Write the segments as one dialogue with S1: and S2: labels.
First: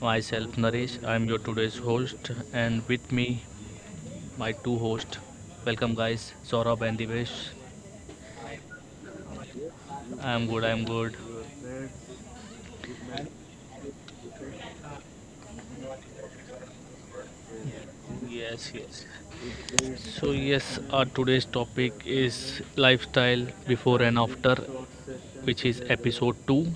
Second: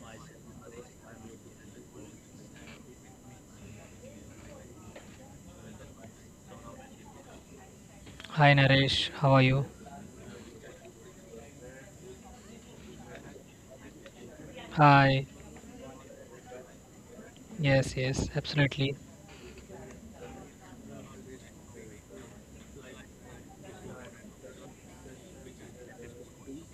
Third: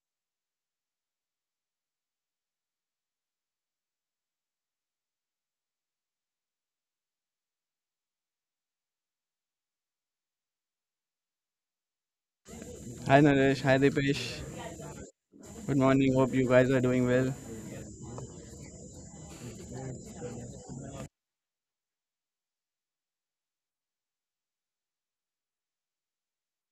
S1: Myself, Naresh, I'm your today's host, and with me, my two hosts. Welcome, guys, Saurabh and Divesh.
S2: Hi Naresh, how are you?
S1: I'm good, I'm good.
S3: Hi Naresh, hi Dipesh.
S2: Hi.
S3: Good morning. Hope you guys are doing well.
S2: Yes, yes,
S1: Yes,
S2: absolutely.
S1: yes. So, yes, our today's topic is lifestyle before and after, which is episode 2.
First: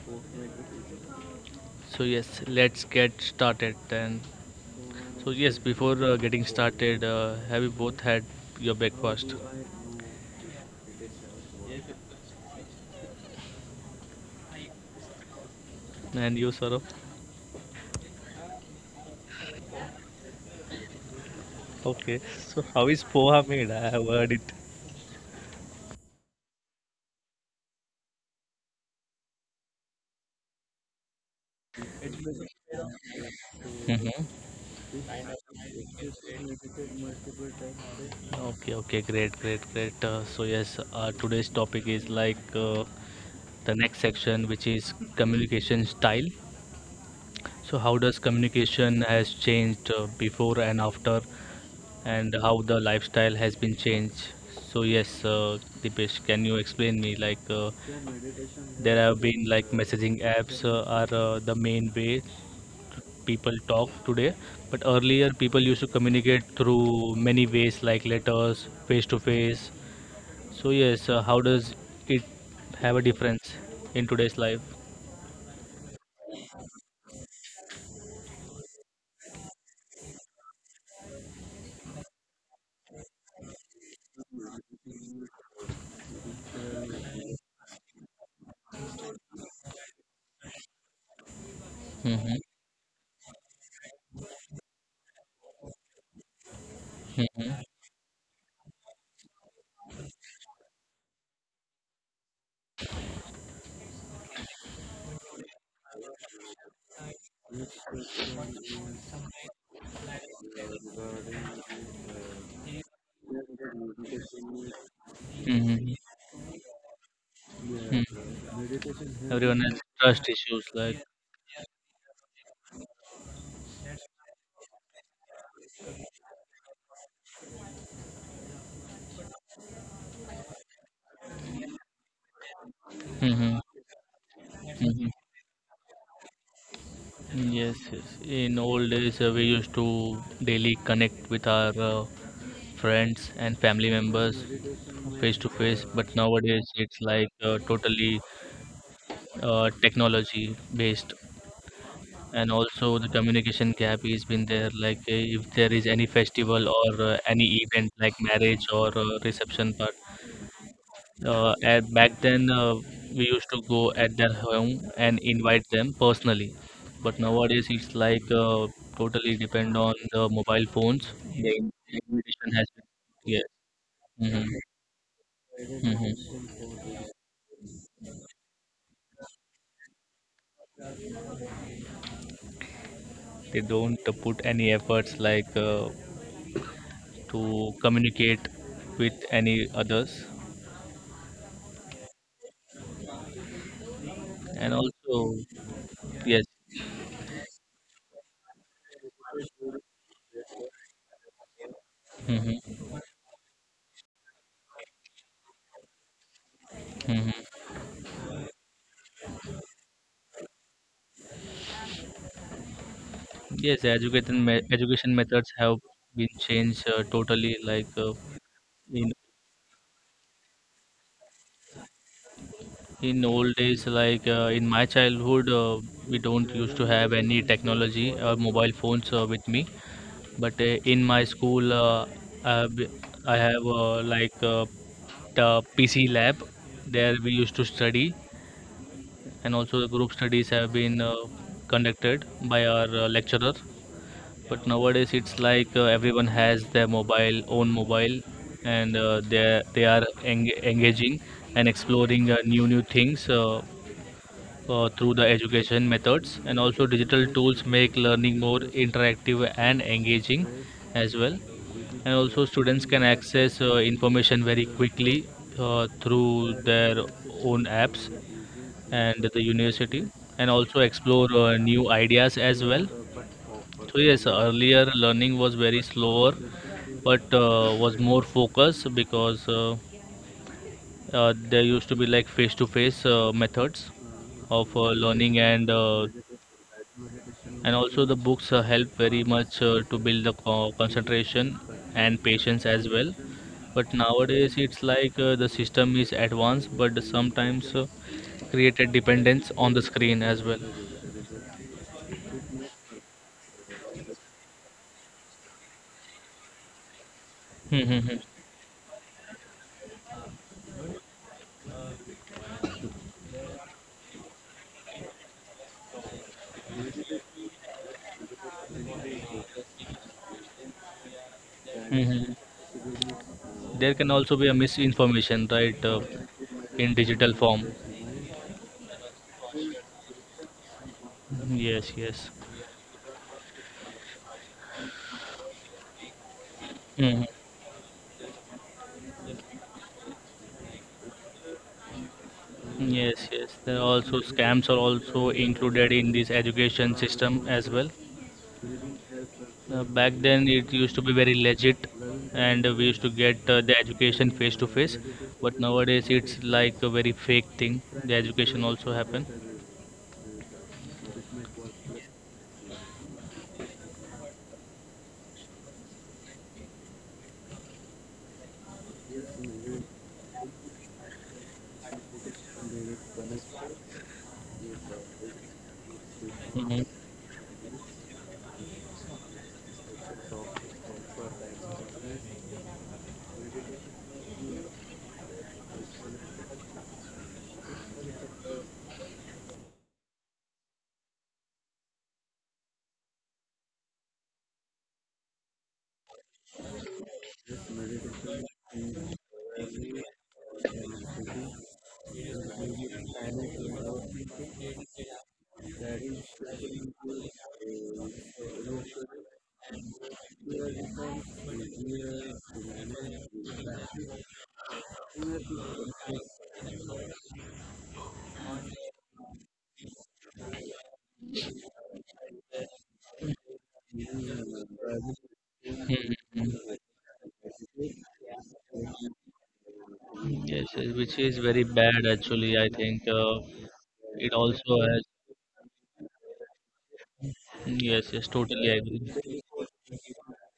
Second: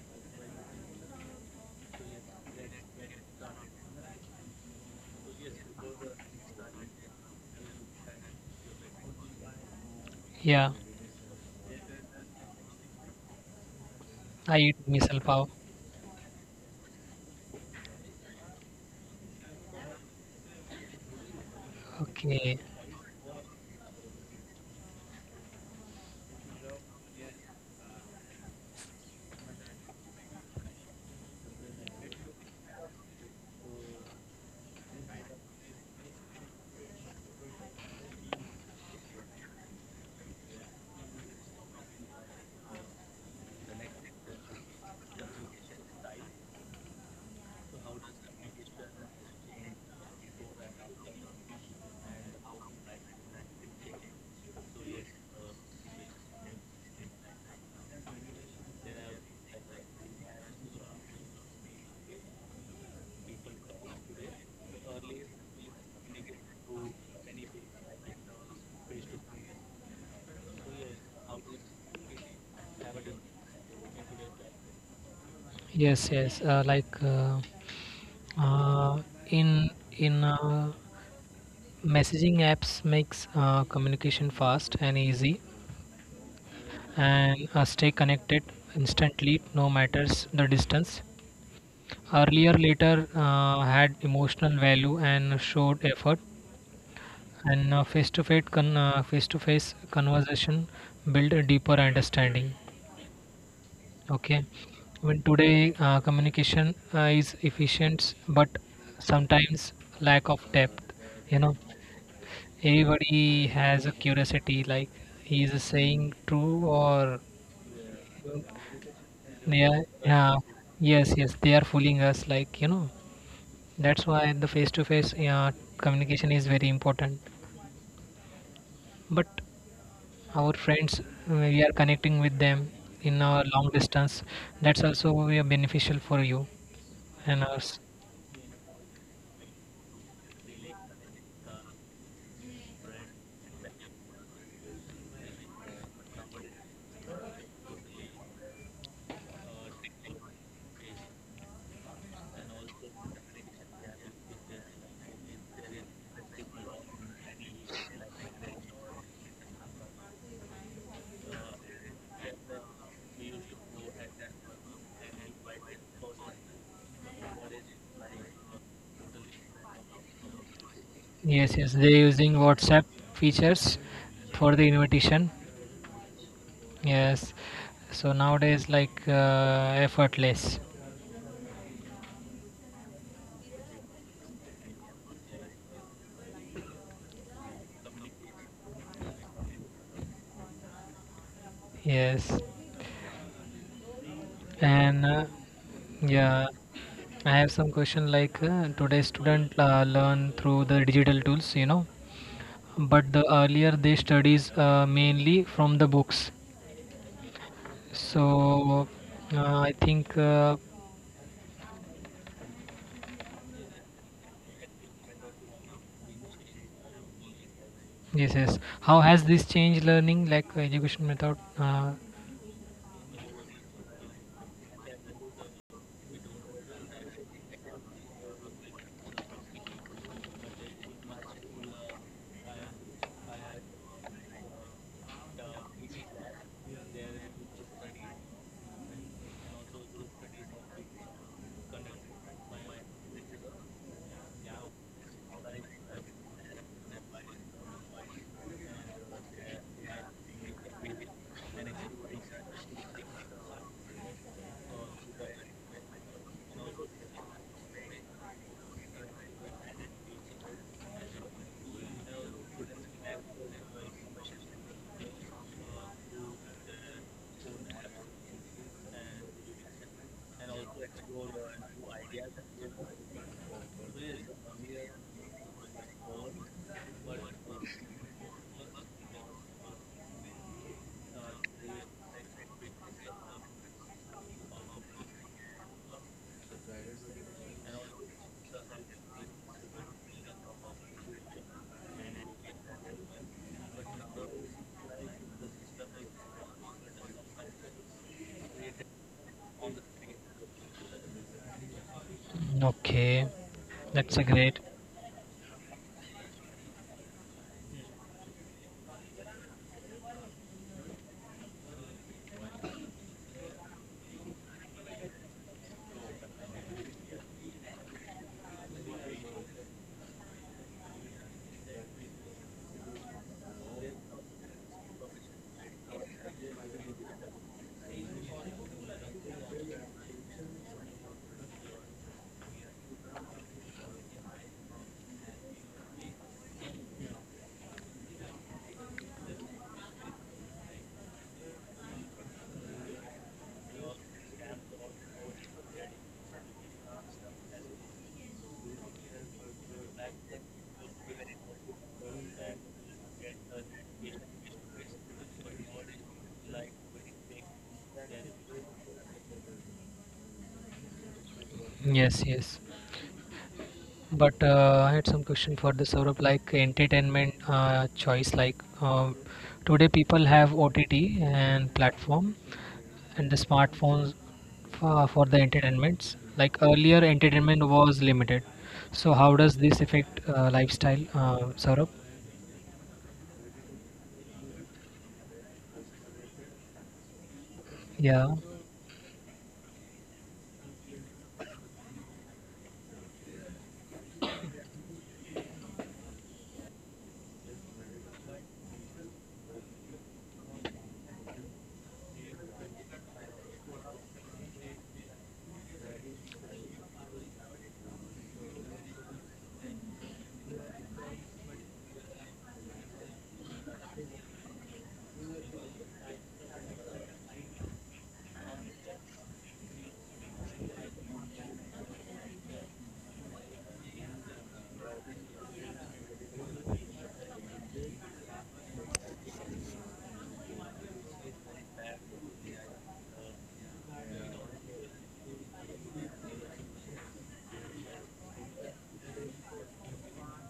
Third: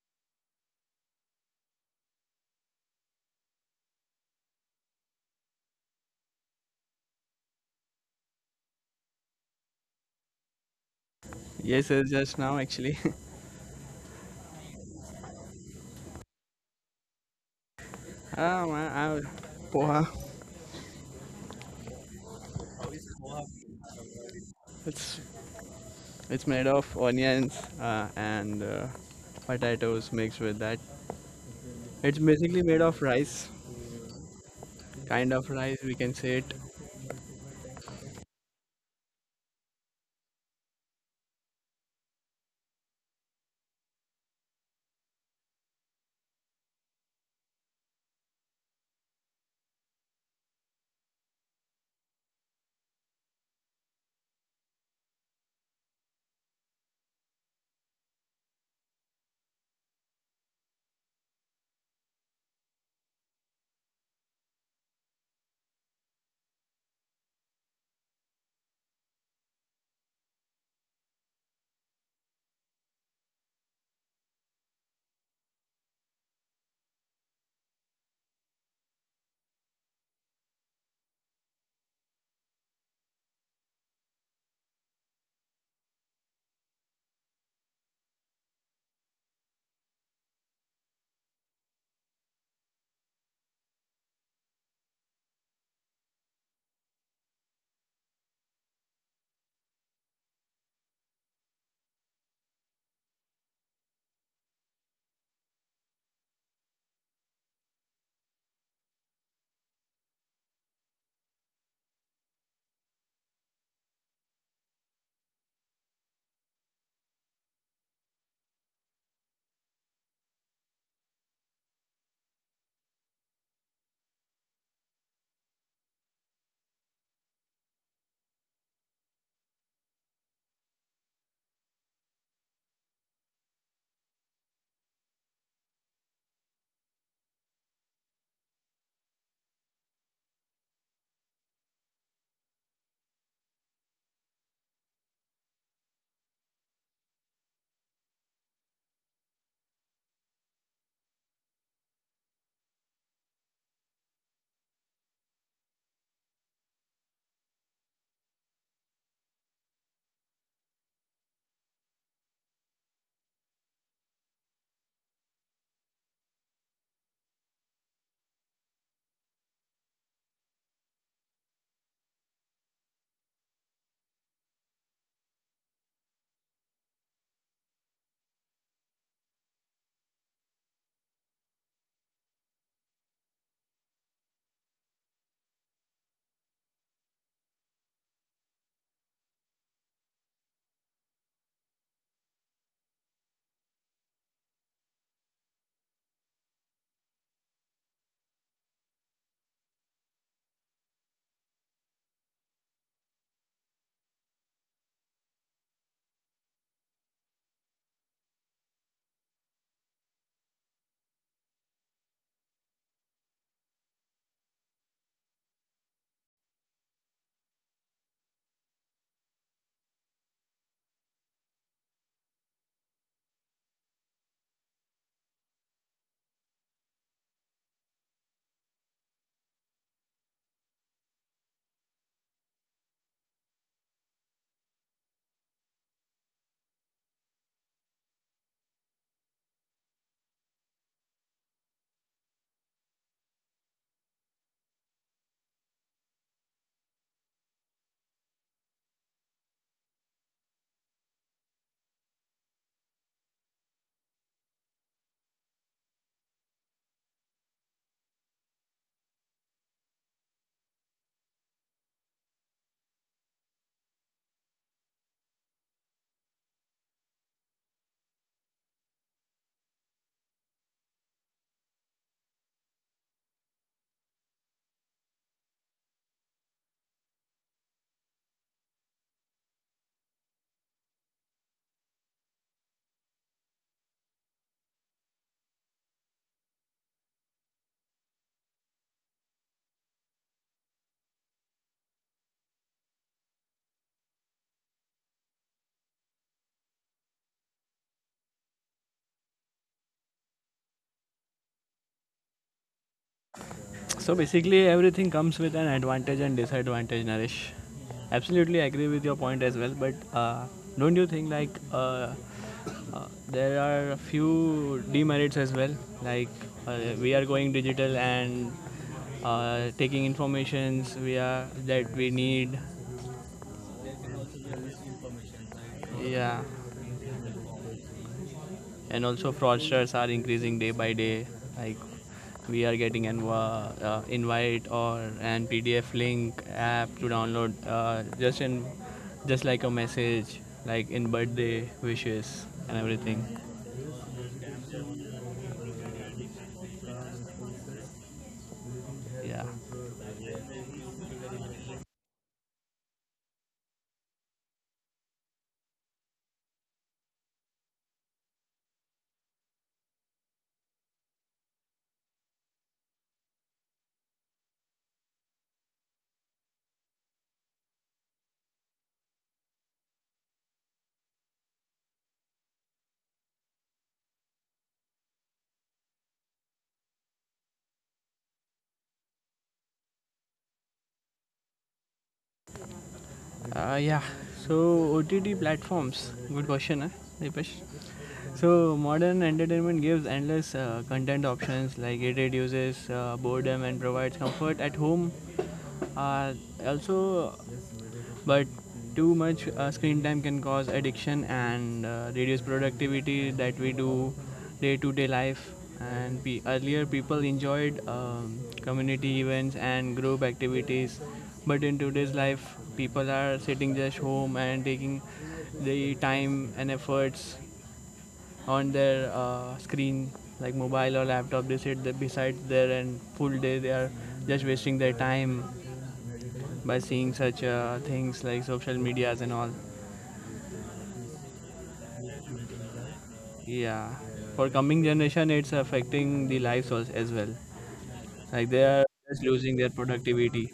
S1: So, yes, let's get started then. So yes, before getting started, have you both had your breakfast?
S2: Yeah,
S3: Yes, it's just now actually.
S2: I eat misal pav.
S1: And you, Saurabh?
S3: ah, man, I, poha.
S1: Okay,
S2: Okay.
S1: so how is poha made? I have heard it.
S3: It's it's made of onions and potatoes mixed with that. It's basically made of rice,
S1: Mm-hmm.
S3: kind of rice we can say it.
S1: Okay, okay, great, great, great. So yes, today's topic is like the next section, which is communication style. So how does communication has changed before and after, and how the lifestyle has been changed? So yes, Dipesh, can you explain me like there have been like messaging apps are the main way people talk today. But earlier, people used to communicate through many ways like letters, face to face. So yes, how does it have a difference in today's life?
S2: Yes, yes. Like uh, in in Messaging apps makes communication fast and easy, and stay connected instantly, no matters the distance.
S1: Mm-hmm.
S2: Earlier, later had emotional value and showed effort. And face-to-face conversation build a deeper understanding. Okay, when today communication is efficient, but sometimes lack of depth. You know, everybody has a curiosity, like he is
S1: Mm-hmm.
S2: saying true or...
S1: mm Everyone has
S2: yeah,
S1: trust
S2: yeah,
S1: issues like.
S2: yes, yes, they are fooling us. Like you know, that's why the face-to-face communication is very important. But our friends, we are connecting with them in our
S1: Mm-hmm.
S2: long distance, that's
S1: Mm-hmm.
S2: also we are beneficial for you and
S1: Yes,
S2: us.
S1: yes. In old days, we used to daily connect with our friends and family members face to face, but nowadays it's like totally technology based, and also the communication gap has been there, like if there is any festival or any event like marriage or reception part at, back then we used to go at their home and invite them personally, but nowadays it's like totally depend on the mobile phones the
S2: Yes, yes, they're using
S1: invitation has been,
S2: WhatsApp
S1: yes.
S2: features
S1: hmm
S2: for the invitation.
S1: hmm
S2: Yes, so nowadays like effortless.
S1: They don't put any efforts like to communicate with any others,
S2: Yes,
S1: and
S2: and
S1: also, yes.
S2: yeah, I have some question like today's student learn through the digital tools, you know,
S1: hmm
S2: but the earlier they studies mainly from the books.
S1: hmm
S2: So I think
S1: yes, education education methods have been changed totally, like
S2: yes, yes. How
S1: in
S2: has this changed learning, like education method?
S1: in old days like in my childhood, we don't used to have any technology or mobile phones with me, but in my school, uh, b- I have like the PC lab, there we used to study, and also the group studies have been conducted by our lecturer, but nowadays it's like everyone has their mobile own mobile, and uh, they are engaging and exploring new new things, through the education methods, and also digital tools make learning more interactive and engaging as well. And also students can access information very quickly through their own apps and the university, and also explore new ideas as well. So yes, earlier learning was very slower, but was more focused because there used to be like face to face methods of learning, and also the books help very much to build the concentration and patience as well. But nowadays it's like the system is advanced, but sometimes create a dependence on the screen as well.
S2: Okay,
S3: So
S2: that's a great.
S3: basically, everything comes with an advantage and disadvantage, Naresh.
S1: Mhm.
S3: Absolutely agree with your point as well, but don't you think there are a few demerits as well? Like we are going digital and taking informations we are that we
S1: Mhm.
S3: need.
S1: There can also be a misinformation, right?
S3: Yeah,
S1: In digital form,
S3: and also fraudsters are increasing day by day, like
S1: yes yes.
S3: we are getting an invite or an pdf link app to
S1: Mhm.
S3: download, just like a message, like in birthday wishes and everything.
S1: Yes, yes, there are also scams are also included in this education system as well.
S3: Yeah.
S1: Back then, it used to be very legit, and we used to get the education face to face. But nowadays, it's like a very fake thing. The education also happen.
S2: Yes, yes. But I had some question for the Saurabh, like entertainment choice. Like um, today, people have OTT and platform and the smartphones for the entertainments. Like
S1: Hmm
S2: earlier, entertainment was limited. So how does this affect lifestyle, Saurabh?
S3: Uh, yeah so ott platforms, good question, eh? Dipesh?
S2: Yeah.
S3: So modern entertainment gives endless content options. Like it reduces boredom and provides comfort at home. Uh, also, but too much screen time can cause addiction and reduce productivity that we do day to day life. And pe earlier, people enjoyed community events and group activities, but in today's life, people are sitting just home and taking the time and efforts on their screen, like mobile or laptop. They sit there beside there, and full day they are just wasting their time by seeing such things like social medias and all.
S1: Yes, yes, which is very bad actually. I think
S3: Yeah,
S1: it
S3: for
S1: also
S3: coming
S1: has.
S3: generation, it's affecting the lives as well.
S1: Yes, yes,
S3: Like they
S1: totally
S3: are just
S1: agree.
S3: losing their productivity.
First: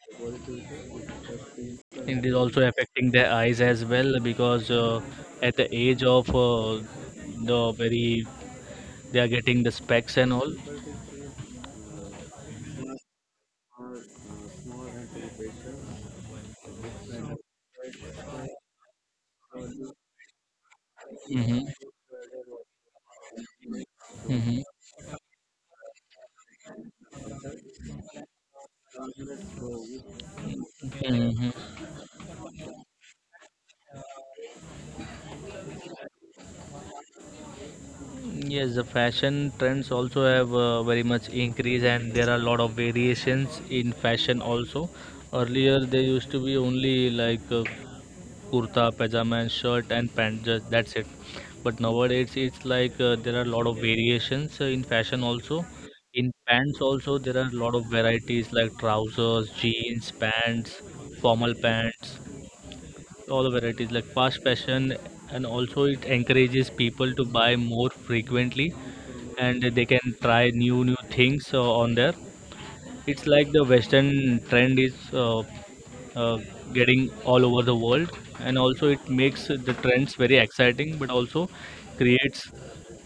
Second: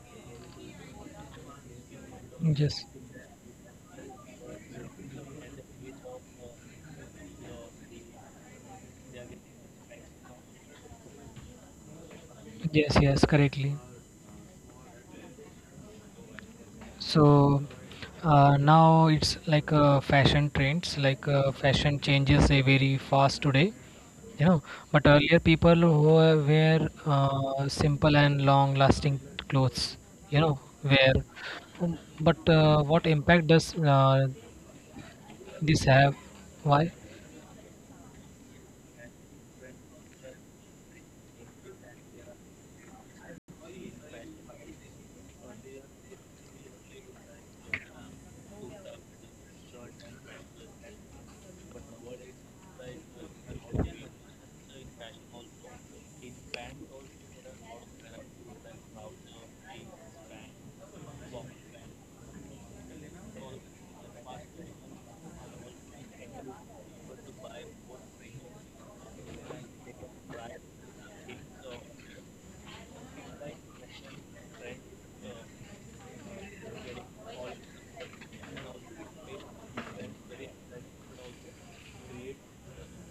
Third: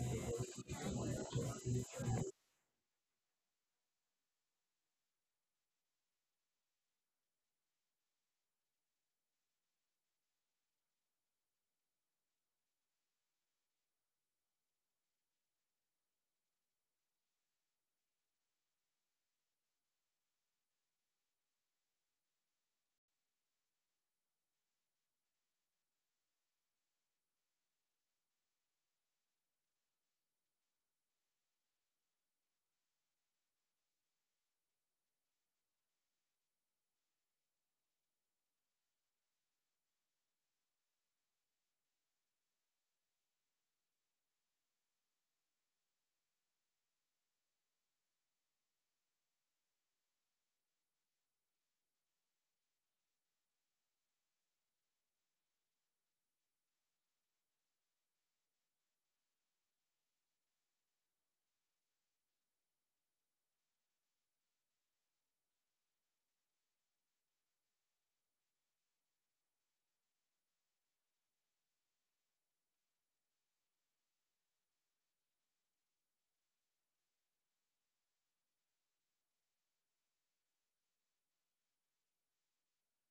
S1: It is also
S2: Yes,
S1: affecting their eyes as well because at the age of the very they are getting the specs and all.
S2: yes, yes, correctly. So now it's like fashion trends, like
S1: Mhm.
S2: fashion changes very fast today, you
S1: Mhm.
S2: know. But earlier people wear simple and long-lasting clothes, you know, wear.
S1: Mhm.
S2: Um, But what impact does this have? Why?
S1: Yes, the fashion trends also have very much increased, and there are a lot of variations in fashion also. Earlier, there used to be only like kurta, pajama, and shirt and pants. Just, that's it. But nowadays, it's like there are a lot of variations in fashion also. In pants also, there are a lot of varieties like trousers, jeans, pants, formal pants. All the varieties like fast fashion, and also it encourages people to buy more frequently, and they can try new new things on there. It's like the western trend is uh, getting all over the world, and also it makes the trends very exciting, but also creates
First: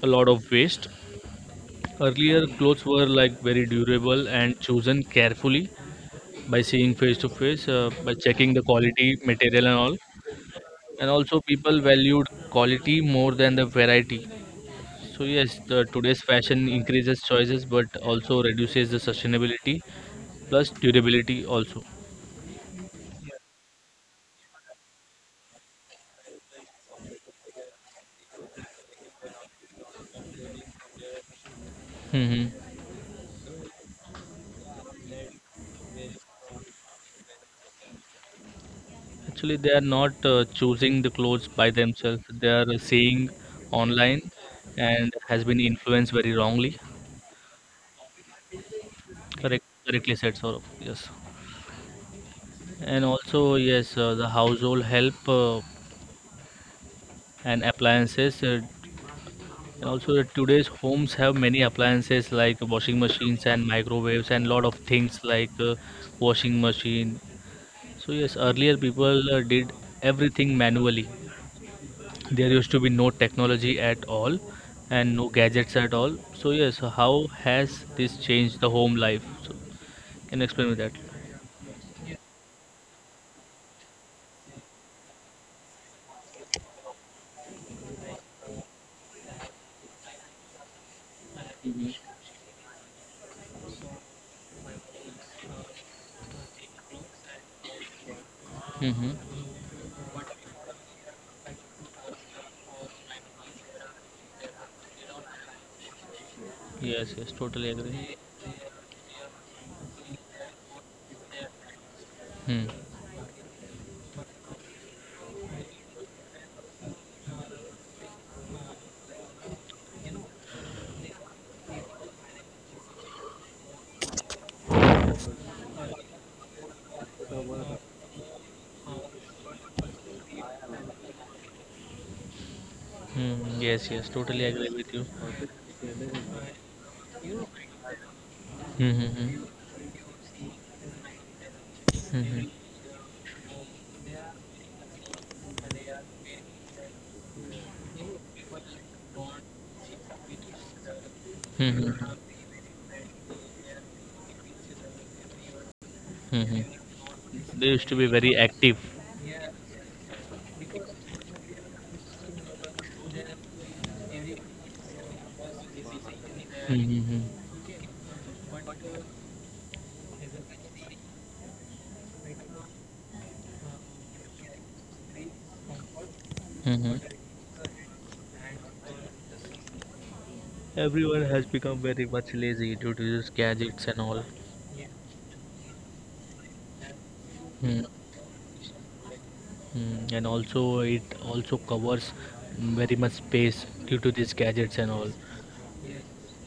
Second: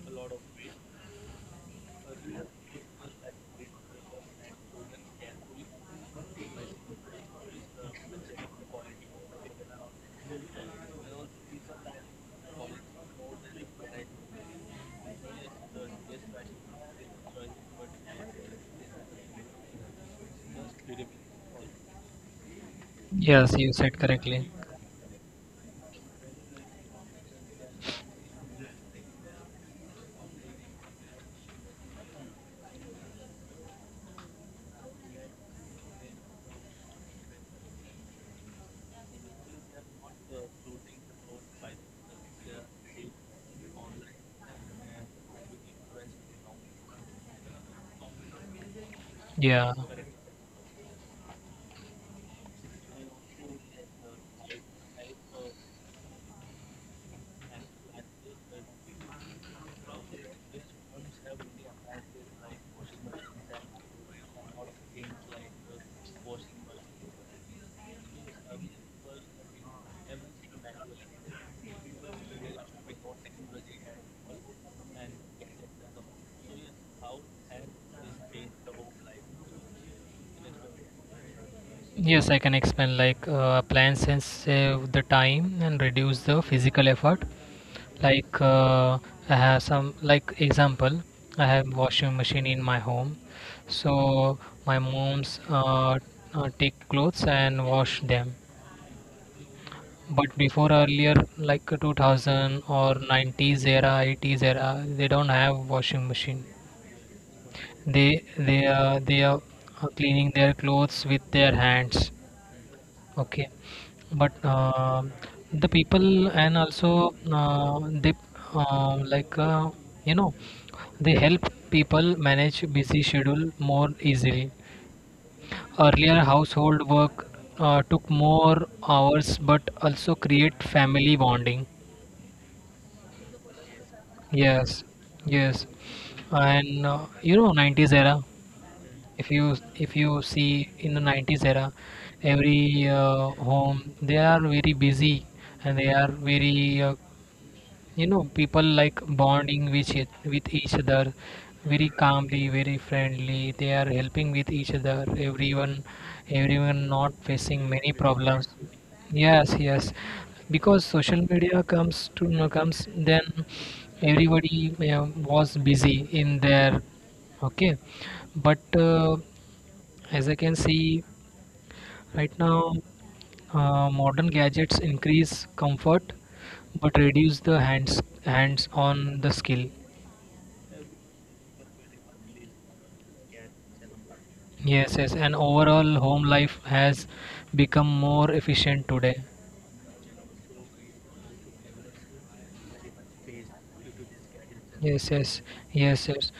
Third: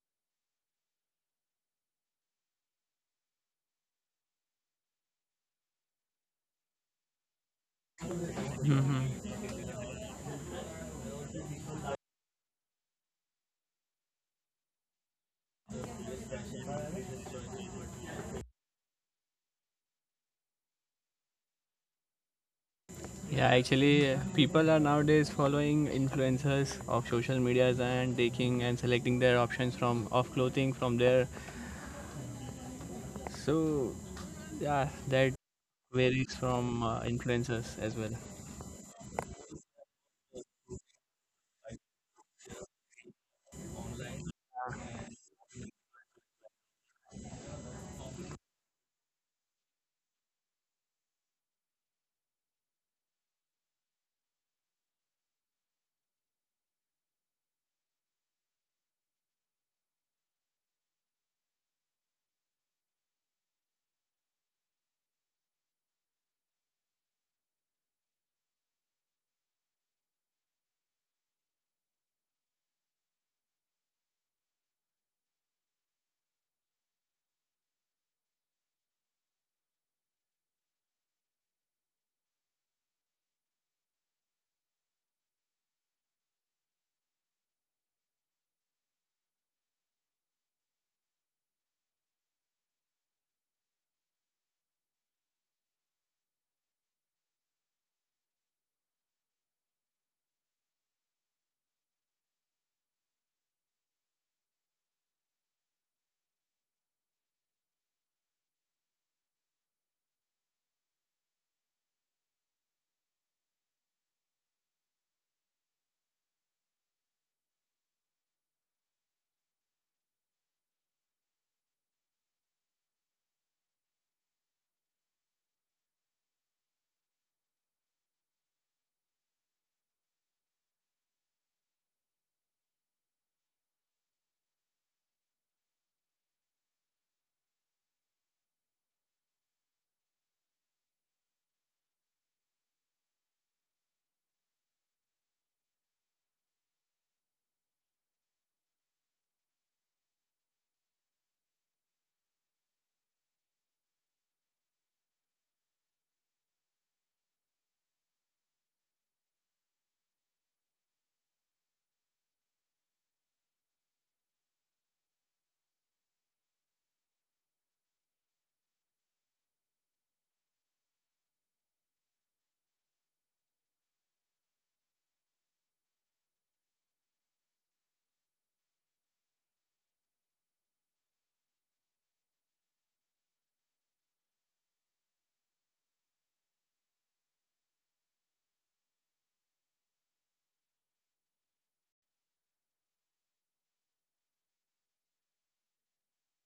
S1: a lot of waste. Earlier clothes were like very durable and chosen carefully by seeing face to face, by checking the quality material and all, and also people valued quality more than the variety. So yes, the today's fashion increases choices, but also reduces the sustainability plus durability also.
S3: Yeah,
S2: Yes, you said
S3: actually,
S2: correctly.
S3: people are nowadays following influencers of social medias and taking and selecting their options from of clothing from there.
S1: Hmm
S3: So yeah, that varies from influencers as well.
S1: Actually they are not choosing the clothes by themselves, they are seeing online, and has been influenced very wrongly. correct
S2: Yeah.
S1: correctly said, Saurabh. Yes, and also yes, the household help and appliances, and also that today's homes have many appliances like washing machines and microwaves and lot of things like washing machine. So yes, earlier people did everything manually. There used to be no technology at all and no gadgets at all. So yes, how has this changed the home life? So can you explain me that?
S2: Yes, I can explain like appliances save the time and reduce the physical effort. Like I have some like example, I have washing machine in my home, so my mom's take clothes and wash them.
S1: Mm-hmm.
S2: But before earlier, like 2000 or 90s era, 80s era, they don't have washing machine.
S1: Yes, yes, totally agree.
S2: They are cleaning their clothes with their hands.
S1: Hmm.
S2: Okay, but the people and also they like you know, they help people manage busy schedule more easily. Earlier, household work took more hours, but also create family bonding.
S1: Hmm. Yes, yes, totally agree
S2: Yes,
S1: with you.
S2: yes, and you know, 90s era.
S1: Hmm.
S2: If
S1: Hmm.
S2: you if you see in the 90s era,
S1: Hmm.
S2: every home they are very busy and they are very you know, people like bonding with with each other
S1: Hmm. Hmm.
S2: very
S1: Hmm.
S2: calmly, very friendly, they are helping with each other. Everyone,
S1: Hmm.
S2: everyone not
S1: They
S2: facing
S1: used to
S2: many
S1: be very
S2: problems.
S1: active.
S2: Yes, yes, because social media comes to no comes then, everybody was busy in their.
S1: Mm-hmm.
S2: Okay, but as I can see right now, modern gadgets increase comfort
S1: Mm-hmm.
S2: but
S1: but
S2: reduce the hands on the skill.
S1: Everyone has become very much lazy due to these gadgets and all.
S2: Yes, yes, and overall home life has
S1: Mm,
S2: become more efficient today.
S1: and also, it also covers very much space due to these gadgets and all.
S2: Yes, yes, yes, yes.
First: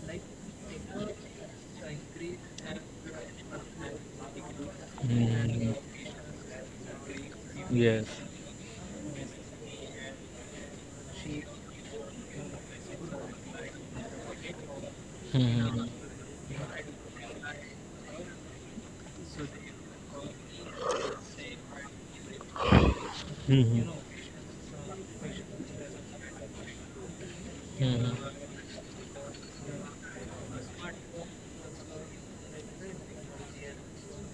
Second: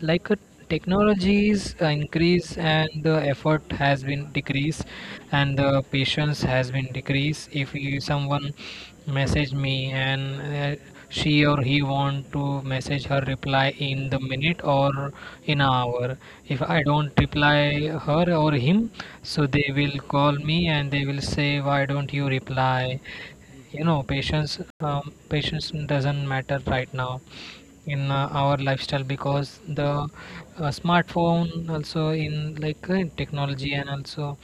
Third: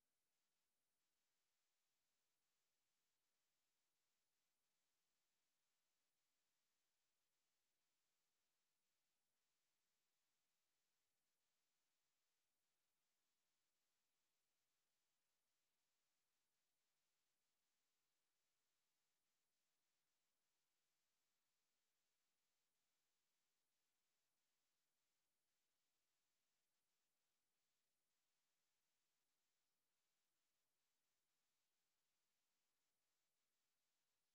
S2: Like technologies increase and the effort has been decreased and
S1: Mm-hmm.
S2: the patience has been decreased. If you,
S1: Yes.
S2: someone message me and she or he want to message her reply in the minute or in an
S1: Mm-hmm.
S2: hour, if I don't reply her or him, so they will call me and they will say, why don't you reply? You
S1: Mhm.
S2: know, patience doesn't matter right now in
S1: Mm-hmm.
S2: our lifestyle, because the smartphone also in like technology and also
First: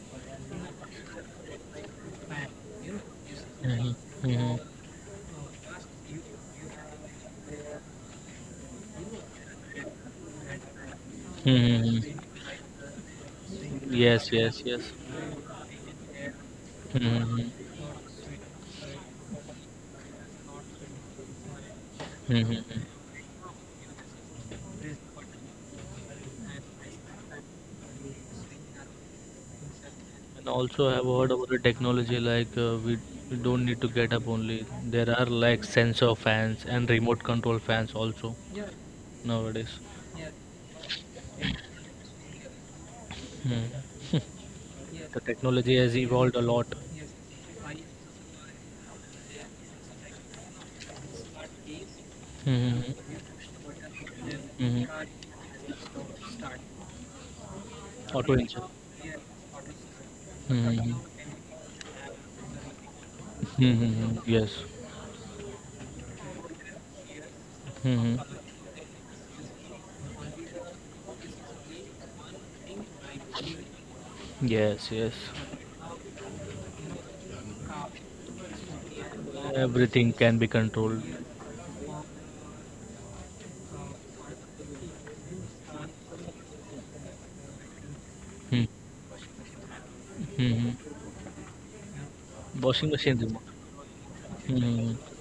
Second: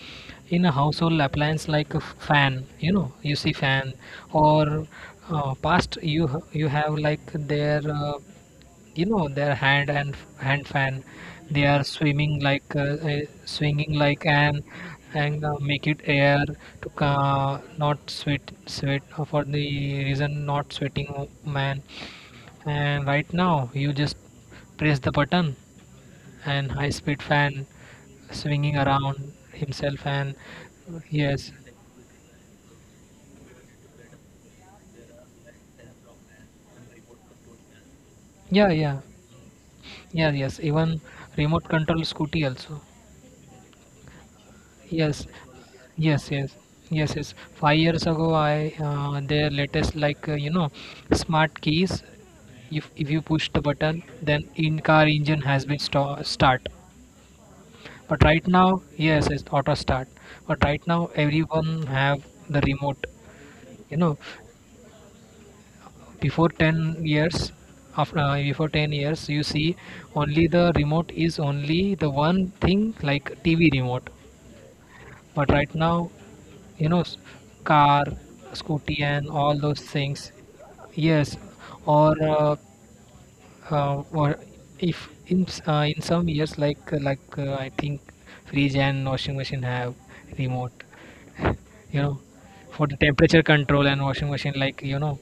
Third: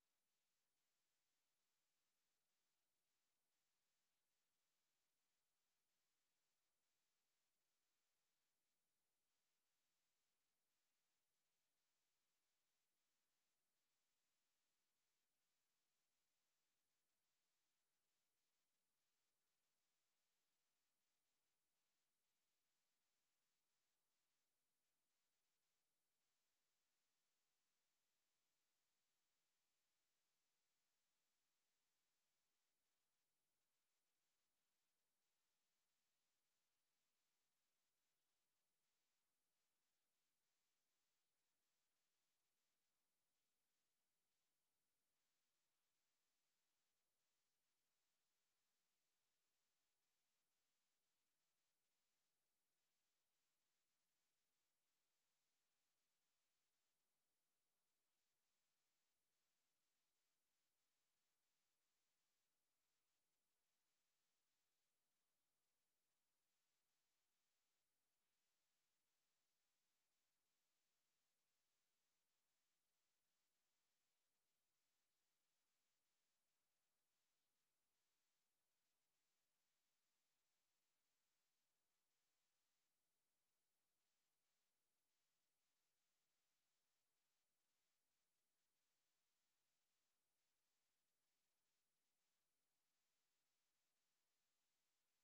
S2: in a household appliance like a fan. You know, you see fan
S1: Mm-hmm.
S2: or you have like their you know, their hand and hand fan, they are
S1: Mm-hmm.
S2: swimming like swinging like
S1: Yes, yes,
S2: an,
S1: yes.
S2: and make it air to not sweat sweat for the reason not man.
S1: Mm-hmm.
S2: And right now, you just press the button, and high speed fan swinging around himself. And
S1: And also, I have heard about
S2: yes,
S1: the technology, like we don't need to get up only. There are like sensor fans and remote control fans also
S2: yeah, yeah,
S1: nowadays.
S2: yeah, yes. Even remote control scooty also.
S1: Hmm. The
S2: Yes,
S1: technology has
S2: yes,
S1: evolved a
S2: yes,
S1: lot.
S2: yes, yes. 5 years ago, I their latest like you know, smart keys.
S1: Hmm
S2: If you push the button, then in
S1: hmm
S2: car engine has been start. But
S1: Auto
S2: right
S1: engine.
S2: now, yes, it's auto start.
S1: Hmm
S2: But right
S1: hmm
S2: now, everyone have the remote. You
S1: Hmm.
S2: know,
S1: Yes.
S2: before 10 years,
S1: hmm
S2: after before 10 years, you see only the remote is only the one thing like TV remote.
S1: Yes, yes.
S2: But right now, you know, car, scooty, and all those
S1: Everything
S2: things.
S1: can be controlled.
S2: Yes, or uh, or if in in some years like I think
S1: Hmm.
S2: fridge and washing machine have
S1: hmm hmm.
S2: remote, you know, for
S1: Washing
S2: the
S1: machine
S2: temperature
S1: remote.
S2: control and washing machine like
S1: Hmm
S2: you know,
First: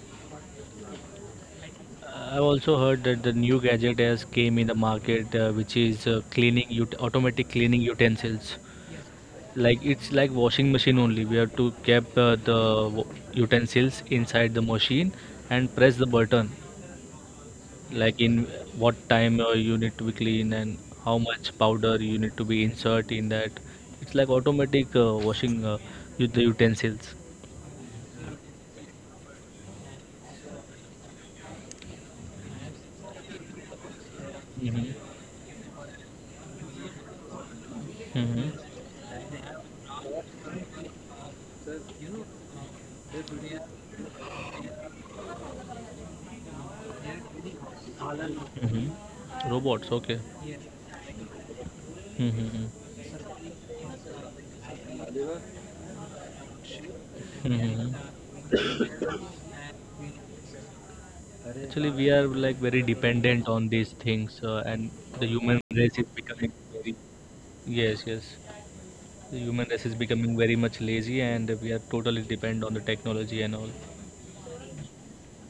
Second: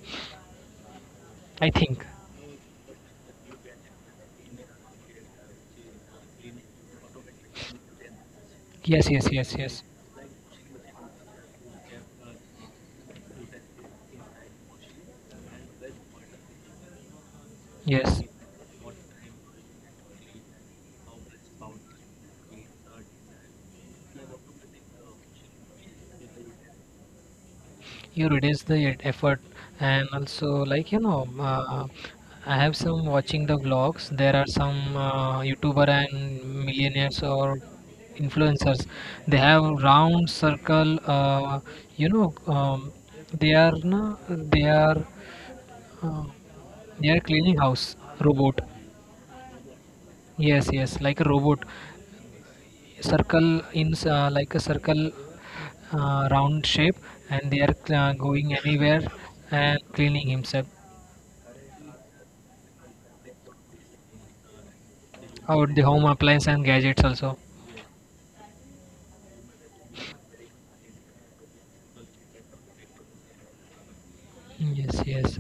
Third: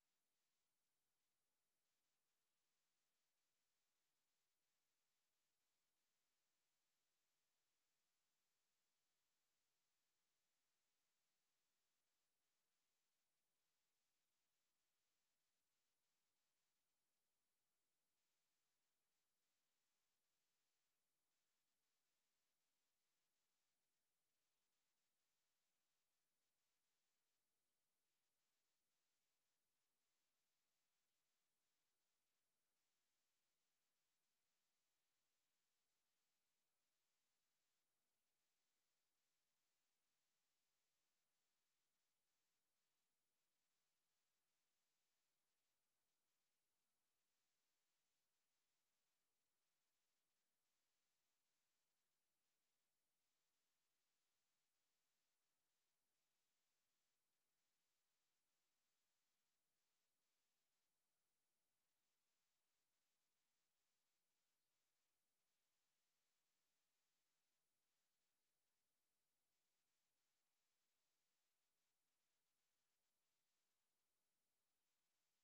S2: I think.
S1: I also heard that the new gadget has came in the market, which is cleaning automatic cleaning utensils.
S2: Yes, yes, yes, yes,
S1: Like it's like washing machine only. We have to keep the utensils inside the machine and press the button. Like
S2: yes.
S1: in what time you need to be clean and how much powder you need to be insert in that. It's like automatic washing, the utensils.
S2: You reduce the effort. And also like you know I have some watching the vlogs, there are some
S1: Mm-hmm.
S2: youtuber and millionaires or
S1: Mm-hmm.
S2: influencers, they have round circle you know they are no, uh, they are cleaning house robot.
S1: Mm-hmm. Robots, okay.
S2: Yes, yes, like a robot
S1: Mm-hmm.
S2: circle in like a circle round shape, and they are
S1: Mm-hmm.
S2: going anywhere and cleaning himself
S1: Actually, we are like very dependent on these things, and the human
S2: out the
S1: race is
S2: home
S1: becoming.
S2: appliance and gadgets also.
S1: Yes, yes. The human race is becoming very much lazy, and we are totally dependent on the technology and all.
S2: Yes, yes,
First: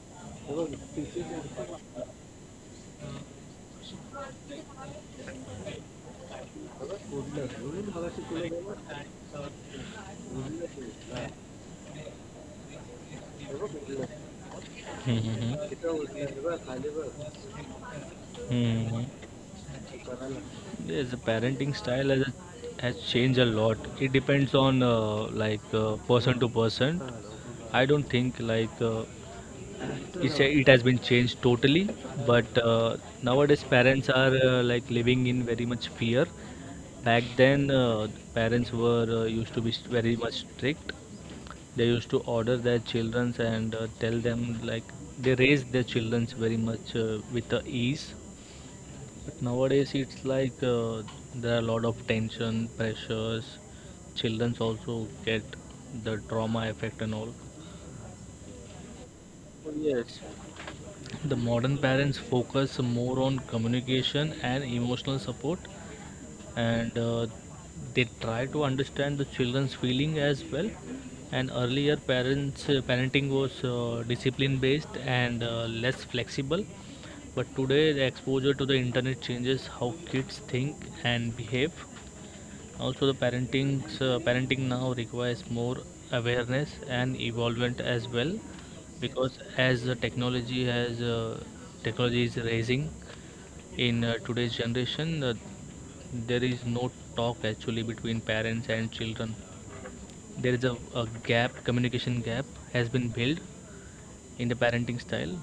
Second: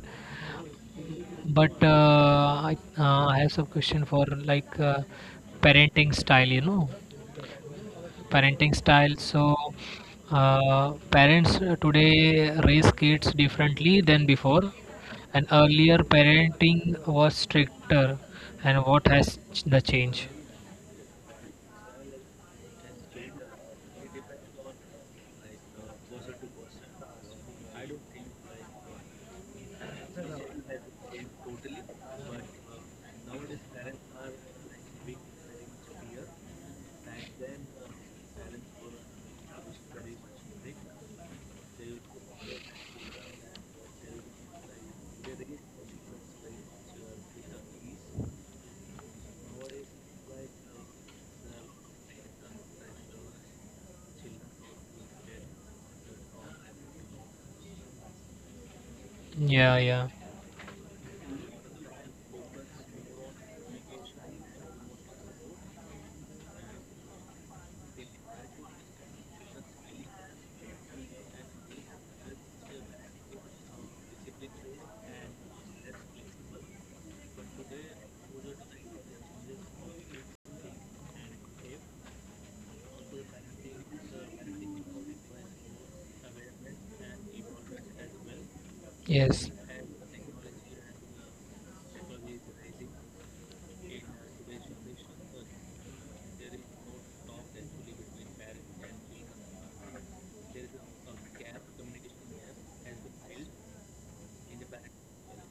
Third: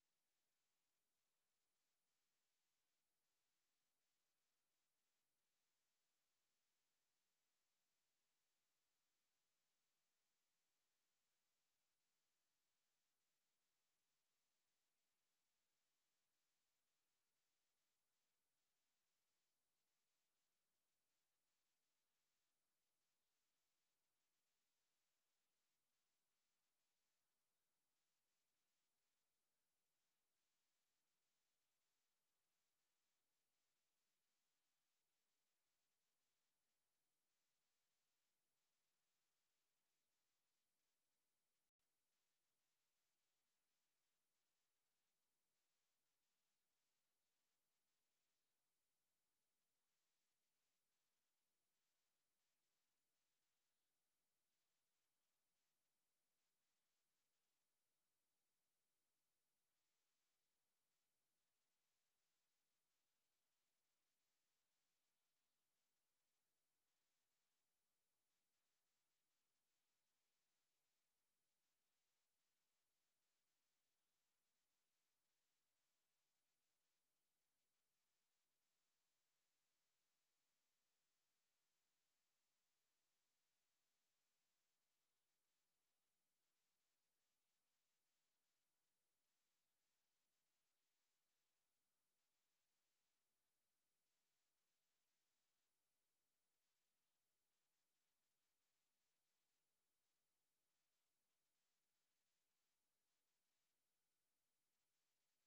S2: but I have some question for like parenting style, you know, parenting style. So parents today raise kids differently than before, and earlier
S1: Mm-hmm.
S2: parenting was stricter, and
S1: Mm-hmm.
S2: what has the change.
S1: Yes, the parenting style has changed a lot. It depends on like person to person. I don't think like uh, it has been changed totally, but nowadays parents are like living in very much fear. Back then, parents were used to be very much strict. They used to order their children and tell them like they raised their children very much with the ease, but nowadays it's like there are a lot of tension, pressures. Childrens also get the trauma effect and all.
S2: Yeah, yeah.
S1: The modern parents focus more on communication and emotional support, and they try to understand the children's feeling as well. And earlier, parents parenting was discipline based and less flexible. But today, the exposure to the internet changes how kids think and behave. Also, the parenting now requires more awareness and evolvement as well, because
S2: Yes,
S1: as the technology is raising in today's generation, there is no talk actually between parents and children. There is a gap, communication gap has been built in the parenting style,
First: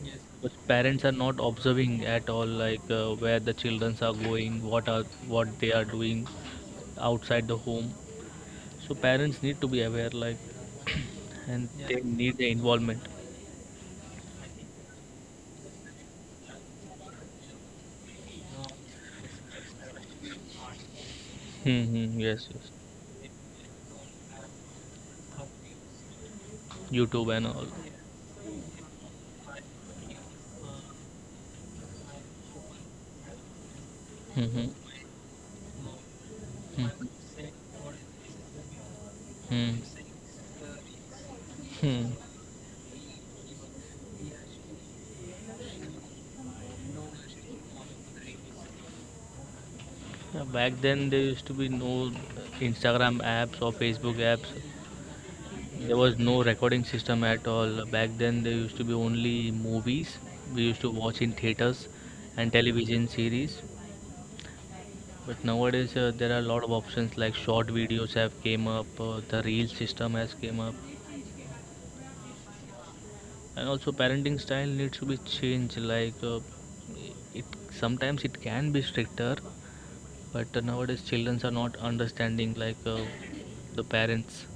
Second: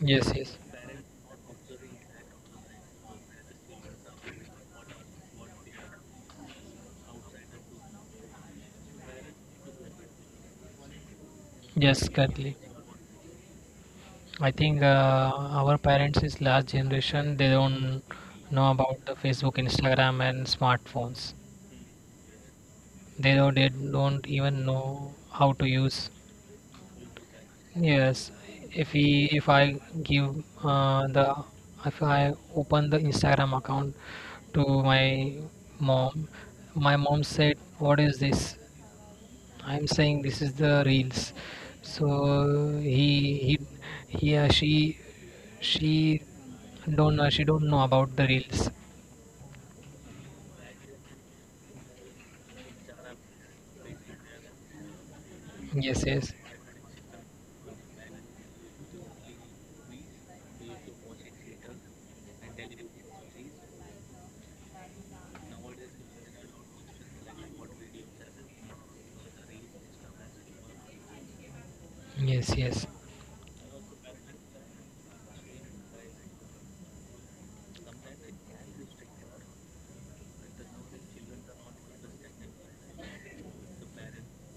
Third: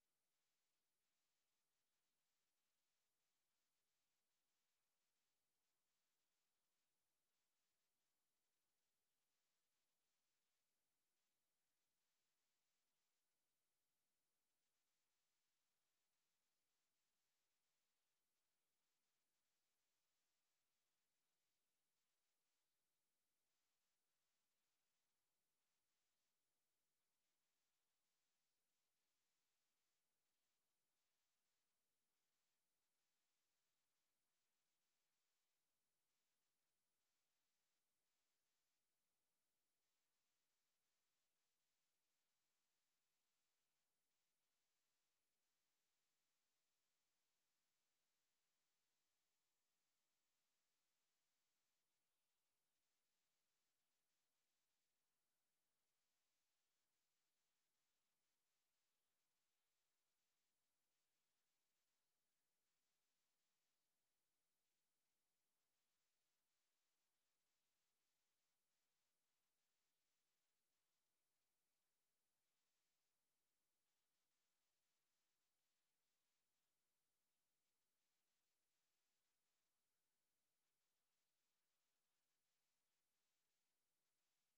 S2: yes, yes.
S1: because parents are not observing at all, like where the children are going, what are what they are doing outside the home. So parents need to be aware, like and they
S2: Yes,
S1: need the
S2: currently.
S1: involvement.
S2: I think our parents is last generation. They don't know about the Facebook, Instagram, and smartphones.
S1: Mm-hmm, yes yes.
S2: They don't even know how to use.
S1: YouTube and all.
S2: Yes, if I give the, if I open the Instagram account
S1: Mm-hmm.
S2: to mom, my
S1: Mm-hmm.
S2: mom said, "What is this?"
S1: hmm
S2: I'm saying this is the reels.
S1: Hmm.
S2: So he she don't know, she don't know about the reels.
S1: Yeah, back then there used to be no Instagram apps or Facebook apps. There
S2: Yes,
S1: was
S2: yes,
S1: no recording system at all. Back then there used to be only movies we used to watch in theaters and television series. But nowadays there are a lot of options, like short videos have came up, the reel system has came up,
S2: yes, yes,
S1: and also parenting style needs to be changed. Like it sometimes it can be stricter, but nowadays children are not understanding like the parents.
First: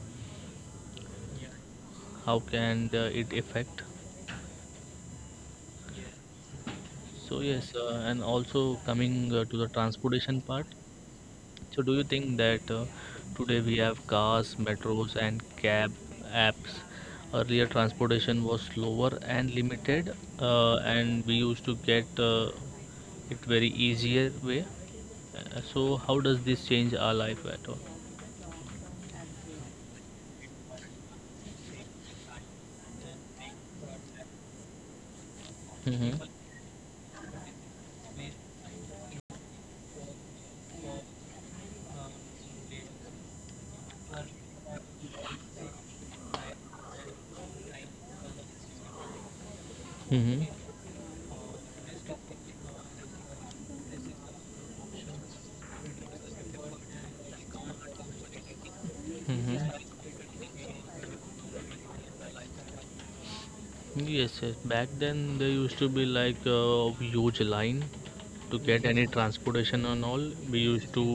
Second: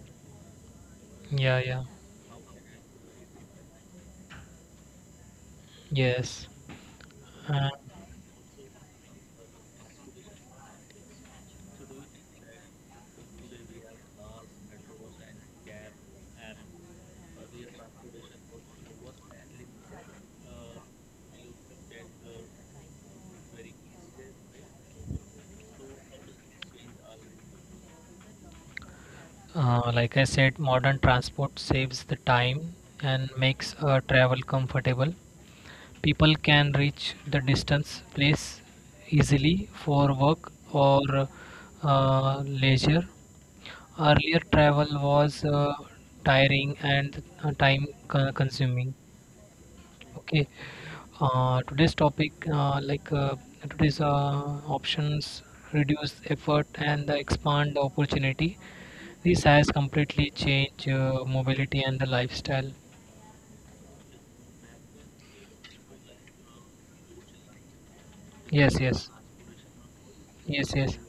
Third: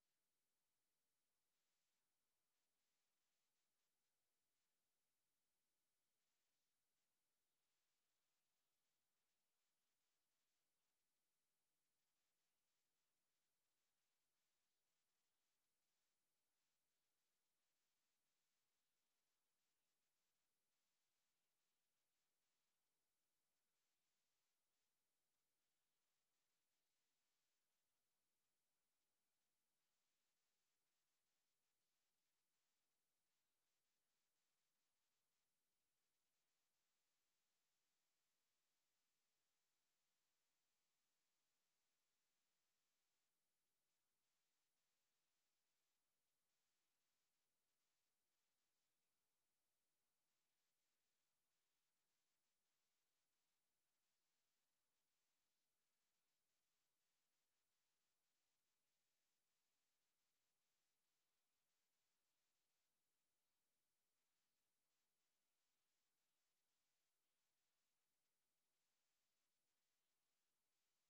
S2: yeah, yeah,
S1: How can it affect?
S2: yes.
S1: So
S2: And
S1: yes, and also coming to the transportation part. So do you think that today we have cars, metros, and cab apps? Earlier transportation was slower and limited, and we used to get it very easier way. So how does this change our life at all?
S2: like I said, modern transport saves the time and makes travel comfortable.
S1: Hmm
S2: People can reach the distance place easily for work or leisure. Earlier travel was tiring and consuming.
S1: hmm
S2: Okay. Today's topic, today's options, reduce effort and expand opportunity. This has completely
S1: hmm
S2: changed mobility and the lifestyle.
S1: Yes, yes. Back then there used to be like a huge line to get
S2: Yes,
S1: Any
S2: yes,
S1: transportation and all. We
S2: yes,
S1: used
S2: yes,
S1: to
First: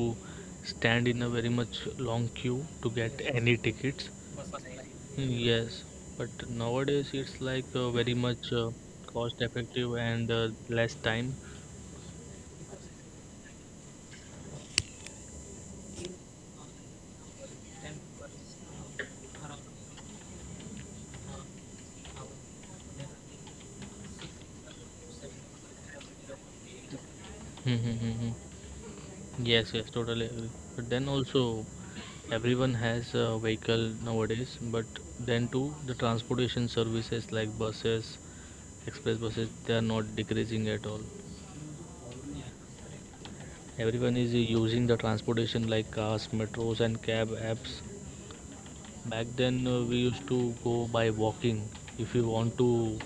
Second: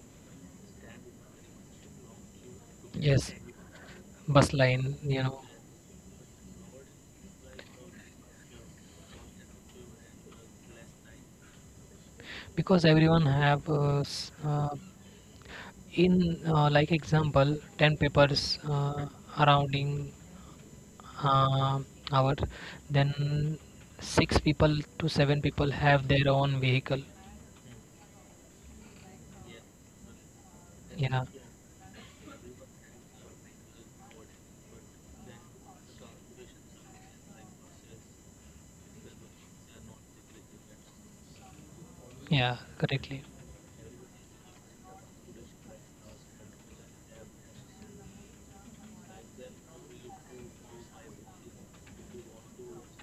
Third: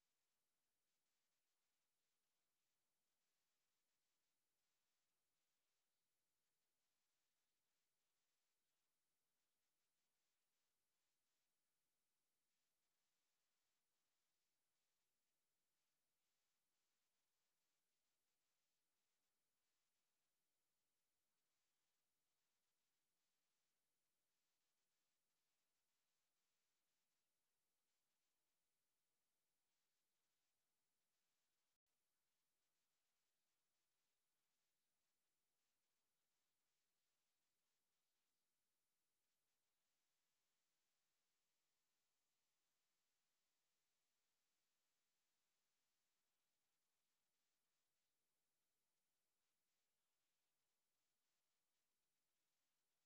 S1: stand in a very much long queue to get
S2: yes.
S1: any tickets.
S2: Bus line, you know.
S1: Yes, but nowadays it's like very much cost effective and less time.
S2: Because everyone have in like example 10 papers surrounding uh, our, then six people to seven people have their own vehicle.
S1: Yes, yes, totally agree. But then
S2: Yeah,
S1: also, everyone has a vehicle nowadays. But then too, the transportation services like buses, express buses, they are not decreasing at all.
S2: yeah, correctly.
S1: Everyone is using the transportation like cars, metros, and cab apps. Back then, we used to go by walking. If you want to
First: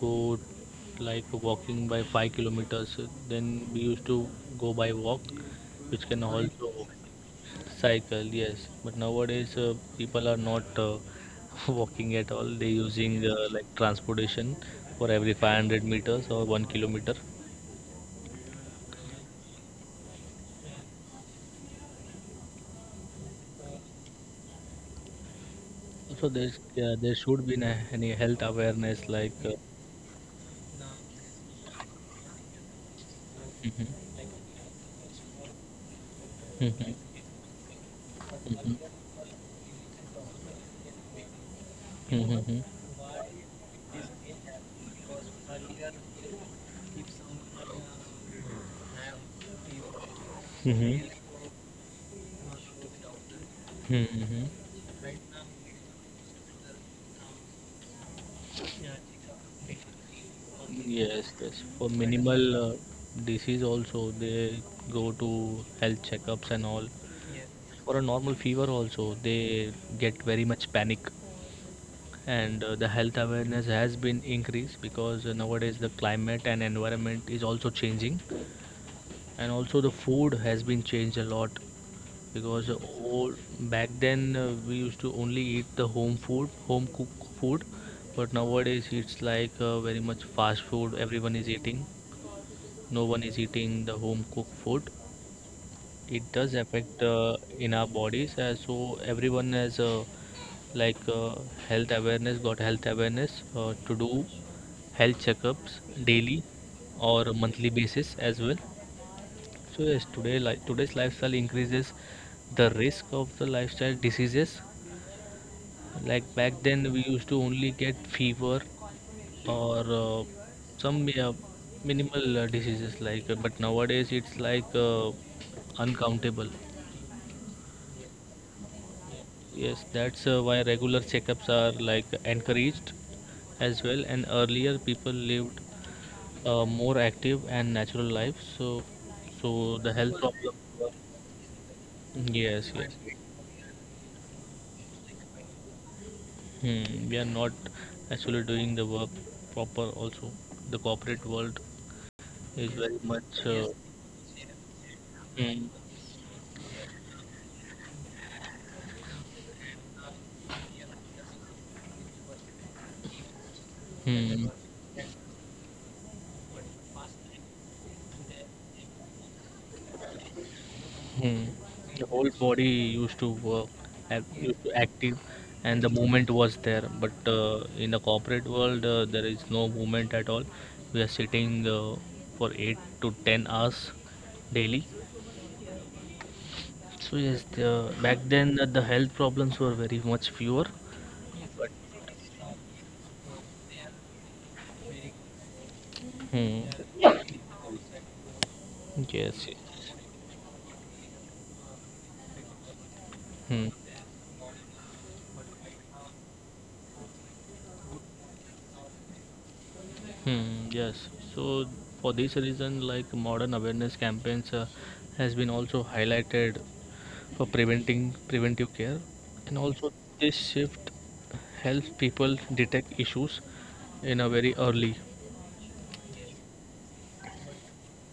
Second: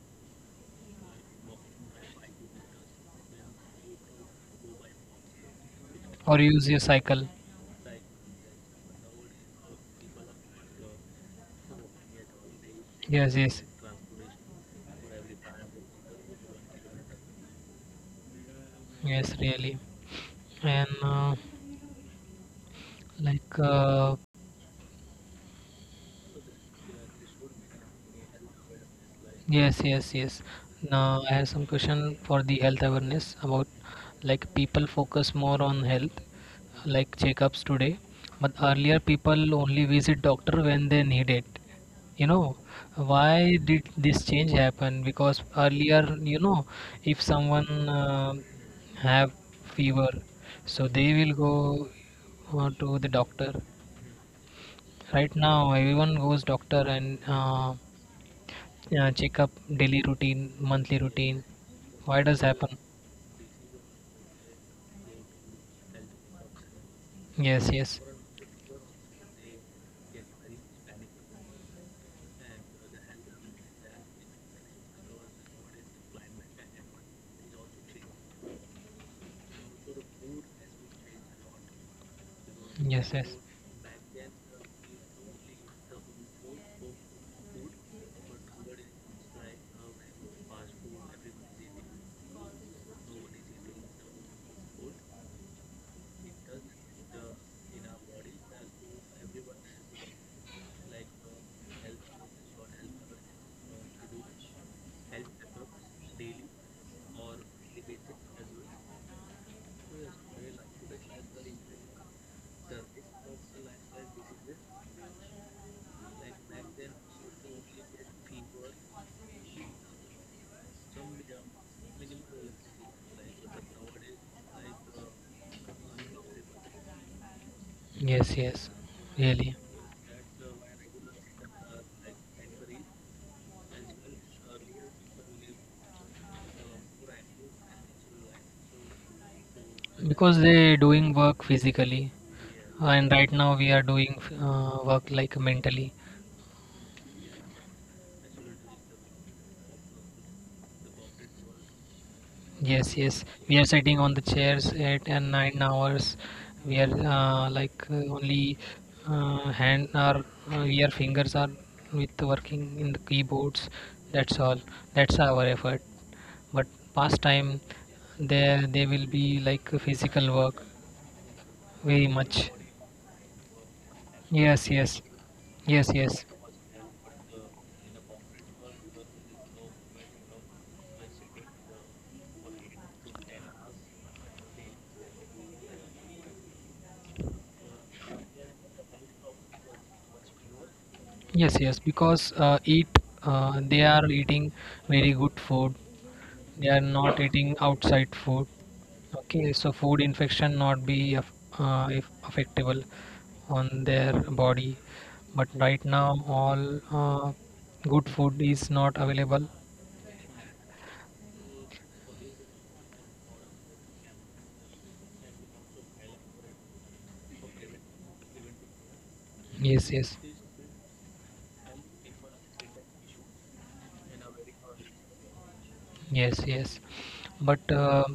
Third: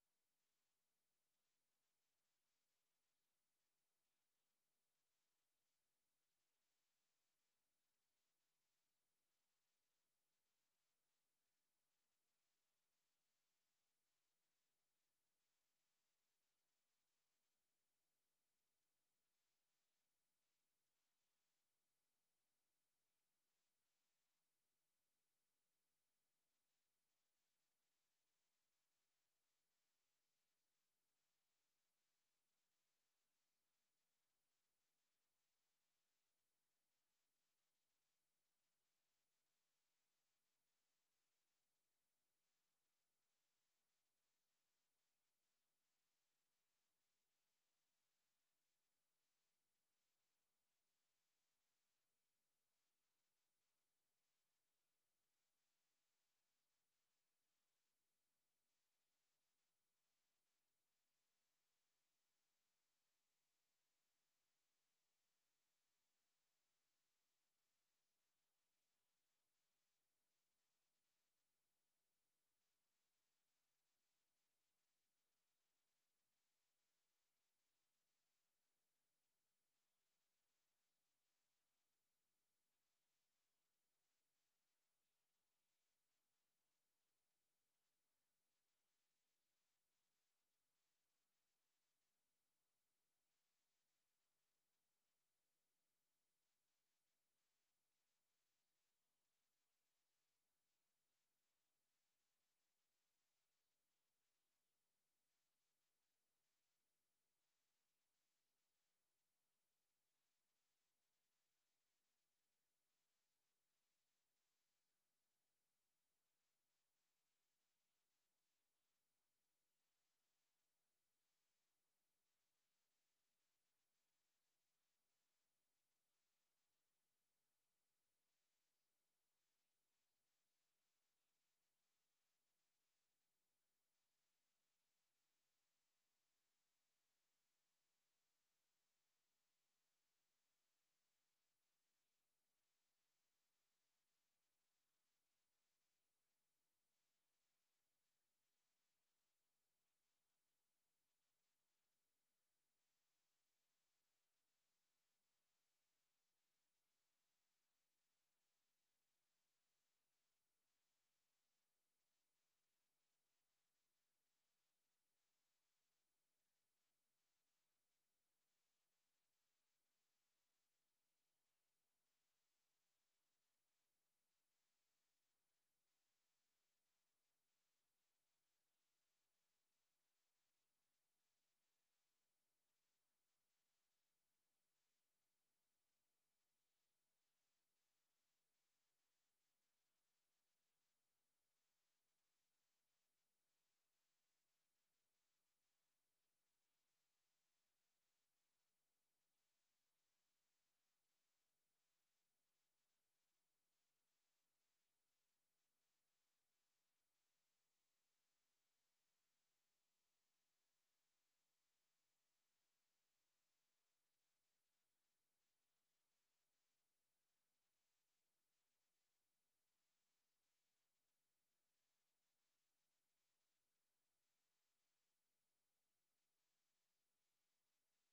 S1: go like walking by 5 kilometers, then we used to go by walk, which can
S2: Or use your
S1: also
S2: cycle.
S1: cycle, yes, but nowadays people are not walking at all. They using
S2: Yes, yes.
S1: like transportation for every 500 meters or 1 kilometer.
S2: Yes, really. And like uh,
S1: So there should be any health awareness like uh,
S2: yes, yes, yes. Now I have some question for the health awareness about,
S1: Mhm,
S2: like people focus more on health
S1: mhm,
S2: like checkups today, but
S1: mhm,
S2: earlier people only visit doctor when they need it. You know,
S1: mhm,
S2: why did this change happen? Because earlier, you know, if someone have fever, so
S1: mhm,
S2: they will go to the doctor.
S1: mhm. mhm.
S2: Right now, everyone goes doctor and check up daily routine, monthly
S1: Yes,
S2: routine.
S1: yes, for
S2: Why does
S1: minimal
S2: happen?
S1: disease also they go to health checkups and all.
S2: Yes, yes,
S1: For a normal fever also they get very much panic, and the health awareness has been increased because nowadays the climate and environment is also changing, and also the food has been changed a lot because
S2: yes, yes,
S1: old, back then we used to only eat the home food, home cooked food, but nowadays it's like very much fast food everyone is eating. No one is eating the home cooked food. It does affect in our bodies. So everyone has like uh, health awareness, got health awareness to do health checkups daily or monthly basis as well. So yes, today, like today's lifestyle increases the risk of the lifestyle diseases, like back then we used to only get fever or some minimal diseases but nowadays it's like uncountable.
S2: yes, yes. Really,
S1: Yes, that's why regular checkups are like encouraged as well. And earlier, people lived a more active and natural life. So, so the health.
S2: because they doing work physically,
S1: Of, yes, yes.
S2: and right now we are doing work like mentally.
S1: Hmm, we are not actually doing the work proper. Also, the corporate world is
S2: Yes,
S1: very
S2: yes.
S1: much.
S2: We are sitting on the chairs eight and nine
S1: Hmm,
S2: hours. We are only hand or your fingers are with working in the keyboards. That's
S1: hmm.
S2: all. That's our effort. But past time, there they will be like physical work
S1: Hmm.
S2: very
S1: The whole
S2: much.
S1: body used to work, act, used
S2: Yes,
S1: to
S2: yes.
S1: active, and the
S2: Yes, yes,
S1: movement was there. But in the corporate world, there is no movement at all. We are sitting for 8 to 10 hours daily. So yes, the, back then the health problems were very much fewer.
S2: yes, yes. Because they are eating very good food.
S1: Hmm.
S2: They are not eating outside food. Okay,
S1: Yes, yes.
S2: so food infection not be if affectable on
S1: Hmm.
S2: their body. But right now all uh, good food is not available.
S1: Hmm, yes. So for this reason, like modern awareness campaigns has been also highlighted for preventing preventive care, and
S2: Yes,
S1: also
S2: yes,
S1: this shift helps people detect issues in a very early.
S2: yes, yes, but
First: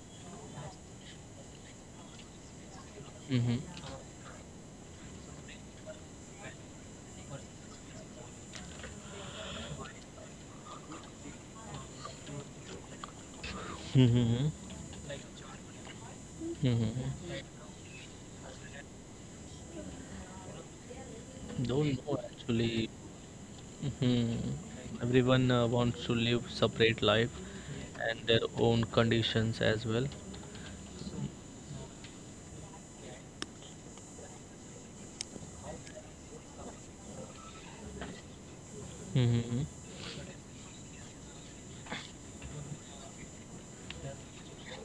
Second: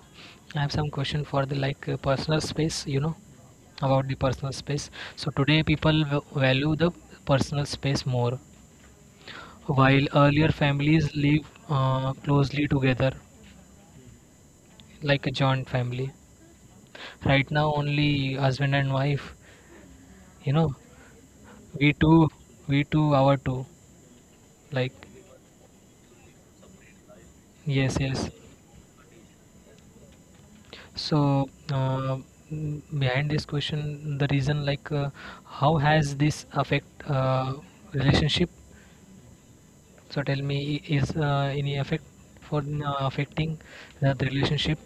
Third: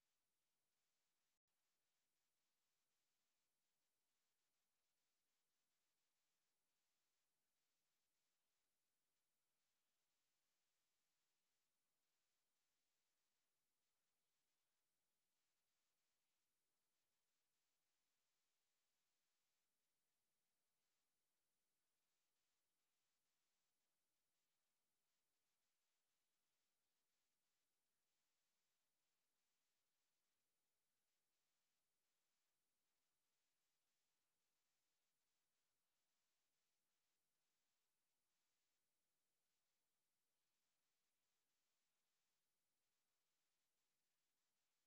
S2: I have some question for the like personal space, you know,
S1: Mm-hmm.
S2: about the personal space. So today people value the personal space more, while earlier families live closely together
S1: Mm-hmm.
S2: like a joint family. Right
S1: Mm-hmm.
S2: now, only husband and wife. You know, we
S1: Don't know
S2: two, we
S1: actually.
S2: two, our two.
S1: Mm-hmm.
S2: Like,
S1: Everyone wants to live separate life
S2: yes,
S1: and
S2: yes.
S1: their own conditions as well.
S2: So behind this question, the reason like how has this affect relationship?
S1: Mm-hmm.
S2: So tell me, is any effect for affecting that relationship?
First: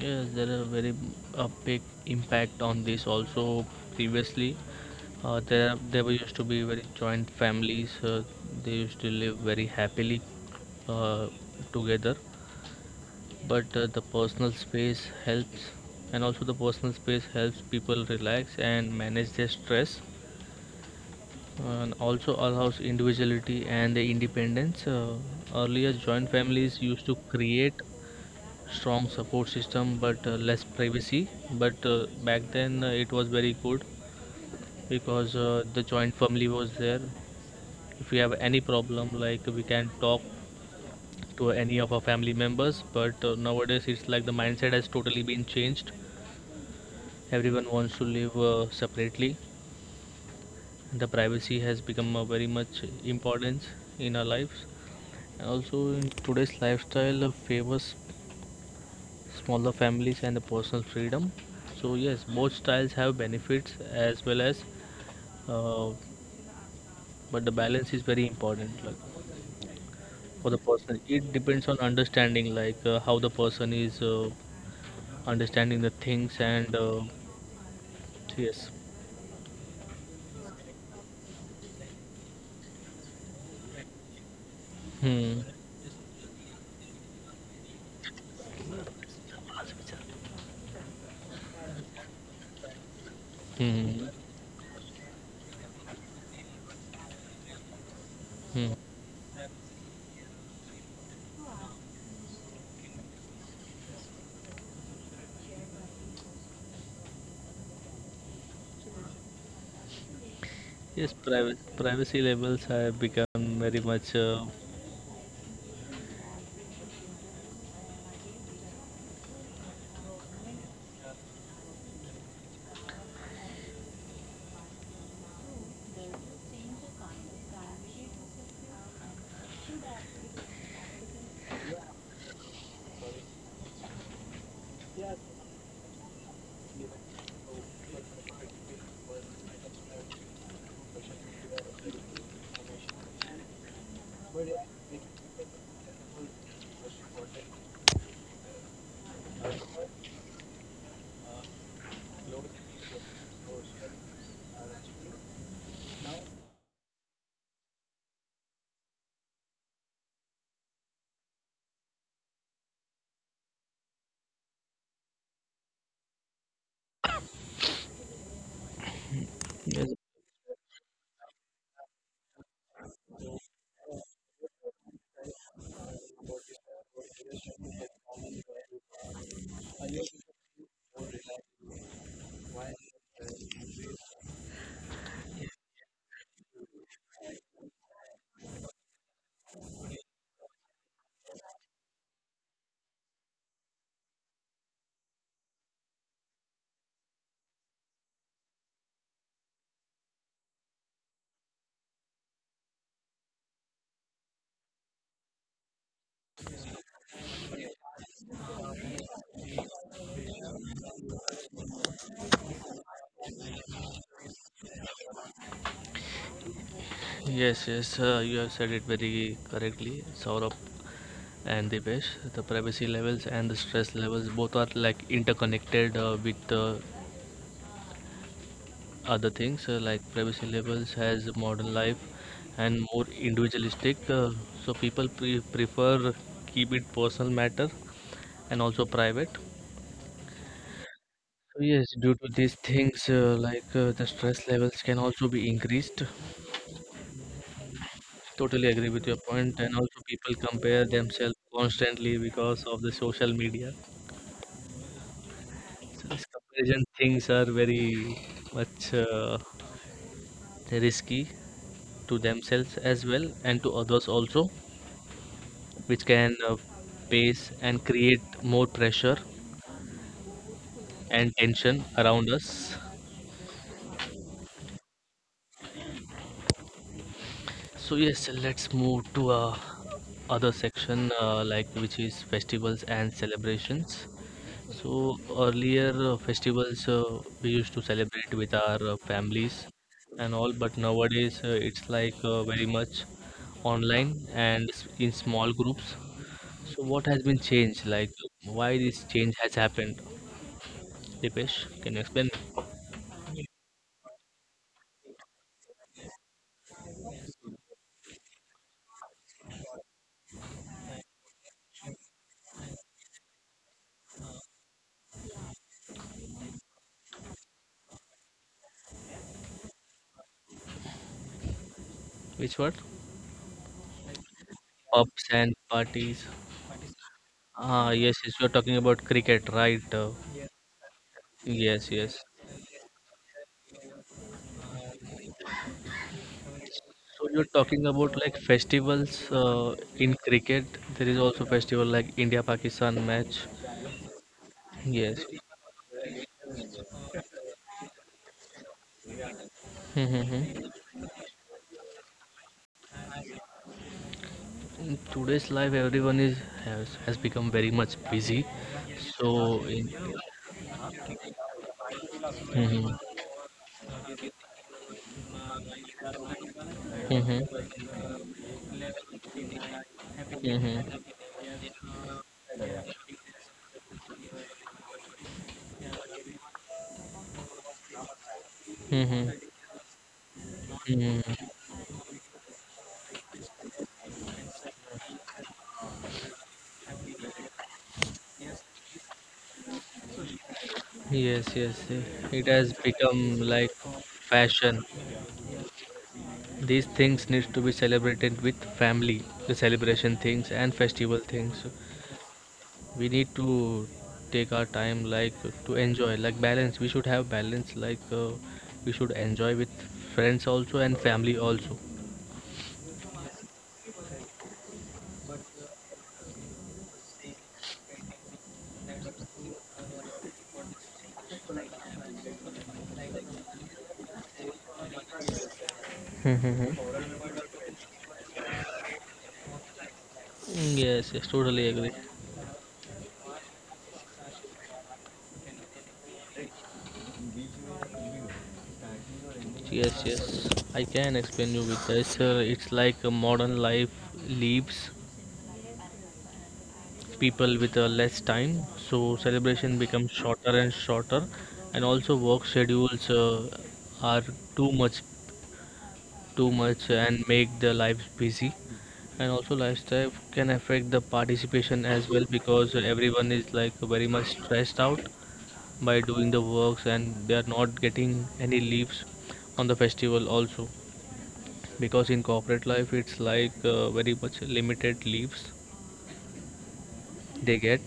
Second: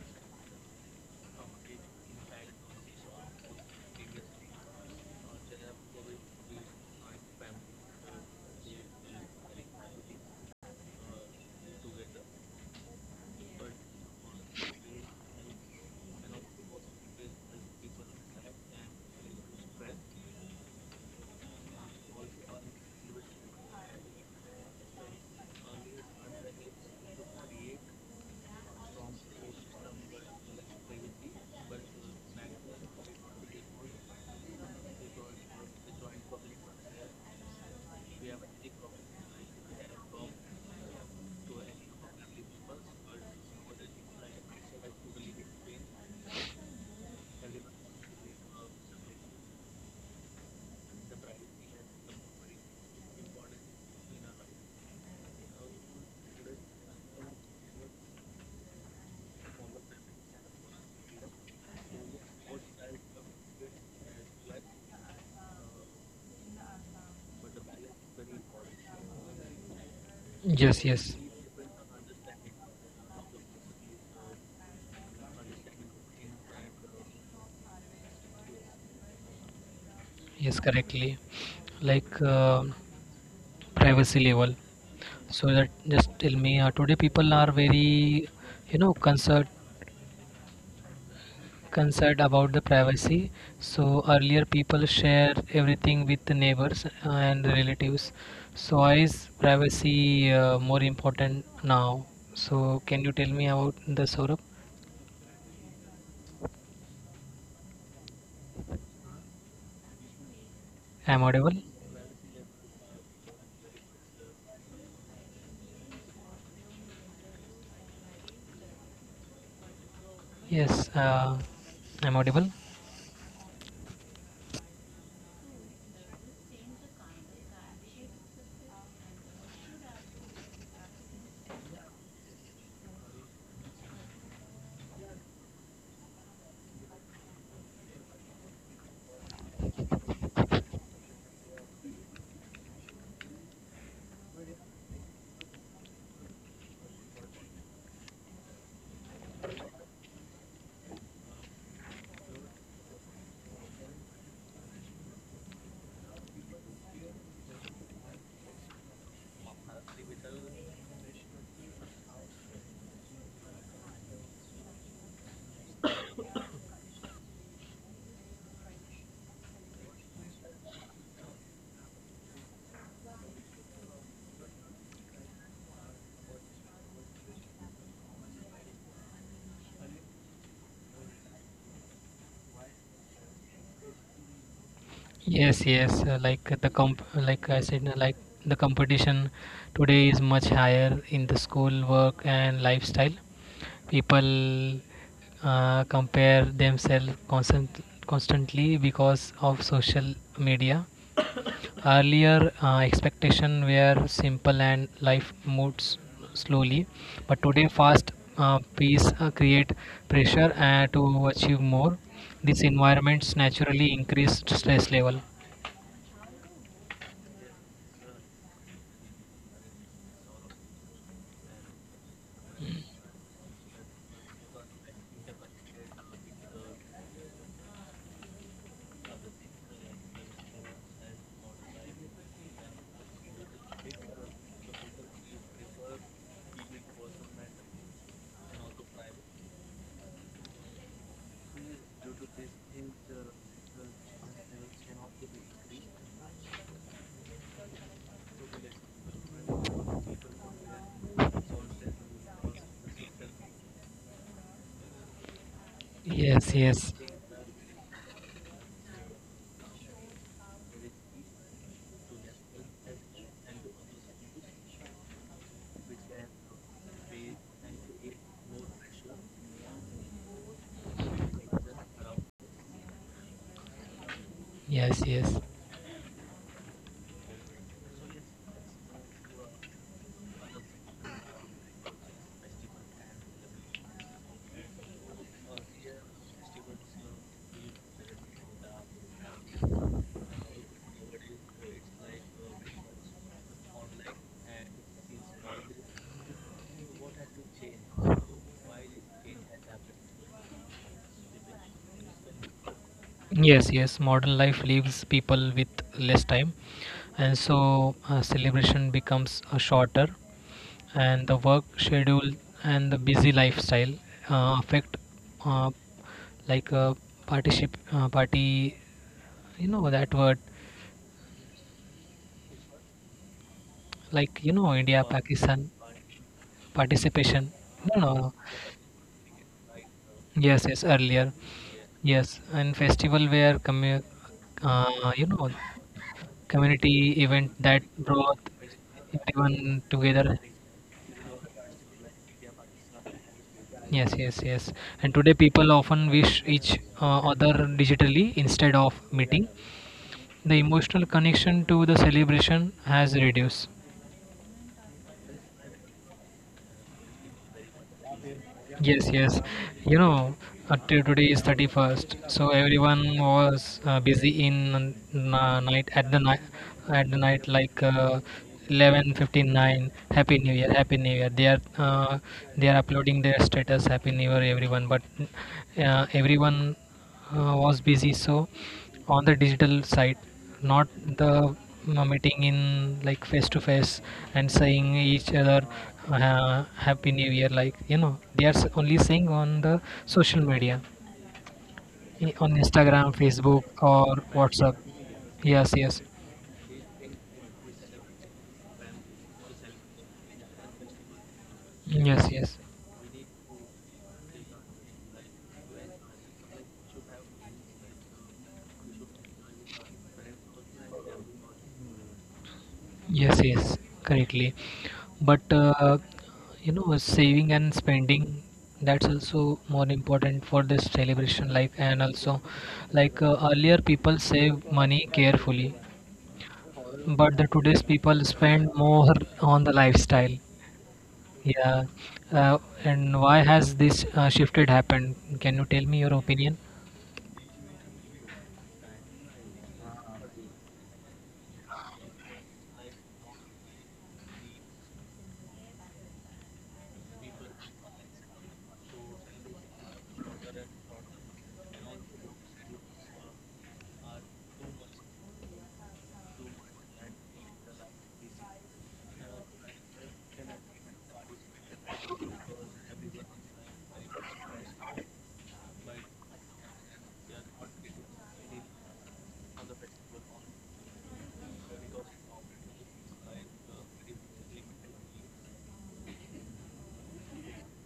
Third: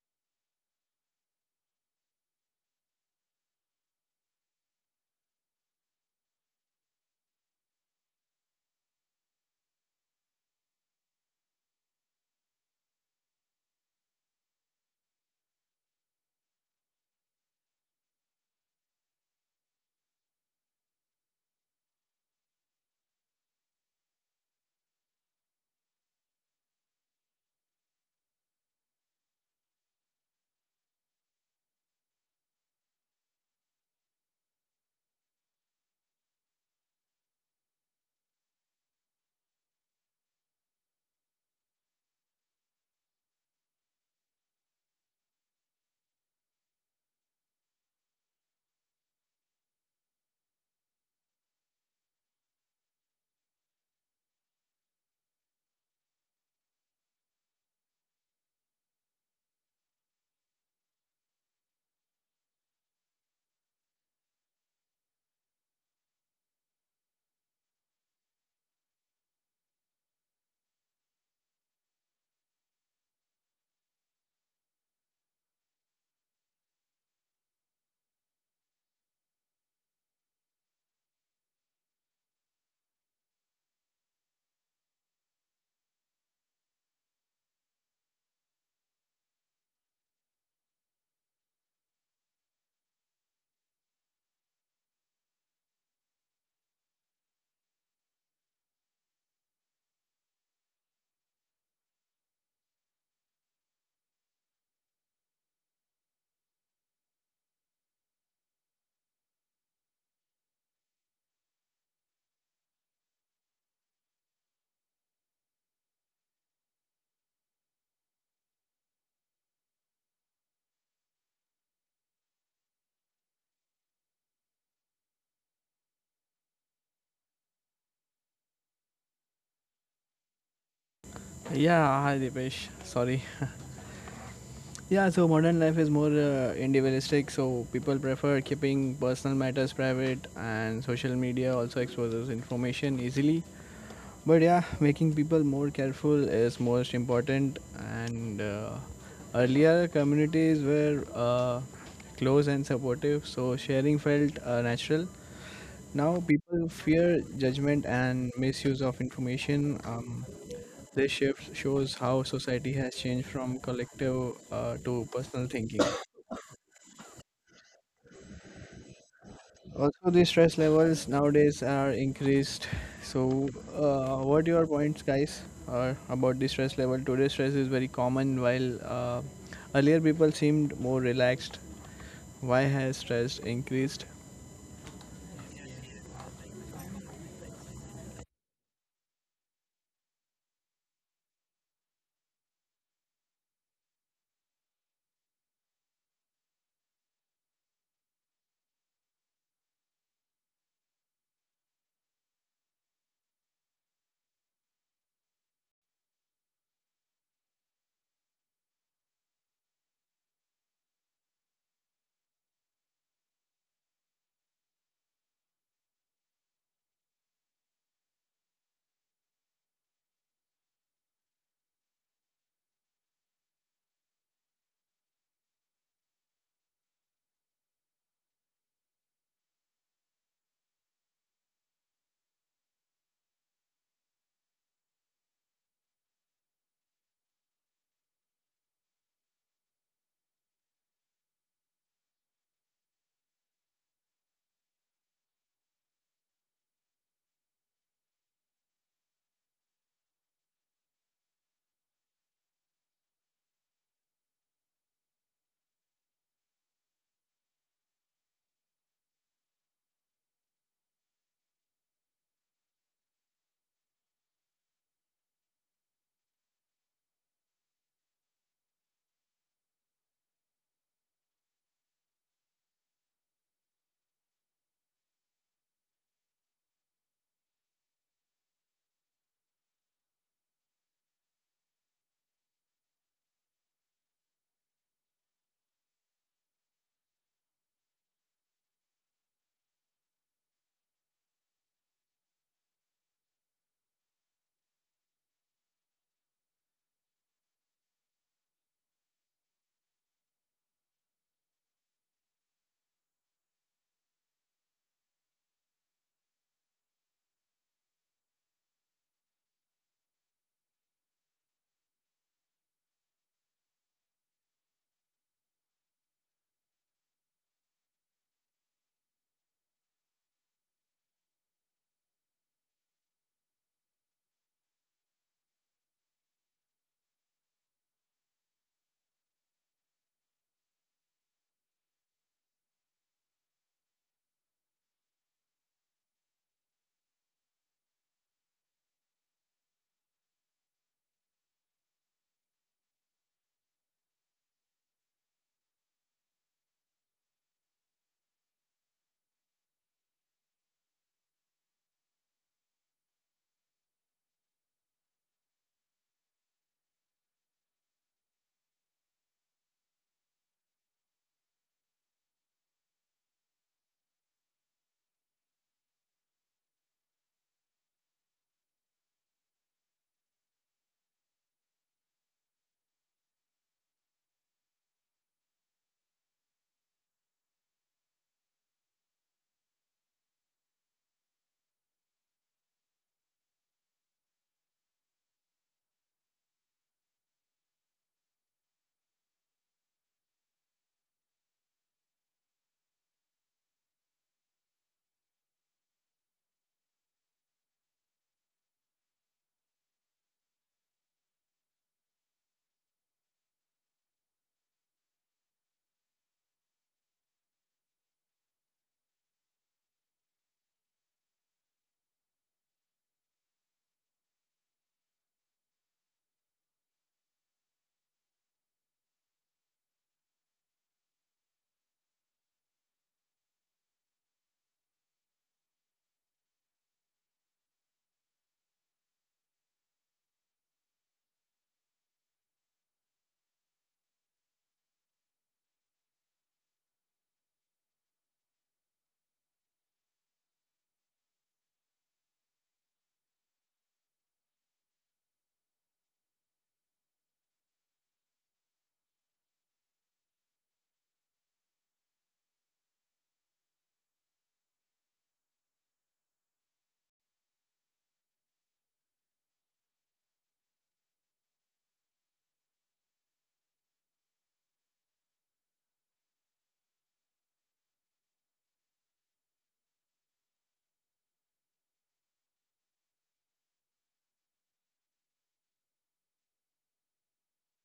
S1: Yes, there are very a big impact on this also previously. There were used to be very joint families. They used to live very happily uh, together. But the personal space helps, and also the personal space helps people relax and manage their stress, and also allows individuality and the independence. Earlier, joint families used to create strong support system but less privacy, but back then it was very good because the joint family was there. If we have any problem, like we can talk to any of our family members, but nowadays it's like the mindset has totally been changed. Everyone wants to live separately. The privacy has become a very much importance in our lives, and also in today's lifestyle favors smaller families and the personal freedom. So yes, both styles have benefits as well as, uh, but the balance is very important. Like for the
S2: Yes,
S1: person,
S2: yes,
S1: it depends on understanding, like how the person is understanding the things and yes.
S2: yes, correctly. Like privacy level. So
S1: Hmm.
S2: that just tell me, today people are very, you know, concerned about the privacy. So
S1: Hmm.
S2: earlier people share everything with the neighbors and relatives. So
S1: Hmm.
S2: why is privacy more important now? So can you tell me about the Saurabh? I'm
S1: Yes,
S2: audible.
S1: privacy levels have become very much.
S2: Yes, I'm audible.
S3: Yeah, hi Dipesh. Sorry. Yeah, so modern life is more individualistic, so people prefer keeping personal matters private, and social media also exposes information easily. But yeah, making people more careful is most important. And earlier, communities were close and supportive, so sharing felt natural. Now, people fear judgment and misuse of information. This shift shows how society has changed from collective to personal thinking. Also, the stress levels nowadays are increased. So, what your points, guys, are about the stress level? Today, stress is very common, while earlier people seemed more relaxed. Why has stress increased?
S2: Yes, yes. Like like I said, like the competition today is much higher in the school work and lifestyle. People compare themselves constantly because of social media. Earlier, expectation were simple and life moves slowly, but today, fast pace create pressure to achieve more. These environments naturally increase stress level.
S1: Yes, yes, you have said it very correctly, Saurabh. And Dipesh. The privacy levels and the stress levels both are like interconnected with other things like privacy levels has modern life and more individualistic. So people prefer keep it personal matter and also private. So yes, due to these things the stress levels can also be increased. Totally agree with your point, and also people compare themselves constantly because of the social media. So these
S2: Yes,
S1: comparison
S2: yes,
S1: things are very much risky to themselves as well and to others also, which can pace and create more pressure and tension around us.
S2: yes, yes,
S1: So yes, let's move to other section like which is festivals and celebrations. So earlier festivals we used to celebrate with our families and all, but nowadays it's like very much online and in small groups. So what has been changed? Like why this change has happened? Dipesh, can you explain?
S2: yes, yes. Modern life leaves people with less time, and so celebration becomes shorter, and the work schedule and the busy lifestyle affect uh, like particip party. You know that word,
S1: Which word?
S2: like you know India
S1: Pubs and
S2: Pakistan
S1: parties.
S2: participation.
S1: Ah,
S2: No, no,
S1: yes,
S2: no.
S1: yes, you're talking about cricket, right?
S2: Yes, yes, earlier.
S1: Yes, yes.
S2: Yes, and festival where commu- you know community
S1: So
S2: event
S1: you're
S2: that
S1: talking about
S2: brought
S1: like festivals
S2: everyone
S1: in
S2: together.
S1: cricket. There is also festival like India-Pakistan match.
S2: Yes, yes, yes. And
S1: Yes.
S2: today people often wish each other digitally instead of meeting. The
S1: Hmm.
S2: emotional connection to the celebration has reduced.
S1: In today's life, everyone is, has become very much busy.
S2: Yes, yes.
S1: So, in,
S2: You know, till today is 31st, so
S1: Mhm.
S2: everyone was busy in night at the night at the night
S1: Mhm.
S2: 11:59. Happy New Year, Happy New
S1: Mhm.
S2: Year. They are uploading their status Happy New Year everyone, but everyone was busy, so on the
S1: Mhm.
S2: digital side, not
S1: Mhm.
S2: the meeting in, like, face to face and saying each other happy new year, like you know they are only saying on the social media,
S1: Yes, yes, eh, it
S2: on
S1: has
S2: Instagram,
S1: become
S2: Facebook
S1: like
S2: or WhatsApp.
S1: fashion.
S2: Yes, yes,
S1: These things need to be celebrated with family, the celebration things and festival things. So,
S2: yes, yes.
S1: we need to take our time, like to enjoy, like balance. We should have balance, like we should enjoy with friends also and family also.
S2: Yes, yes, correctly. But you know, saving and spending, that's also more important for this celebration life. And also, earlier, people save money carefully,
S1: Mm,
S2: but the today's people spend more on the lifestyle.
S1: yes, yes, totally
S2: Yeah,
S1: agree.
S2: uh, and why has this shifted happened? Can you tell me your opinion?
S1: Yes, yes, I can explain you with this. It's like a modern life leaves people with less time, so celebration becomes shorter and shorter, and also work schedules are too much, too much, and make the lives busy. And also lifestyle can affect the participation as well because everyone is like very much stressed out by doing the works, and they are not getting any leaves on the festival also because in corporate life it's like very much limited leaves they get.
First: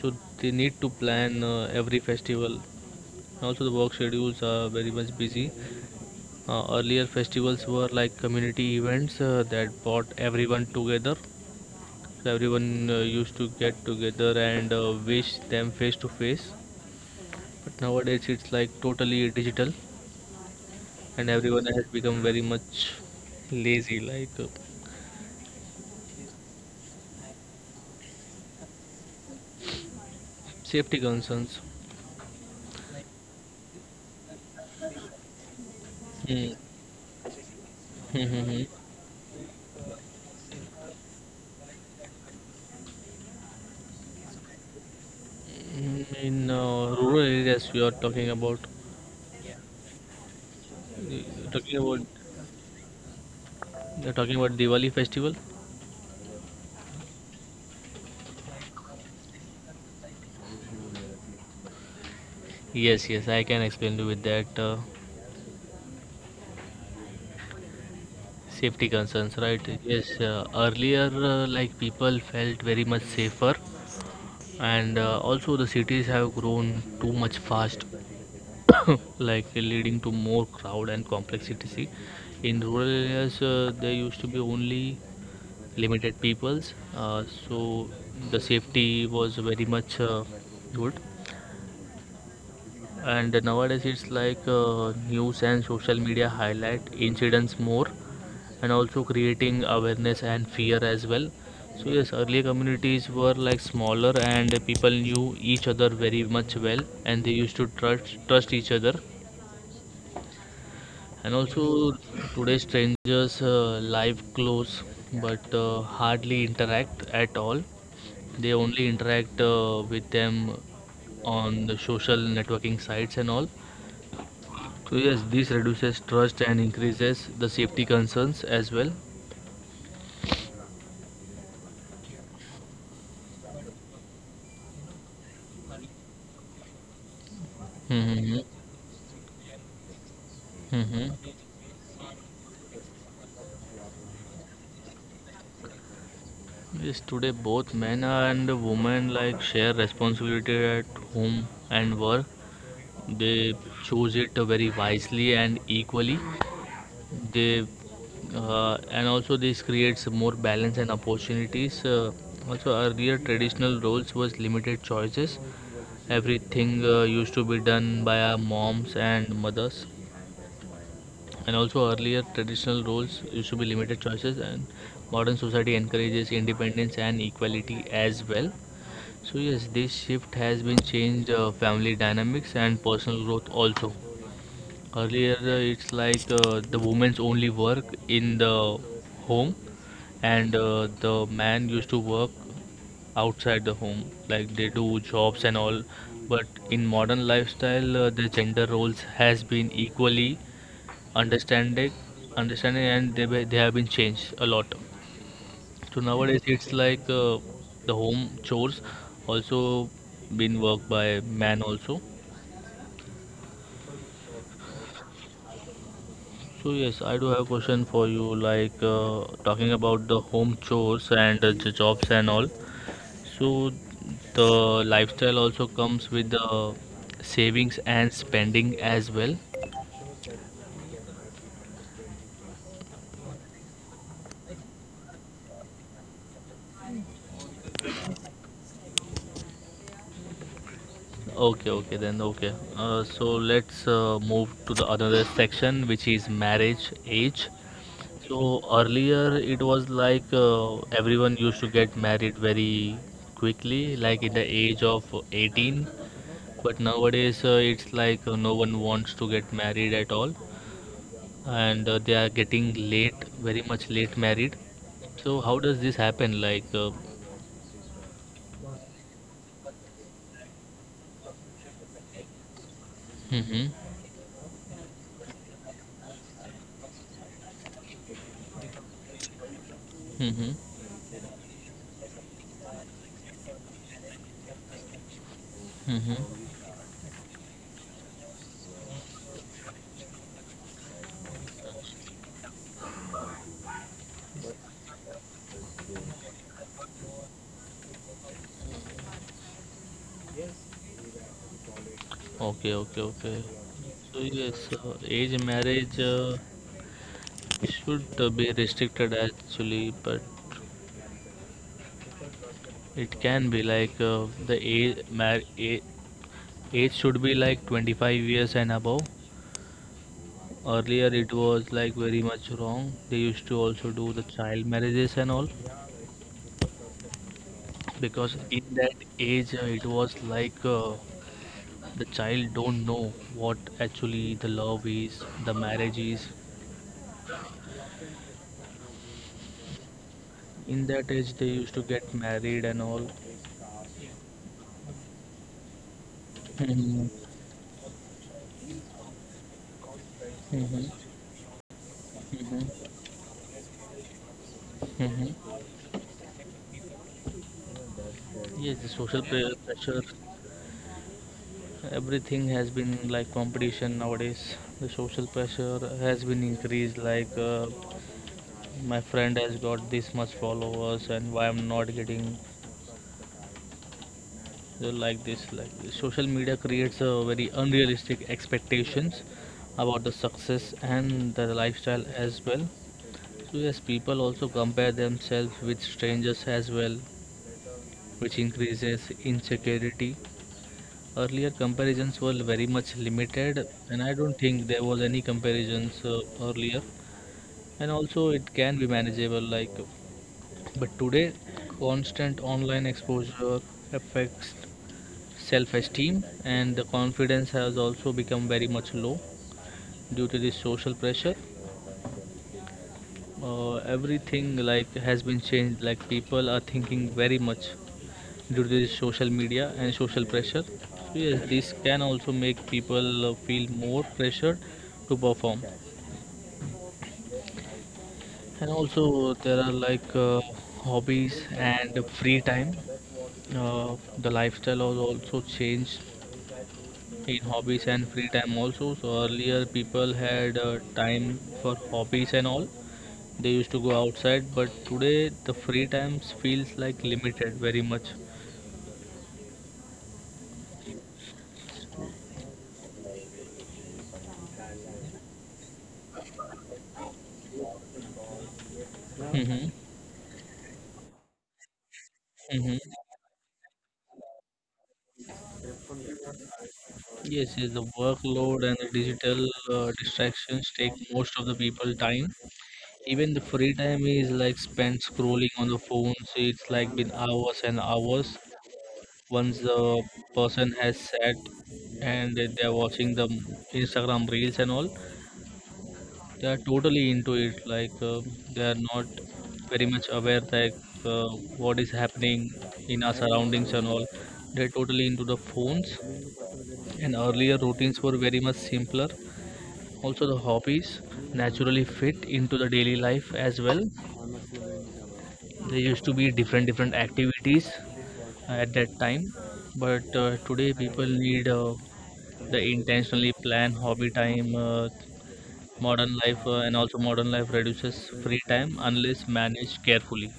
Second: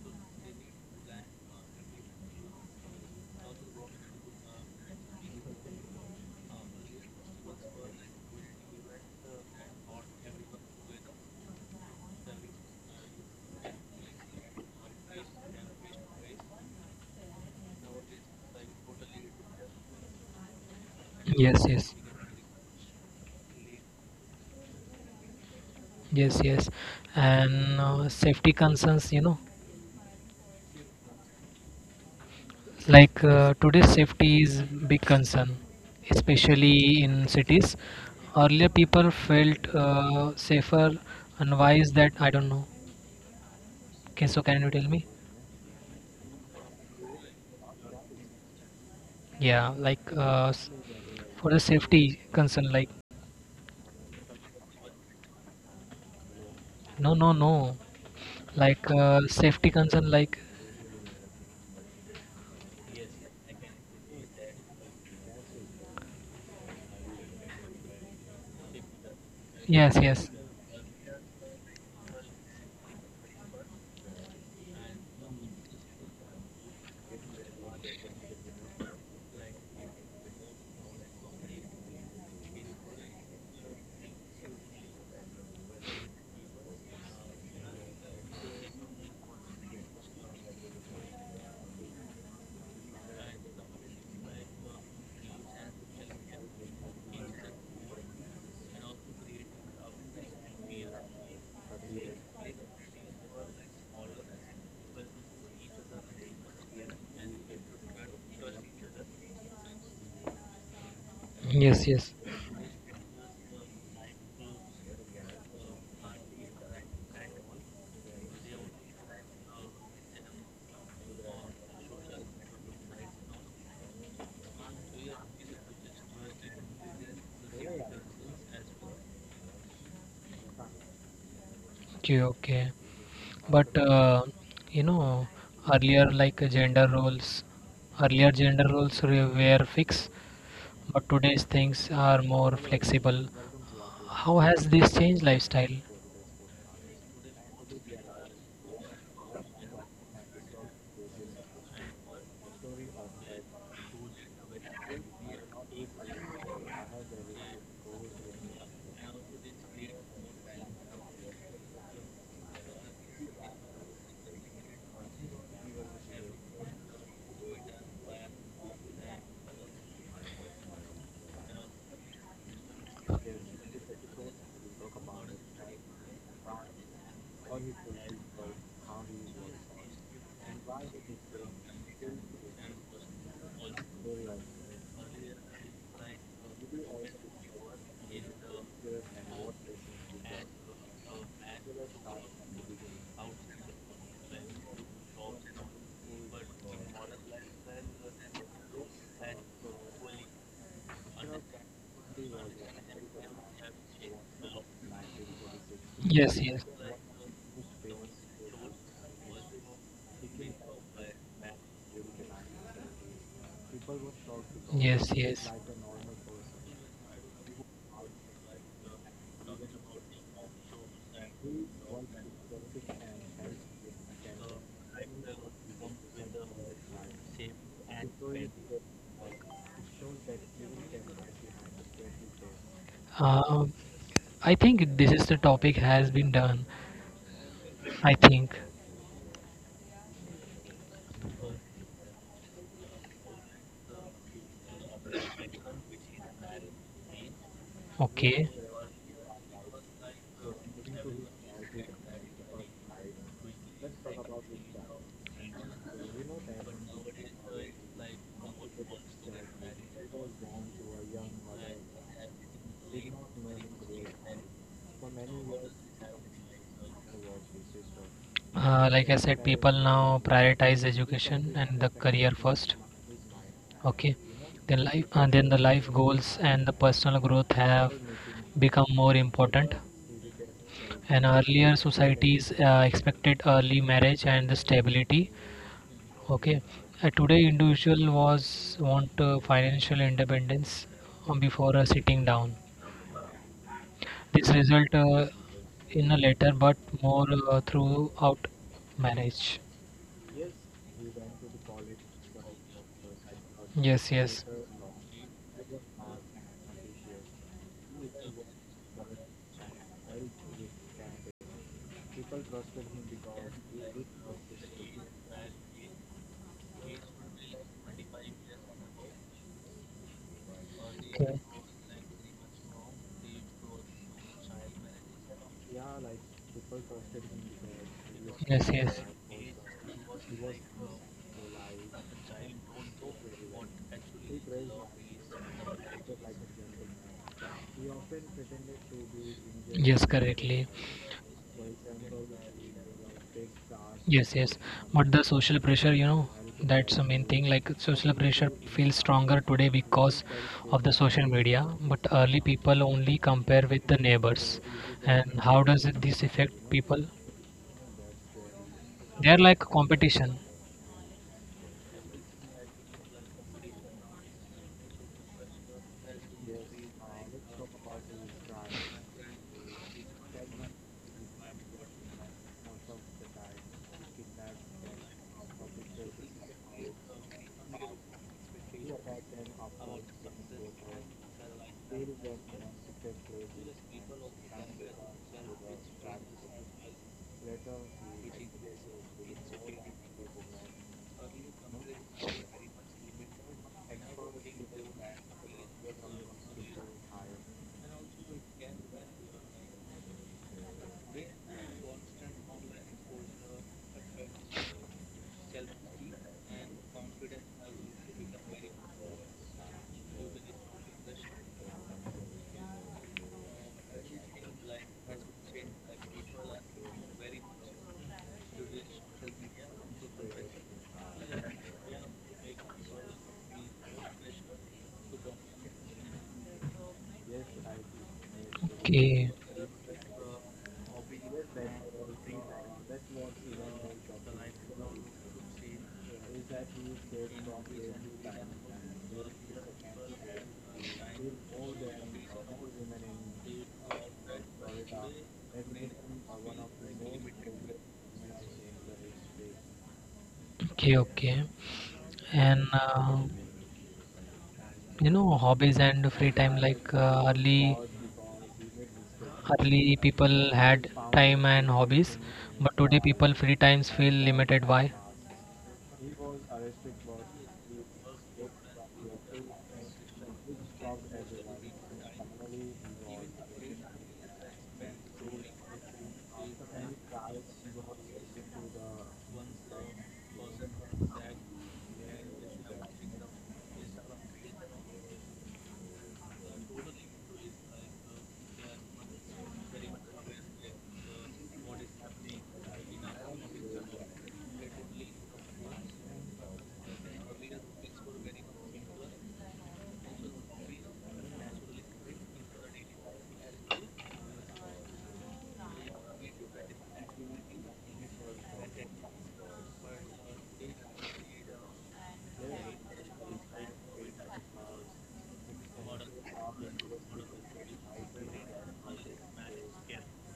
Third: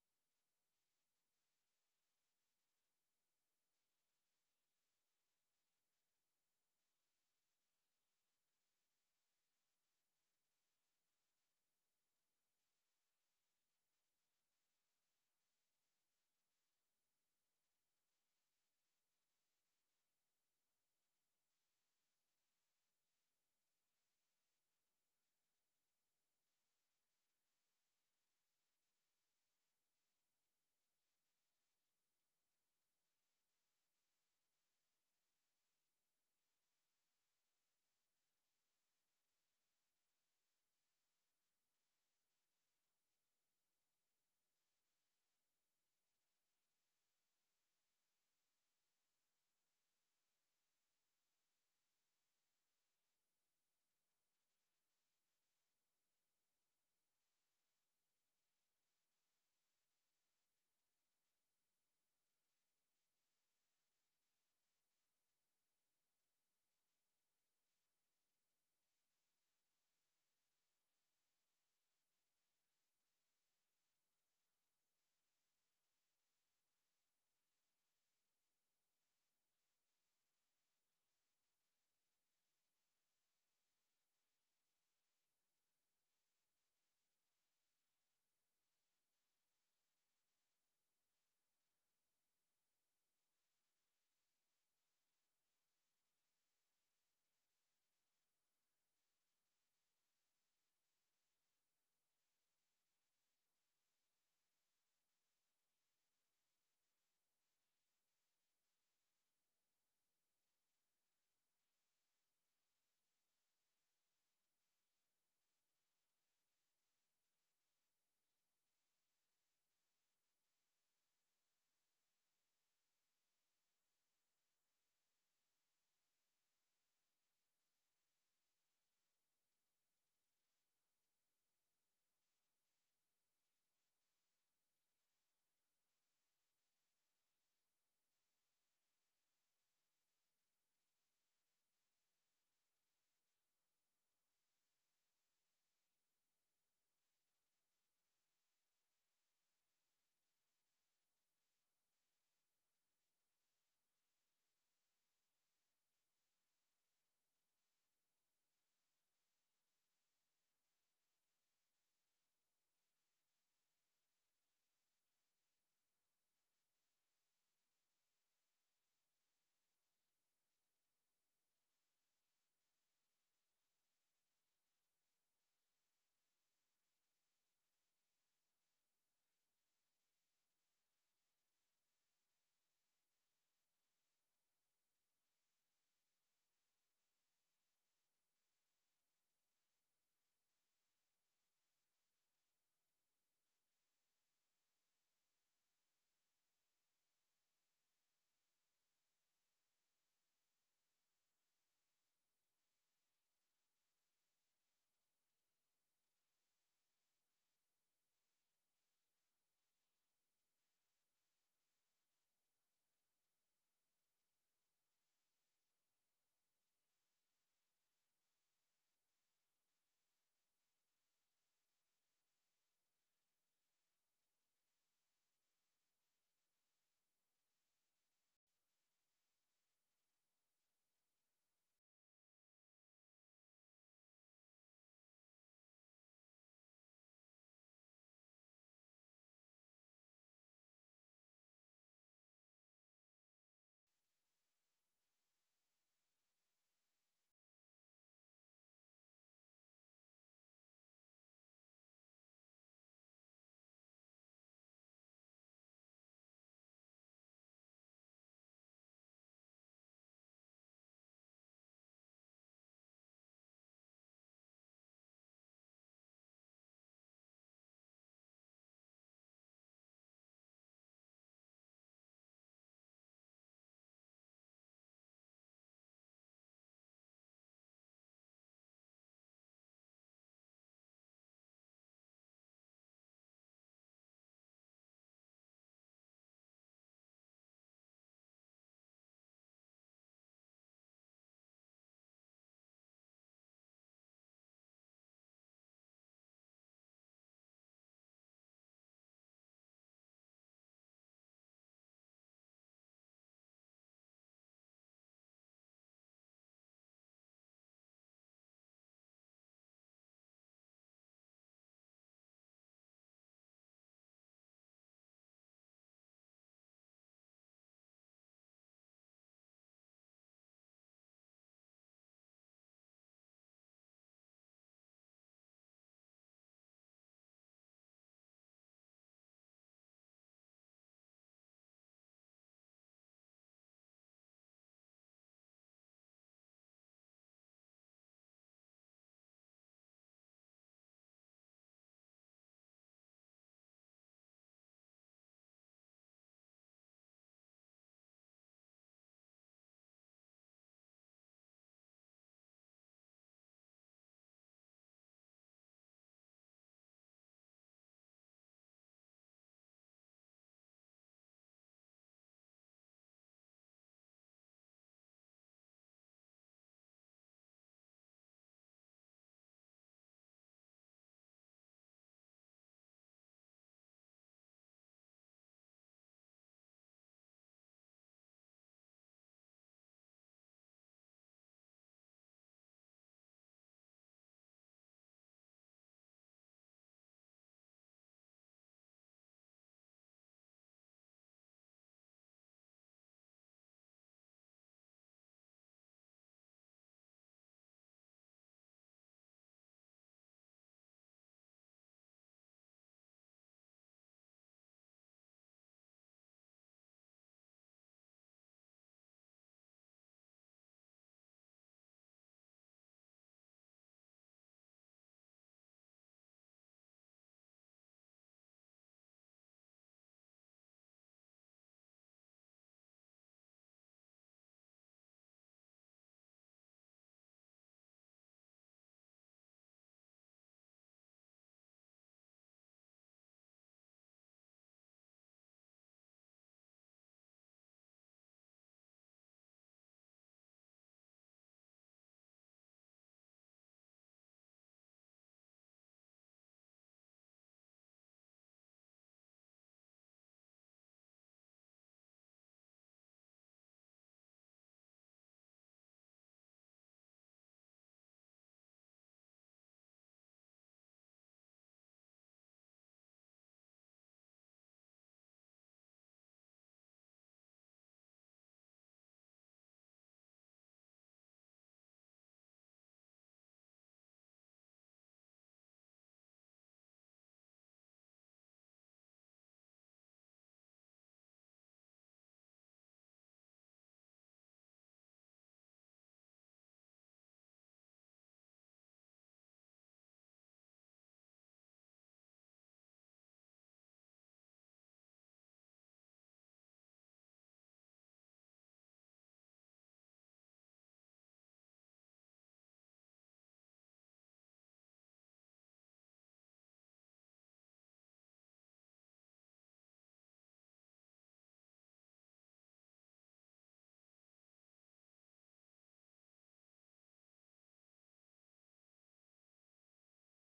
S1: So they need to plan every festival. Also the work schedules are very much busy. Earlier festivals were like community events that brought everyone together, so everyone used to get together and wish them face to face, but nowadays it's like totally digital and everyone
S2: Yes,
S1: has
S2: yes,
S1: become very much lazy, like
S2: yes, yes. And safety concerns, you know.
S1: safety concerns.
S2: Like today's safety is big concern,
S1: Hmm.
S2: especially in cities.
S1: Hmm, hmm, hmm.
S2: Earlier, people felt safer, and why is that? I don't know. Okay, so can you tell me?
S1: Mm, in rural areas, we are talking about,
S2: Yeah, like for the
S1: talking about,
S2: safety concern, like
S1: you're talking about Diwali festival.
S2: no, no, no, like safety concern, like
S1: Yes, yes, I can explain you with that safety concerns, right?
S2: yes,
S1: Yes,
S2: yes,
S1: earlier like people felt very much safer, and also the cities have grown too much fast. Like leading to more crowd and complexity. In rural areas, there used to be only limited peoples, so the safety was very much good. And nowadays, it's like news and social media highlight incidents more, and also creating awareness and fear as well. So yes, earlier communities were like smaller, and people knew each other very much well, and they used to trust each other. And
S2: yes,
S1: also,
S2: yes.
S1: today strangers live close but hardly interact at all. They only interact with them on the social networking sites and all. So, yes, this reduces trust and increases the safety concerns as well.
S2: Okay, okay. But you know, earlier like gender roles, earlier
S1: Mm-hmm.
S2: gender roles re- were fixed, but
S1: Mm-hmm.
S2: today's things are more flexible. How has this changed lifestyle?
S1: Yes, today both men and women like share responsibility at home and work. They choose it very wisely and equally. They and also this creates more balance and opportunities. Also earlier traditional roles was limited choices, everything used to be done by our moms and mothers, and also earlier traditional roles used to be limited choices, and modern society encourages independence and equality as well. So yes, this shift has been changed family dynamics and personal growth also. Earlier, it's like the women's only work in the home, and the man used to work outside the home, like they do jobs and all. But in modern lifestyle, the gender roles has been equally understanding, understanding, and they they have been changed a lot. So
S2: Yes,
S1: nowadays,
S2: yes,
S1: it's like the home chores also been worked by man also.
S2: yes, yes.
S1: So yes, I do have a question for you, like talking about the home chores and the jobs and all. So the lifestyle also comes with the savings and spending as well.
S2: Uh, I think this is the topic has been done. I think
S1: Okay, okay, then okay. So let's move to the another section, which is marriage age. So
S2: okay.
S1: earlier it was like everyone used to get married very quickly, like in the age of 18. But nowadays it's like no one wants to get married at all, and they are getting late, very much late married. So how does this happen? Like,
S2: Like I said, people now prioritize education and the career first.
S1: mm-hmm,
S2: Okay, then life, then the life goals and the personal growth have become more important.
S1: mm-hmm,
S2: And earlier, societies expected early marriage and the stability.
S1: mm-hmm.
S2: Okay. Today, individual was want financial independence, before sitting down. This result in a later, but more throughout marriage.
S1: Okay, okay, okay.
S2: Yes,
S1: So
S2: yes.
S1: yes, age marriage should be restricted actually, but it can be like the age should be like 25 years and above. Earlier, it
S2: Okay.
S1: was like very much wrong. They used to also do the child marriages and all because
S2: Yes,
S1: in
S2: yes.
S1: that age, it was like the child don't know what actually the love is, the marriage is.
S2: Yes, correctly.
S1: In that age, they used to get married and all.
S2: Yes, yes. But the social pressure, you know, that's the
S1: hmm
S2: main thing. Like social pressure feels stronger today because of
S1: hmm
S2: the social media. But early people
S1: hmm
S2: only compare with the neighbors. And how
S1: hmm
S2: does it, this affect people?
S1: Yes, the
S2: They're like
S1: pressure,
S2: competition.
S1: everything has been like competition nowadays. The social pressure has been increased, like, my friend has got this much followers and why I'm not getting, like this. Like, social media creates a very unrealistic expectations about the success and the lifestyle as well. So yes, people also compare themselves with strangers as well, which increases insecurity. Earlier comparisons were very much limited, and I don't think there was any comparisons earlier. And also, it can be manageable, like, but today, constant online exposure affects self-esteem, and the confidence has also become very much low due to this social pressure. Everything, like, has been changed. Like, people are thinking very much due to this social media and social pressure. So yes, this can also make people feel more pressure to perform. And
S2: Okay,
S1: also there are, like, hobbies and free time. The lifestyle has also changed in hobbies and free time also. So earlier people had time for hobbies and all. They used to go outside, but today the free times feels like limited very much.
S2: okay, okay. And you know hobbies and free time, like
S1: Mm-hmm.
S2: early people had time and hobbies, but
S1: Mm-hmm.
S2: today people free times feel limited. Why?
S1: Yes, yes, the workload and the digital distractions take most of the people time. Even the free time is like spent scrolling on the phone, so it's like been hours and hours. Once the person has sat and they are watching the Instagram reels and all, they are totally into it, like, they are not very much aware, like, uh, what is happening in our surroundings and all. They're totally into the phones. And earlier routines were very much simpler. Also the hobbies naturally fit into the daily life as well. There used to be different different activities at that time. But today people need the intentionally planned hobby time. Modern life And also modern life reduces free time unless managed carefully.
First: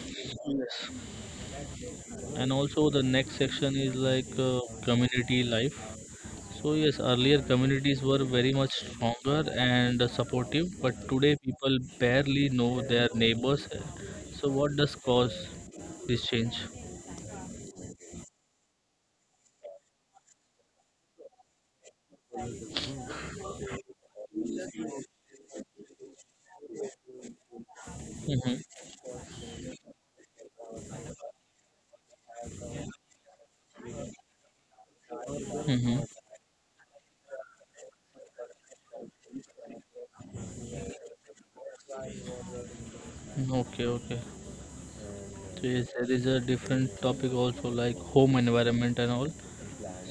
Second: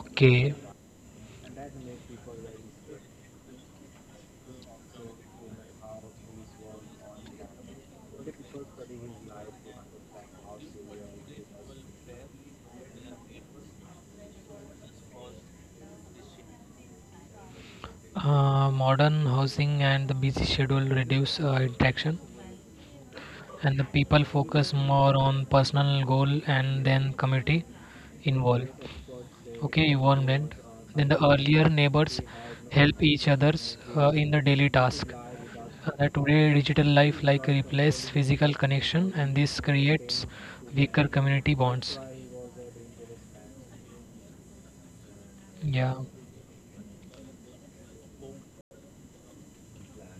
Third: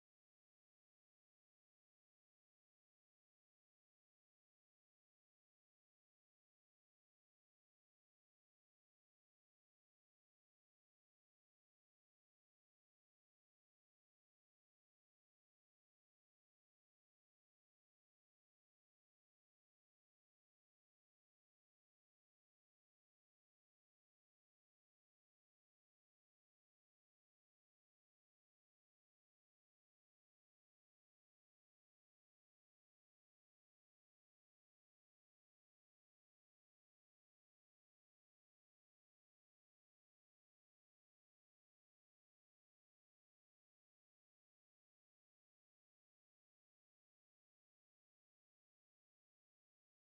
S2: Okay.
S1: Yes. And also the next section is like community life. So yes, earlier communities were very much stronger and supportive, but today people barely know their neighbors. So what does cause this change?
S2: Modern housing and the busy schedule reduce interaction, and the people focus more on personal goal and then community involved.
S1: Mm-hmm.
S2: Okay, involvement. Then the earlier neighbors help each others in the daily task.
S1: Mm-hmm.
S2: Today, digital life like replace physical connection, and this creates weaker community bonds.
S1: Okay, okay. So
S2: Yeah.
S1: yes, there is a different topic also like home environment and all.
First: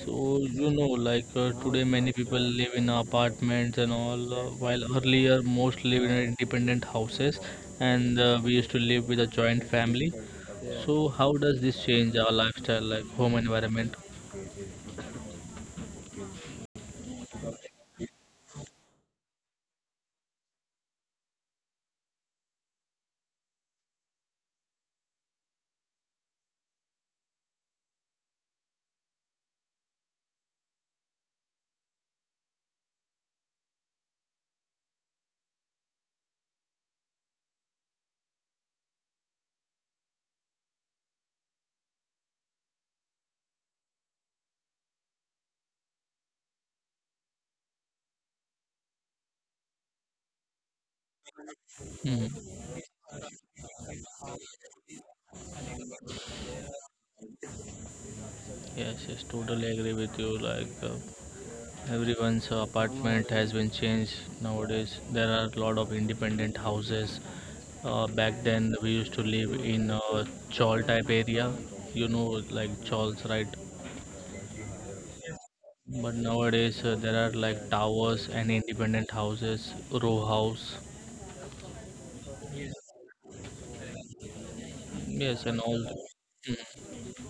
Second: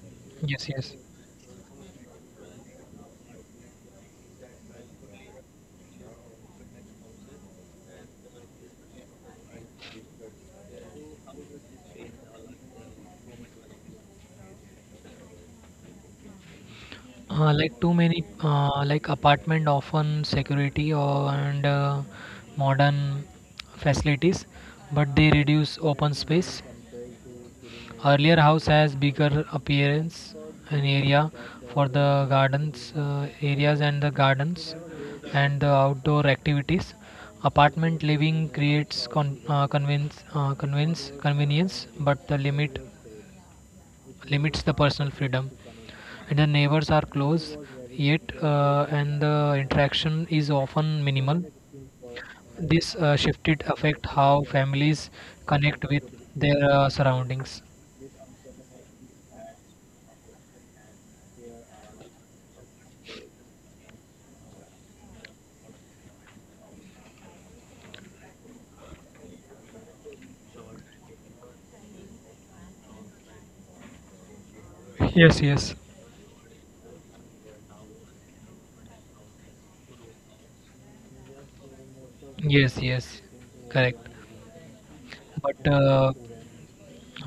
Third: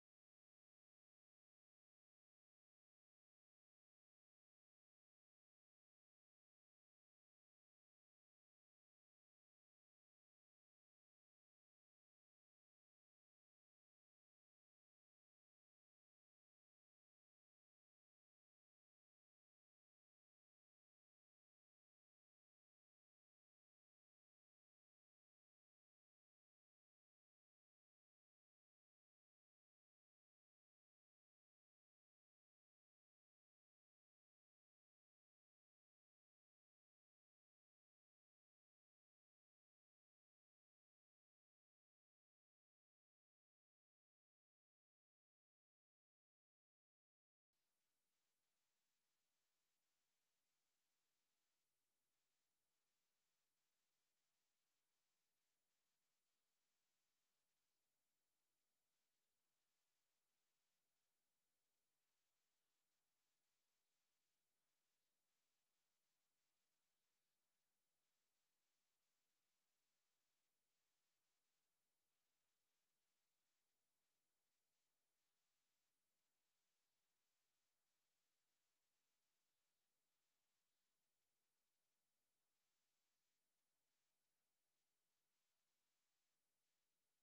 S1: So
S2: Yes.
S1: you know,
S2: Yes.
S1: like, today many people live in apartments and all, while earlier most live in independent houses, and we used to live with a joint family. So how does this change our lifestyle, like home environment?
S2: Like too many like apartment often security or, and modern facilities, but they reduce open space. Earlier house has bigger appearance and area for the gardens and the outdoor activities. Apartment living creates con- convince, convince convenience, but the limits the personal freedom, and the neighbors are close, yet and the interaction is often minimal.
S1: Hmm.
S2: This shifted affect how families connect with their surroundings.
S1: Yes, yes, totally agree with you. Like, everyone's apartment has been changed nowadays. There are a lot of independent houses. Back then, we used to live in a chawl type area, you know, like chawls, right?
S2: Yes, yes,
S1: But nowadays, there are like towers and independent houses, row house.
S2: yes, yes, correct.
S1: Yes, and
S2: But
S1: all.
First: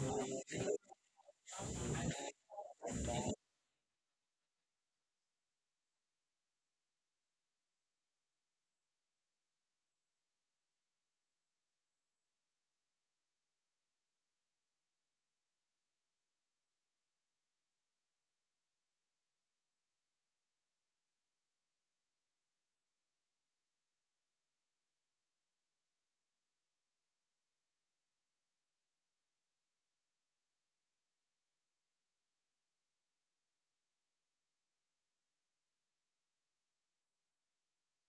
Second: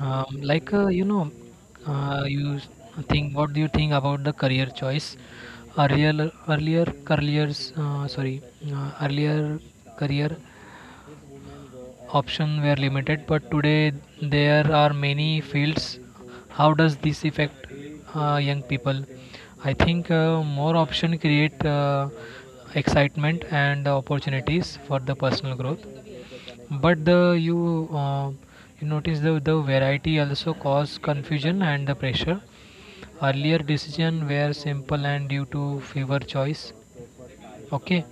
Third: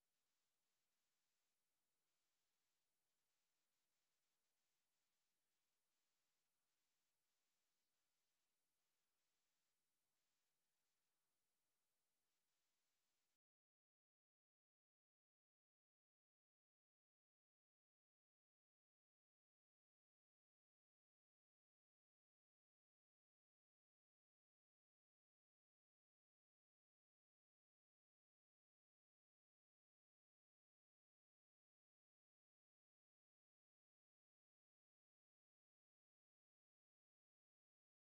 S2: um, you know, uh, you s- think what do you think about the career choice? Earlier earlier careers uh, sorry uh, earlier career options were limited, but today there are many fields. How does this affect young people? I think more options create excitement and opportunities for the personal growth. But the you you notice the variety also cause confusion and the pressure. Earlier decision were simple and due to fewer choice. Okay,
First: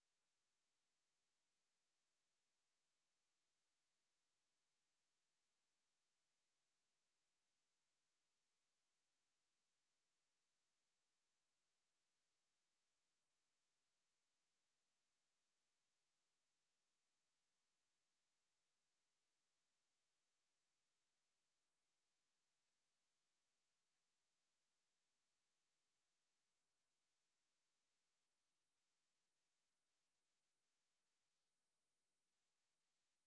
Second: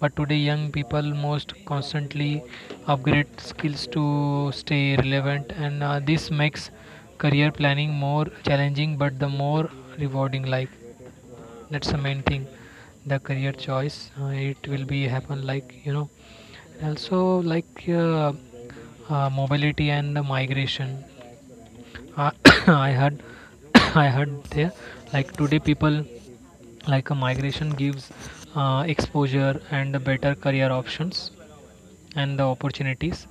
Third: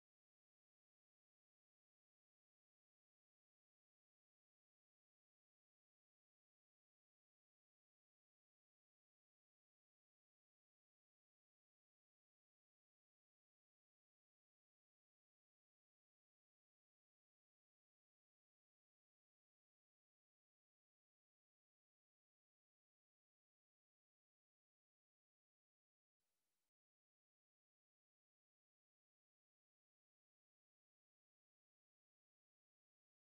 S2: but today, young people most constantly upgrade skills to stay relevant, and this makes career planning more challenging but the more rewarding. Like that's the main thing, the career choice. It will be happen like you know, also like mobility and the migration. Uh, I heard, I heard there like today people like a migration gives exposure and better career options and the opportunities.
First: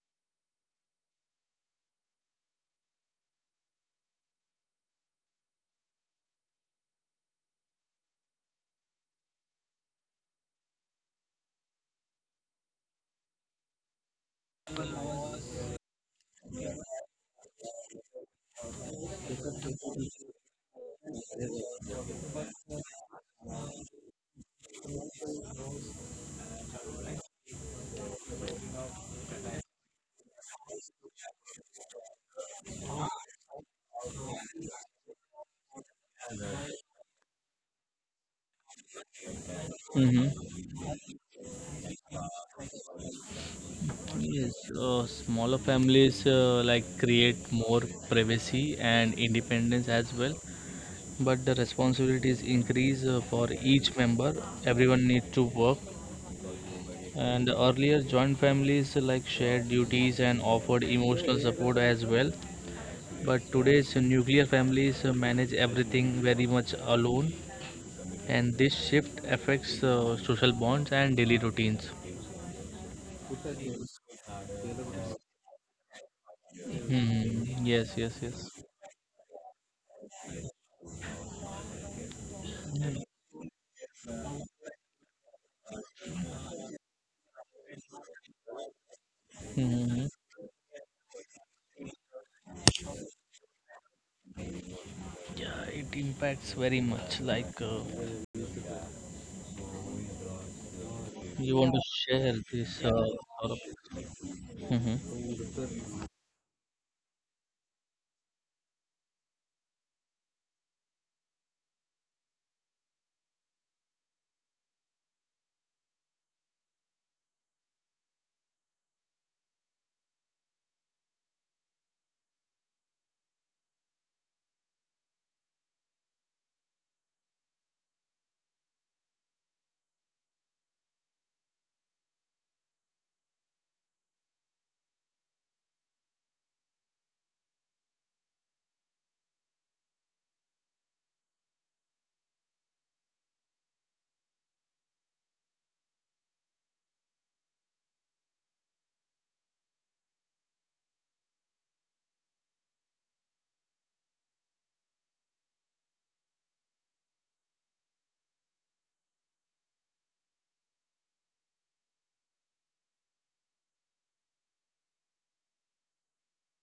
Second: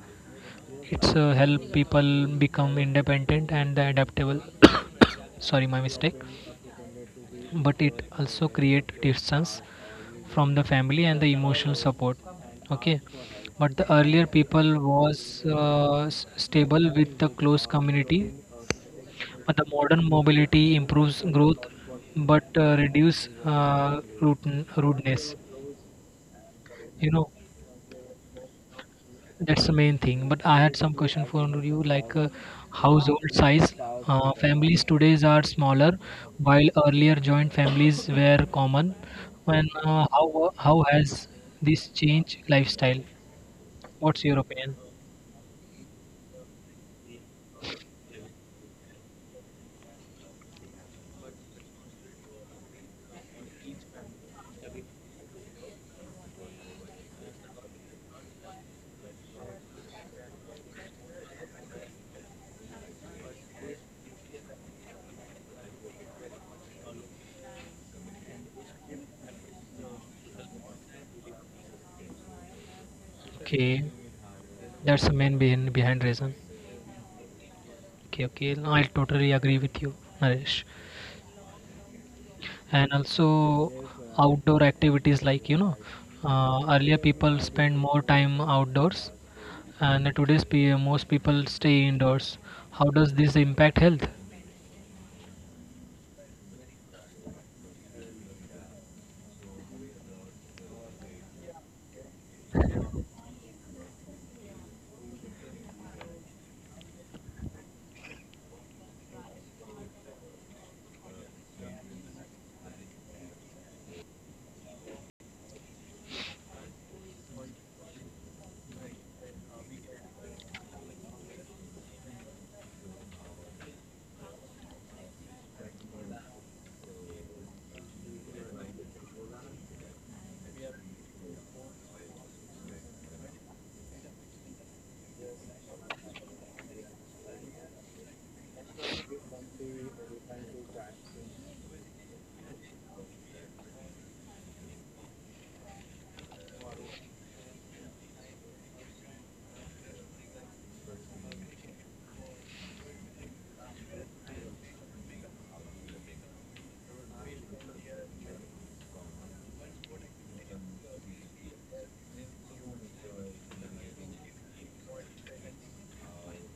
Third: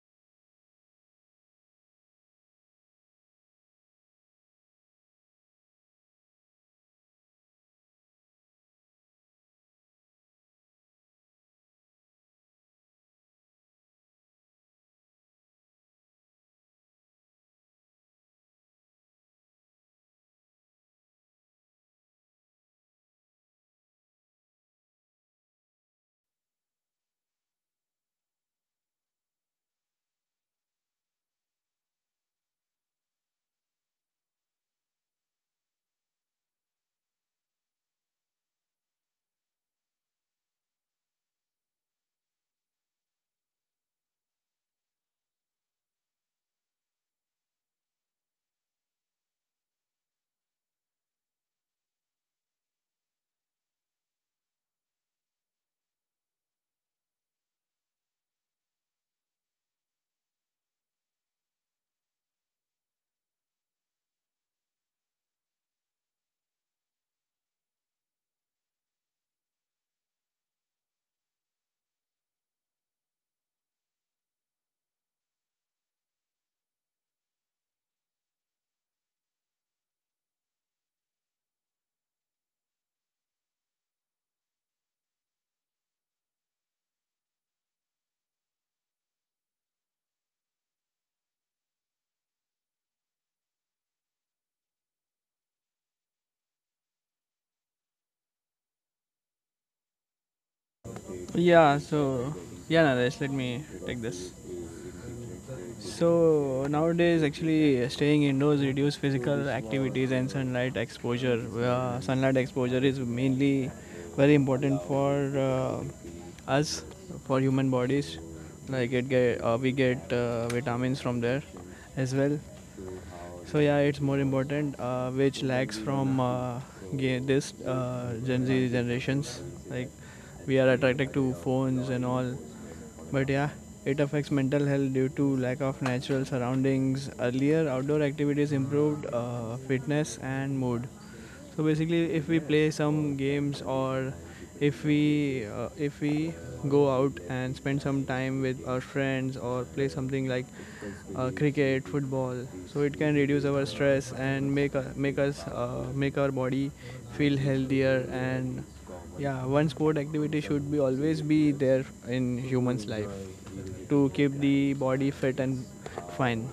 S2: It's help people become independent and adaptable. Sorry, my mistake. But it also create distance from the family and the emotional support. Okay, but the earlier people was stable with the close community. But the modern mobility improves growth, but rudeness. You know, that's the main thing. But I had some question for you, like household size. Families today are smaller, while earlier joint families were common. And uh,
S1: Hmm.
S2: how how has this changed lifestyle? What's your
S1: Yes,
S2: opinion?
S1: smaller families like create more privacy and independence as well, but the responsibilities increase for each member. Everyone needs to work. And earlier joint families like shared duties and offered emotional support as well, but today's nuclear families manage everything very much alone, and this shift affects social bonds and daily routines.
S2: Okay, that's the main behind reason.
S1: Hmm, yes, yes,
S2: Okay,
S1: yes.
S2: okay, I totally agree with you, Naresh. And also outdoor activities, like you know, earlier people spend more time outdoors,
S1: Hmm.
S2: and most people stay indoors. How does this impact health?
S1: Yeah, it impacts very much, like, you want to
S3: Yeah,
S1: share
S3: so
S1: this,
S3: yeah, Naresh, let
S1: Saurabh?
S3: me take this.
S1: Mhm.
S3: So nowadays, actually, staying indoors reduce physical activities and sunlight exposure. Sunlight exposure is mainly very important for us, for human bodies. Like it get, we get vitamins from there as well. So yeah, it's more important, which lacks from this Gen Z generations. Like we are attracted to phones and all, but yeah, it affects mental health due to lack of natural surroundings. Earlier, outdoor activities improved fitness and mood. So basically, if we play some games, or if we go out and spend some time with our friends or play something like cricket, football, so it can reduce our stress and make our body feel healthier. And yeah, one sport activity should be always be there in humans' life to keep the body fit and fine.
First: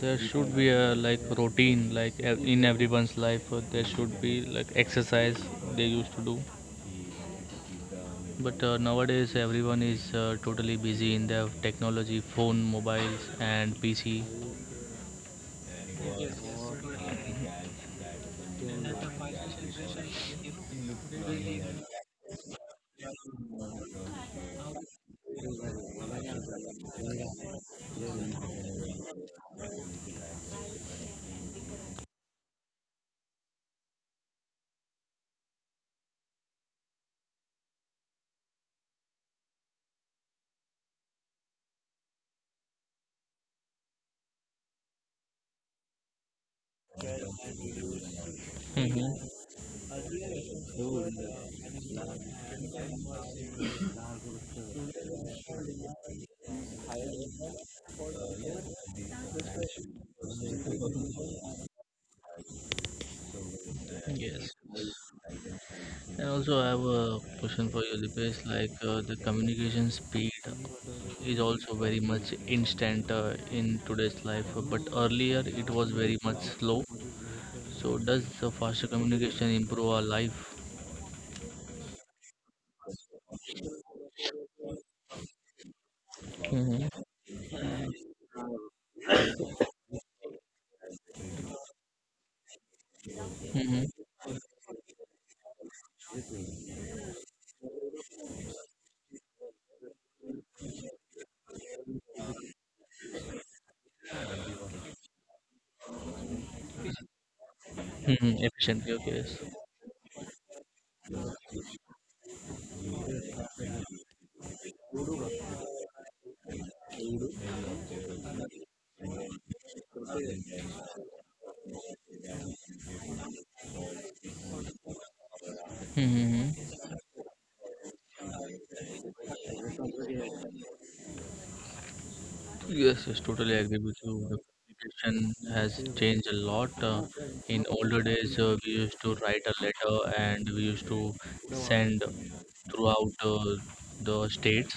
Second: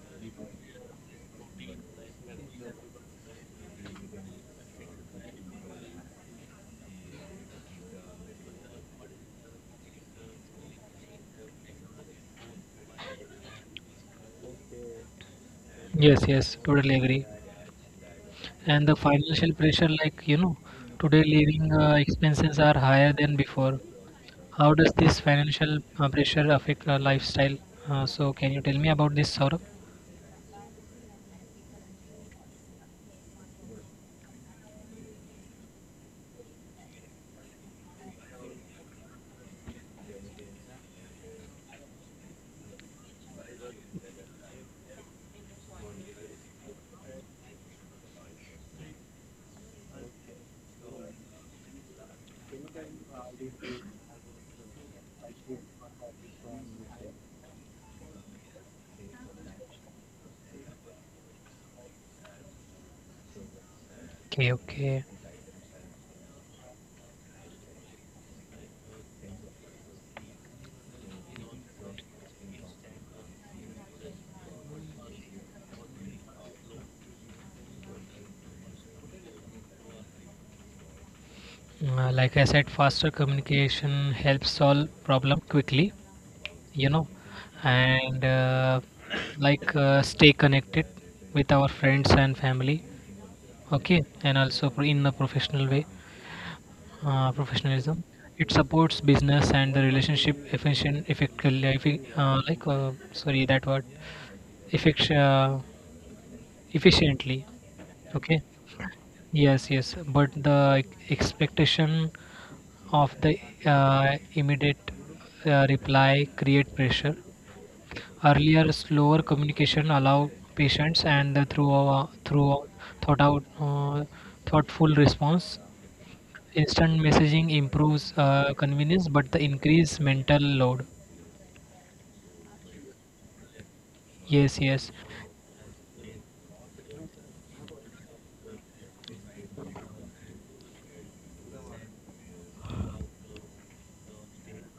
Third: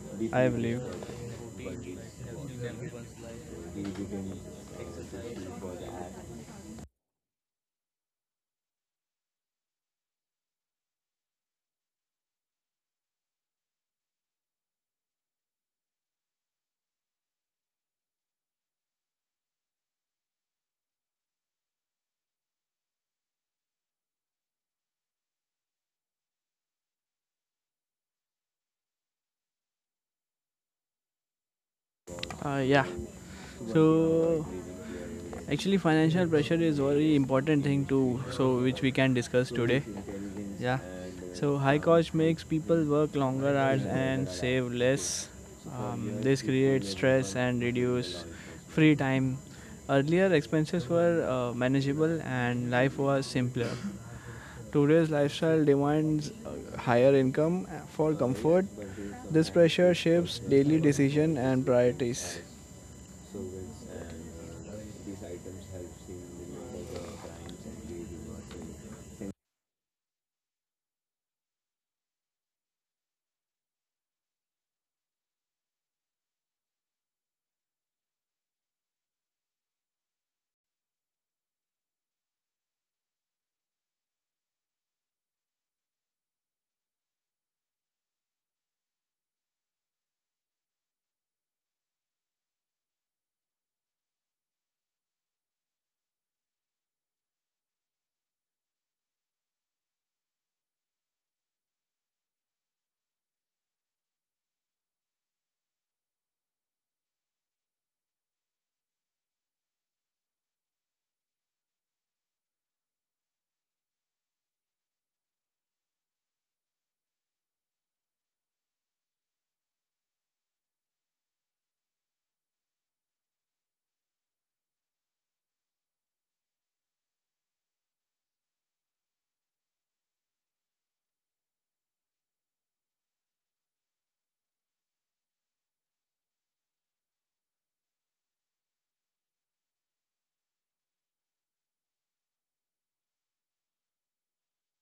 S1: There
S3: I
S1: should be
S3: believe.
S1: a like routine, like, in everyone's life there should be like exercise they used to do. But nowadays everyone is totally busy in their technology, phone, mobiles and PC.
S2: Yes, yes, totally agree. And the financial pressure, like you know, today living expenses are higher than before. How does this financial pressure affect our lifestyle? So can you tell me about this, Saurabh?
S3: Uh, yeah. So actually, financial pressure is very important thing too, so which we can discuss today. Yeah. So high cost makes people work longer hours and save less. This creates stress and reduce free time.
S1: Hmm.
S3: Earlier, expenses were manageable and life was simpler. Today's lifestyle demands higher income for comfort. This pressure shapes daily decision and priorities.
S2: Okay,
S1: Yes.
S2: okay.
S1: And also I have a question for you, Dipesh. Like, the communication speed is also very much instant in today's life, but earlier it was very much slow. So does the faster communication improve our life?
S2: Like I said, faster communication helps solve problem quickly, you
S1: Mm-hmm.
S2: know, and stay connected with our friends and family.
S1: Mm-hmm.
S2: Okay, and also in a professional way, professionalism. It supports business and the relationship effectively. Sorry, that word, effect, uh, efficiently. Okay.
S1: Mm-hmm. Efficiently, okay, yes.
S2: Yes, yes, but the expectation of the immediate reply create pressure. Earlier, slower communication allow patience, and the through through thought out thoughtful response.
S1: Mm-hmm.
S2: Instant messaging improves convenience, but the increase mental load.
S1: Yes, yes, totally agree with you. The
S2: Yes, yes,
S1: communication has changed a lot. In older days, we used to write a letter and we used to send throughout the states.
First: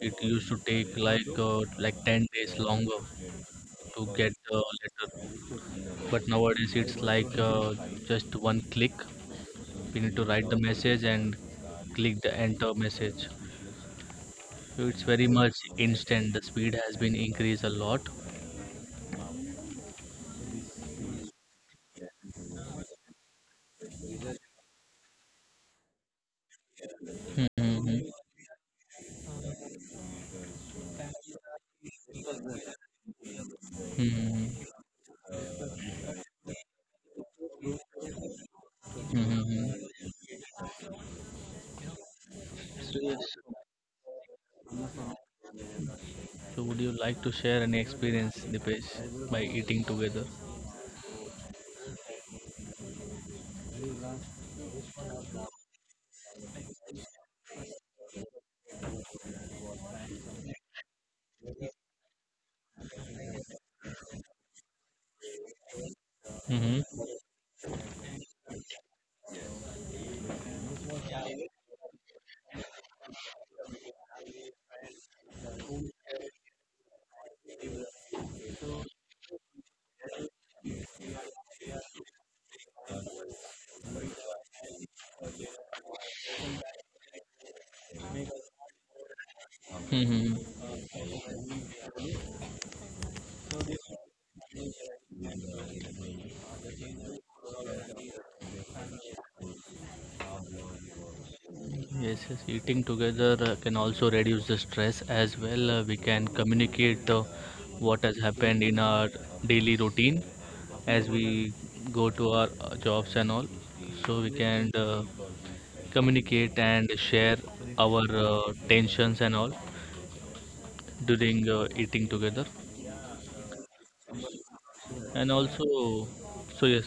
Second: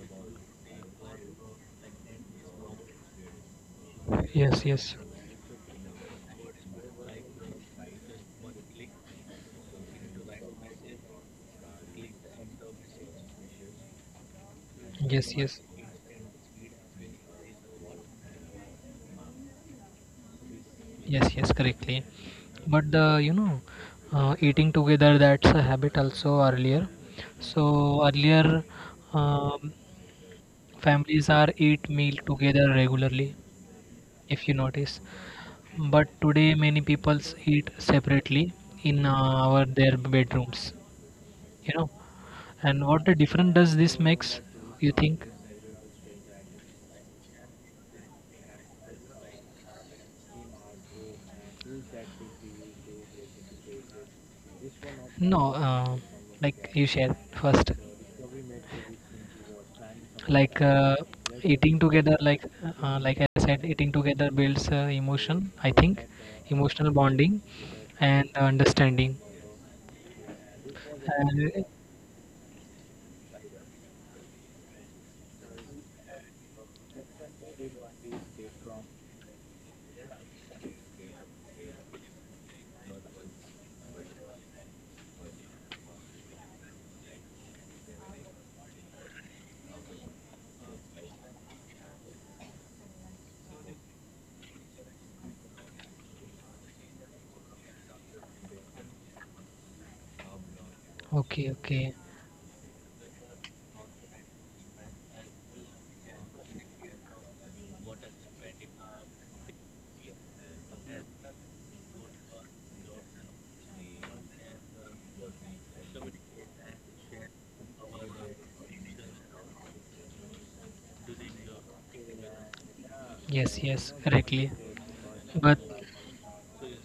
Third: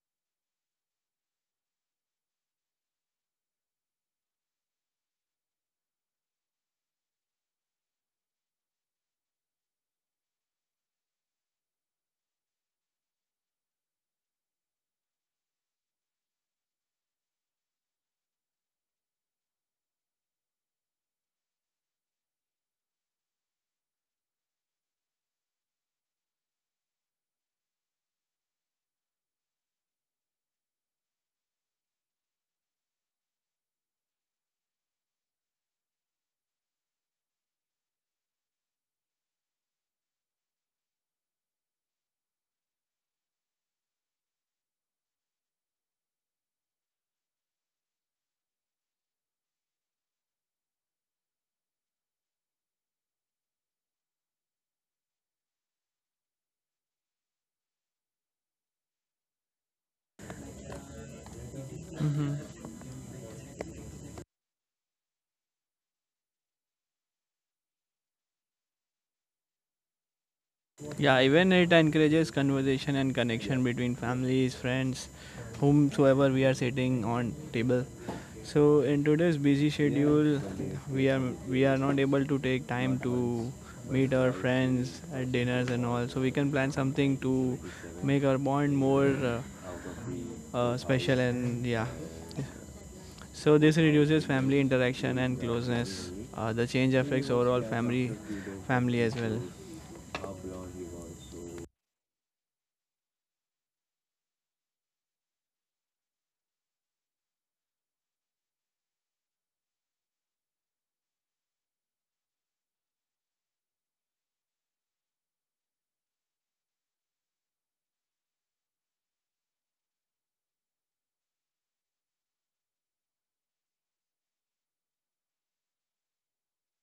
S1: It used to take like 10 days longer to get the
S2: yes, yes,
S1: letter, but nowadays it's like, just one click. We need to write the message and click the enter message. It's very
S2: yes,
S1: much
S2: yes.
S1: instant. The speed has been increased a lot.
S2: Yes, yes, correctly. But the you know, eating together, that's a habit also earlier. So
S1: Mm-hmm.
S2: earlier, um, families are eat meal together regularly, if you
S1: Mm-hmm.
S2: notice. But today many peoples eat separately in
S1: Mm-hmm.
S2: our their bedrooms. You know, and what the difference does this makes? You think?
S1: So, would you like to share any experience, Dipesh, by eating together?
S2: No, like you shared first, like uh, eating together, like I said, eating together builds emotion. I think emotional
S1: Mm-hmm.
S2: bonding and understanding.
S3: Yeah,
S2: And
S3: even it encourages conversation and connection between families, friends, whomsoever we are sitting on table. So in today's busy schedule, we are we are not able to take time to meet our friends at dinners and all. So we can plan something to make our bond more
S1: Mm-hmm.
S3: special, and yeah. So this reduces family interaction and closeness. The change affects overall family as well.
S2: okay, okay,
S1: Yes, yes. Eating together can also reduce the stress as well. We can communicate what has happened in our daily routine as we go to our jobs and all. So we can communicate and share our tensions and all during eating together.
S2: yes, yes, correctly.
S1: And
S2: But
S1: also, so yes.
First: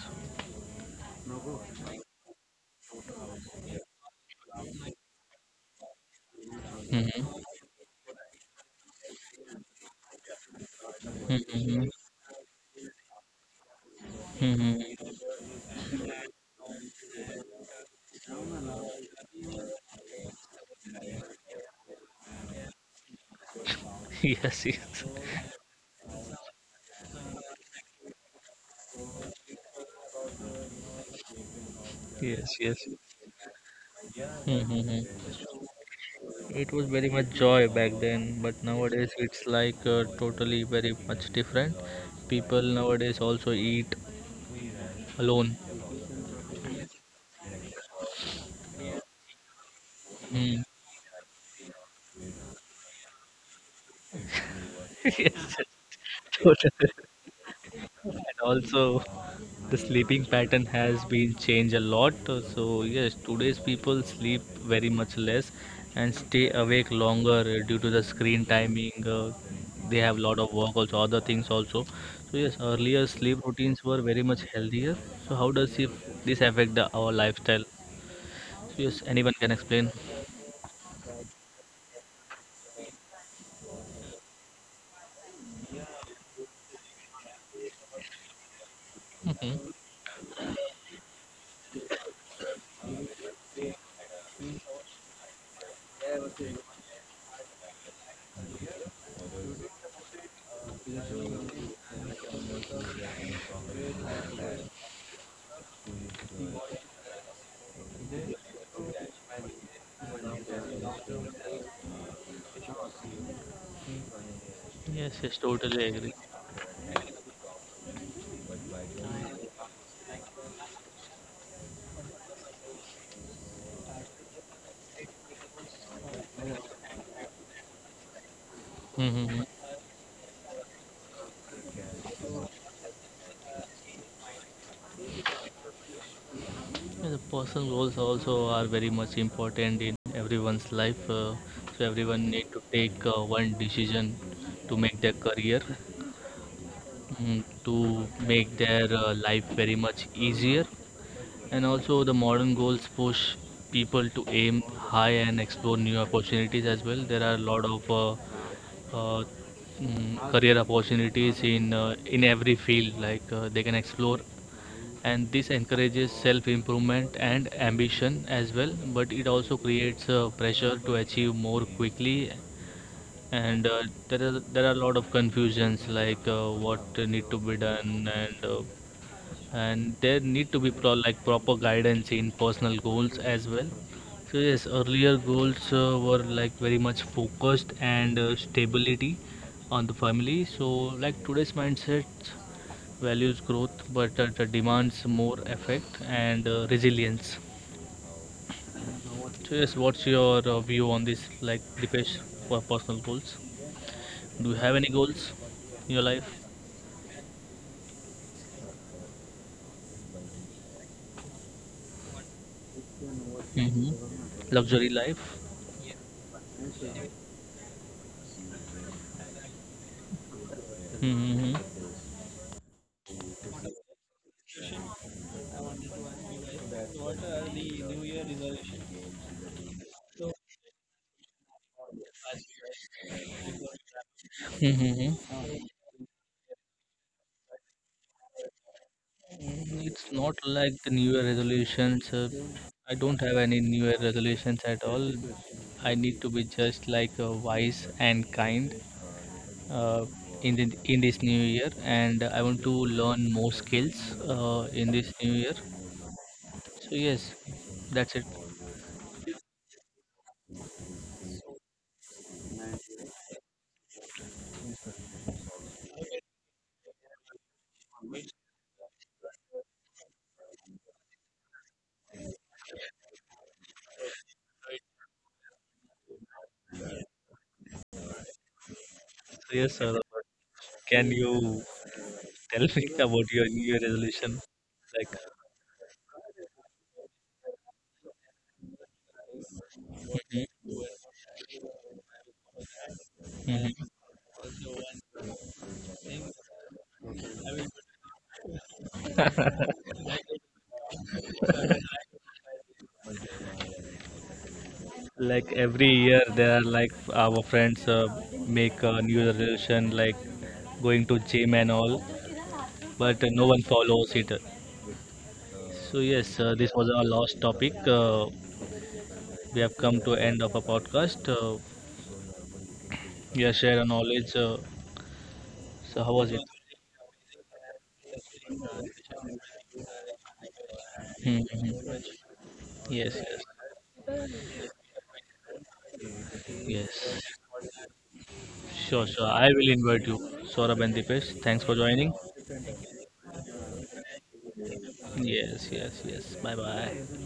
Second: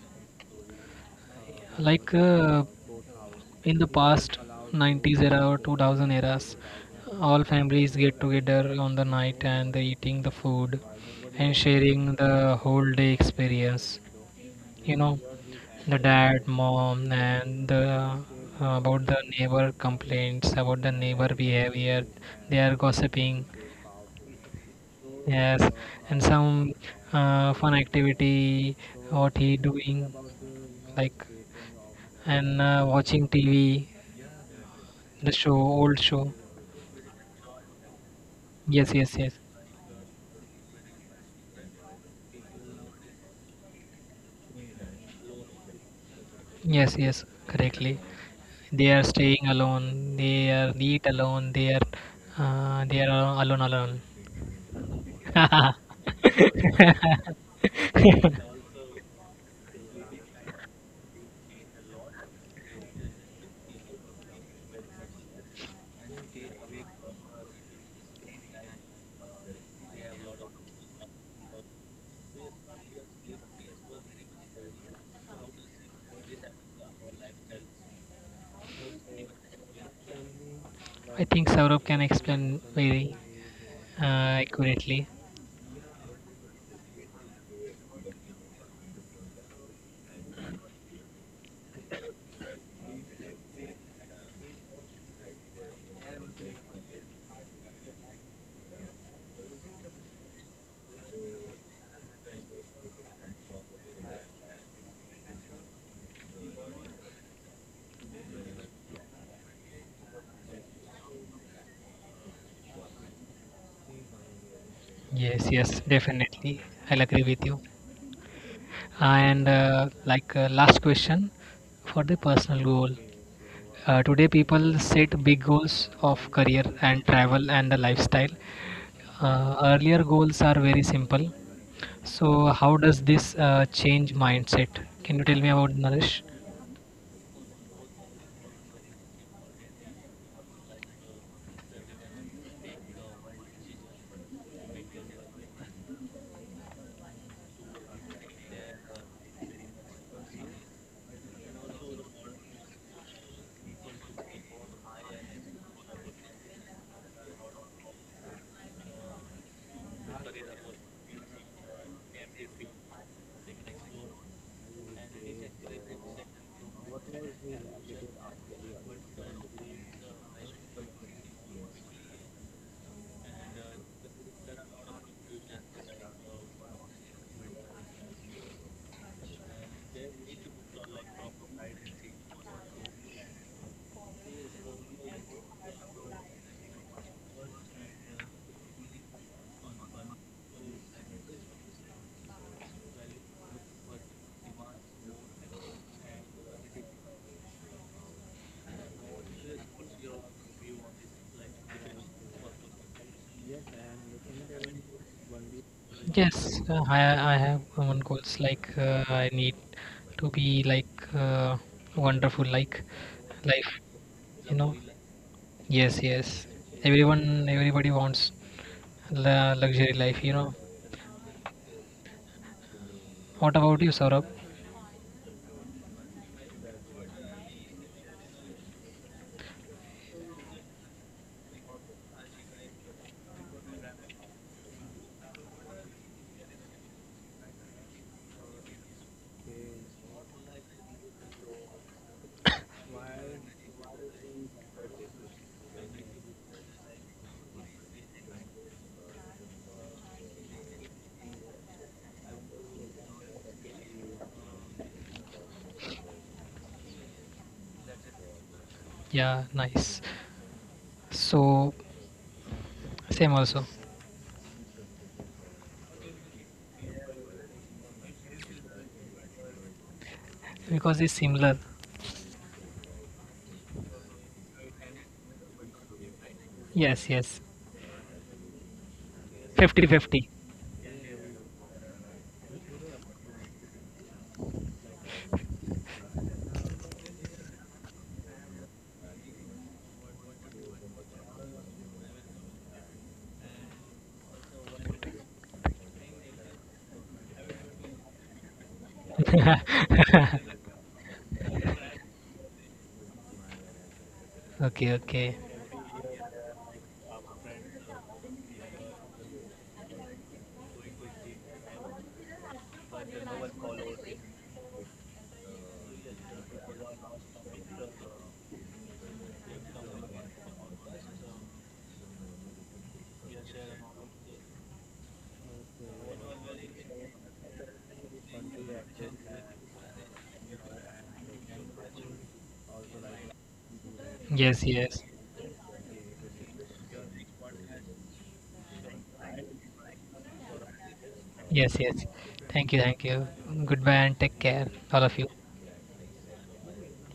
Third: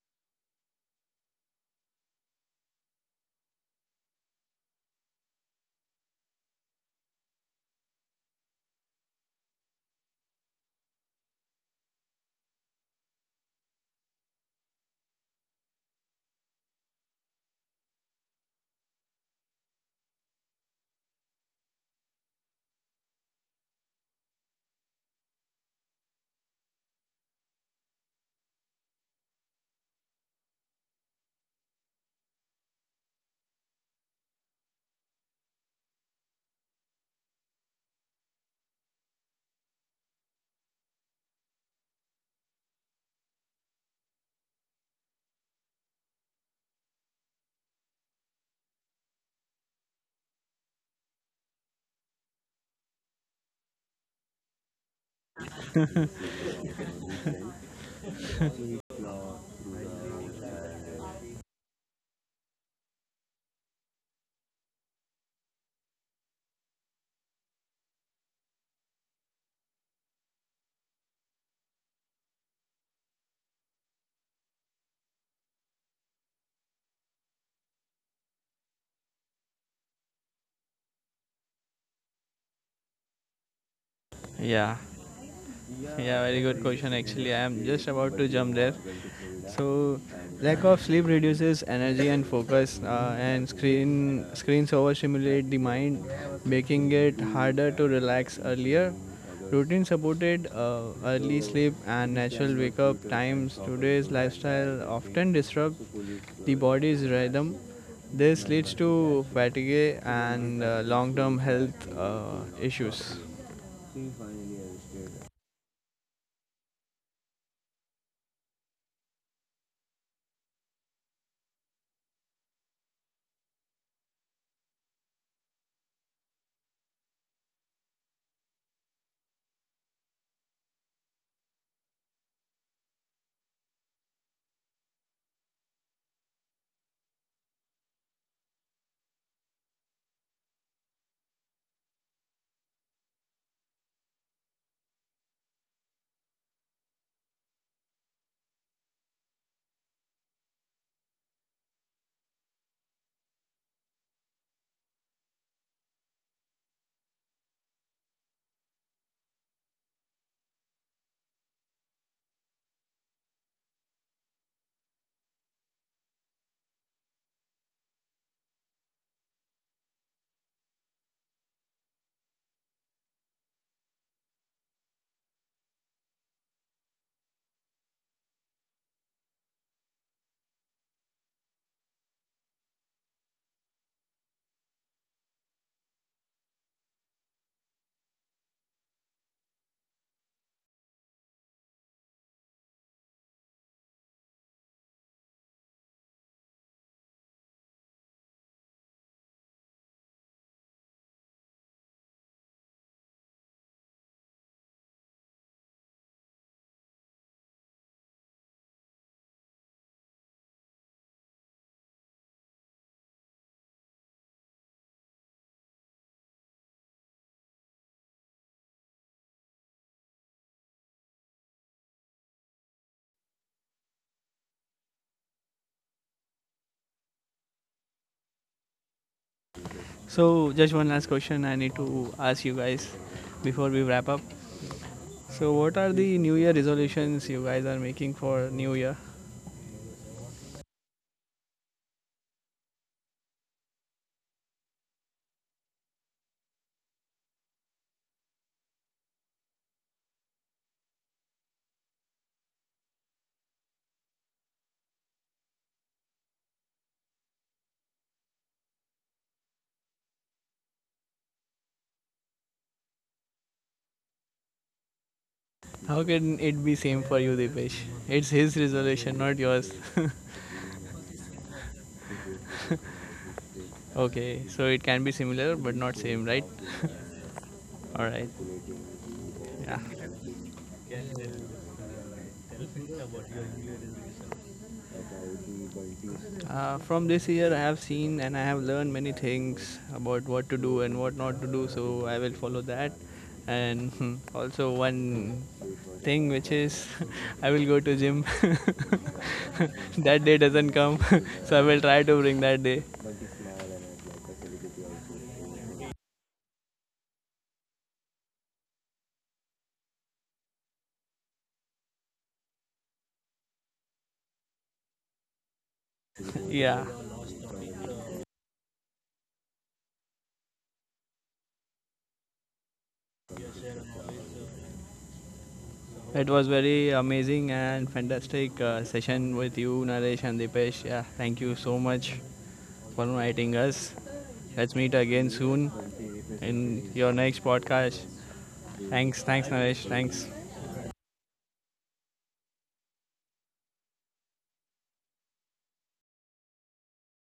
S2: like in the past 90s era or 2000 eras,
S1: Mm-hmm.
S2: all families get together on the night and they eating the food and
S1: Mm-hmm.
S2: sharing the whole day experience, you know,
S1: Mm-hmm.
S2: the dad, mom, and the about the neighbor complaints about the neighbor behavior, they are gossiping.
S1: Yes, yes,
S2: Yes, and some fun activity, what he doing, like,
S1: yes,
S2: and
S1: yes.
S2: watching TV, the
S1: Mm-hmm.
S2: show old show.
S1: It was very much joy back then, but
S2: Yes,
S1: nowadays
S2: yes, yes.
S1: it's like, totally very much different. People nowadays also eat alone.
S2: Yes, yes, correctly. They are staying alone. They
S1: Mm.
S2: are eat alone. They are alone alone.
S1: Yes, yes. Totally. And also, the sleeping pattern has been changed a lot. So yes, today's people sleep very much less and stay awake longer due to the screen timing. They have lot of work also, other things also. So yes, earlier sleep routines were very much healthier. So how does if this affect our lifestyle? So yes, anyone can explain.
S2: I think Saurabh can explain very uh,
S3: Yeah.
S2: accurately.
S3: Yeah, very good question. Actually, I am just about to jump there.
S1: Hmm.
S3: So, lack of sleep reduces energy and focus, and screens overstimulate the mind, making it harder to relax earlier. Routine supported early sleep and natural wake up times. Today's lifestyle often disrupts the body's rhythm. This leads to fatigue and long term health issues.
S1: Yes, yes,
S2: Yes, yes,
S1: totally agree.
S2: definitely. I'll agree with you. And last question for the personal goal. Today, people set big goals of career and travel and the lifestyle.
S1: Hmm.
S2: Earlier goals are very simple. So, how does this change mindset? Can you tell me about, Naresh?
S1: Yeah, the personal goals also are very much important in everyone's life. So everyone need to take one decision to make their career, mm, to make their life very much easier. And also the modern goals push people to aim high and explore new opportunities as well. There are a lot of uh, mm, career opportunities in every field. Like, they can explore. And this encourages self improvement and ambition as well, but it also creates pressure to achieve more quickly. And there are a lot of confusions, like, what need to be done. And and there need to be like proper guidance in personal goals as well. So yes, earlier goals were like very much focused and stability on the family. So like today's mindset values growth, but it demands more effect and resilience. So yes, what's your view on this, like Dipesh, for personal goals? Do you have any goals in your life?
S2: Yes, I have one goals like I need to be like wonderful, like life,
S1: Hmm.
S2: you know.
S1: Luxury life.
S2: Yes, yes. Everyone, everybody wants luxury life, you know.
S1: Mm-hmm.
S2: What about you, Saurabh?
S3: So, just one last question I need to ask you guys before we wrap up.
S1: Mm-hmm.
S3: So, what are the New Year resolutions you guys are making for New Year?
S1: Mm, it's not like the New Year resolutions. I don't have any New Year resolutions at all. I need to be just like wise and kind uh, in the, in this new year, and I want to learn more skills in this new year. So yes, that's it.
S2: Yeah, nice. So, same also
S3: How can it be same for you, Dipesh? It's his resolution, not yours.
S2: because it's similar.
S3: Okay, so it can be similar but not same, right?
S2: Yes, yes.
S3: All right.
S1: So yes,
S3: Yeah.
S1: sir. Robert,
S2: Fifty-fifty.
S1: can you tell me about your New Year resolution? Like,
S3: From this year, I have seen and I have learned many things about
S1: mhm,
S3: what to do and what not to do, so I will follow that.
S1: mhm.
S3: And hmm, also one thing, which is, I will go to gym. That day doesn't come, so I will try to bring that day.
S2: Okay, okay.
S1: Like every year there are like our friends make a new resolution like going to gym and all, but no one follows it. So yes, this
S3: Yeah,
S1: was our last topic. We have come to end of a podcast. Yeah, share a knowledge. So how was
S3: it
S1: it?
S3: was very amazing and fantastic session with you, Naresh and Dipesh. Yeah, thank you so
S1: Mm-hmm.
S3: much for
S1: Yes, yes,
S3: inviting us.
S2: Yes,
S3: Let's meet
S2: yes.
S3: again soon in your
S1: yes.
S3: next podcast.
S1: Sure,
S3: Thanks,
S1: sure, I
S3: thanks,
S1: will
S3: Naresh.
S1: invite you.
S3: Thanks.
S1: Saurabh and Dipesh, thanks for
S2: Yes,
S1: joining.
S2: yes. Thank you, thank you. Goodbye and take care, all of you.
S1: Yes, yes, yes, bye bye.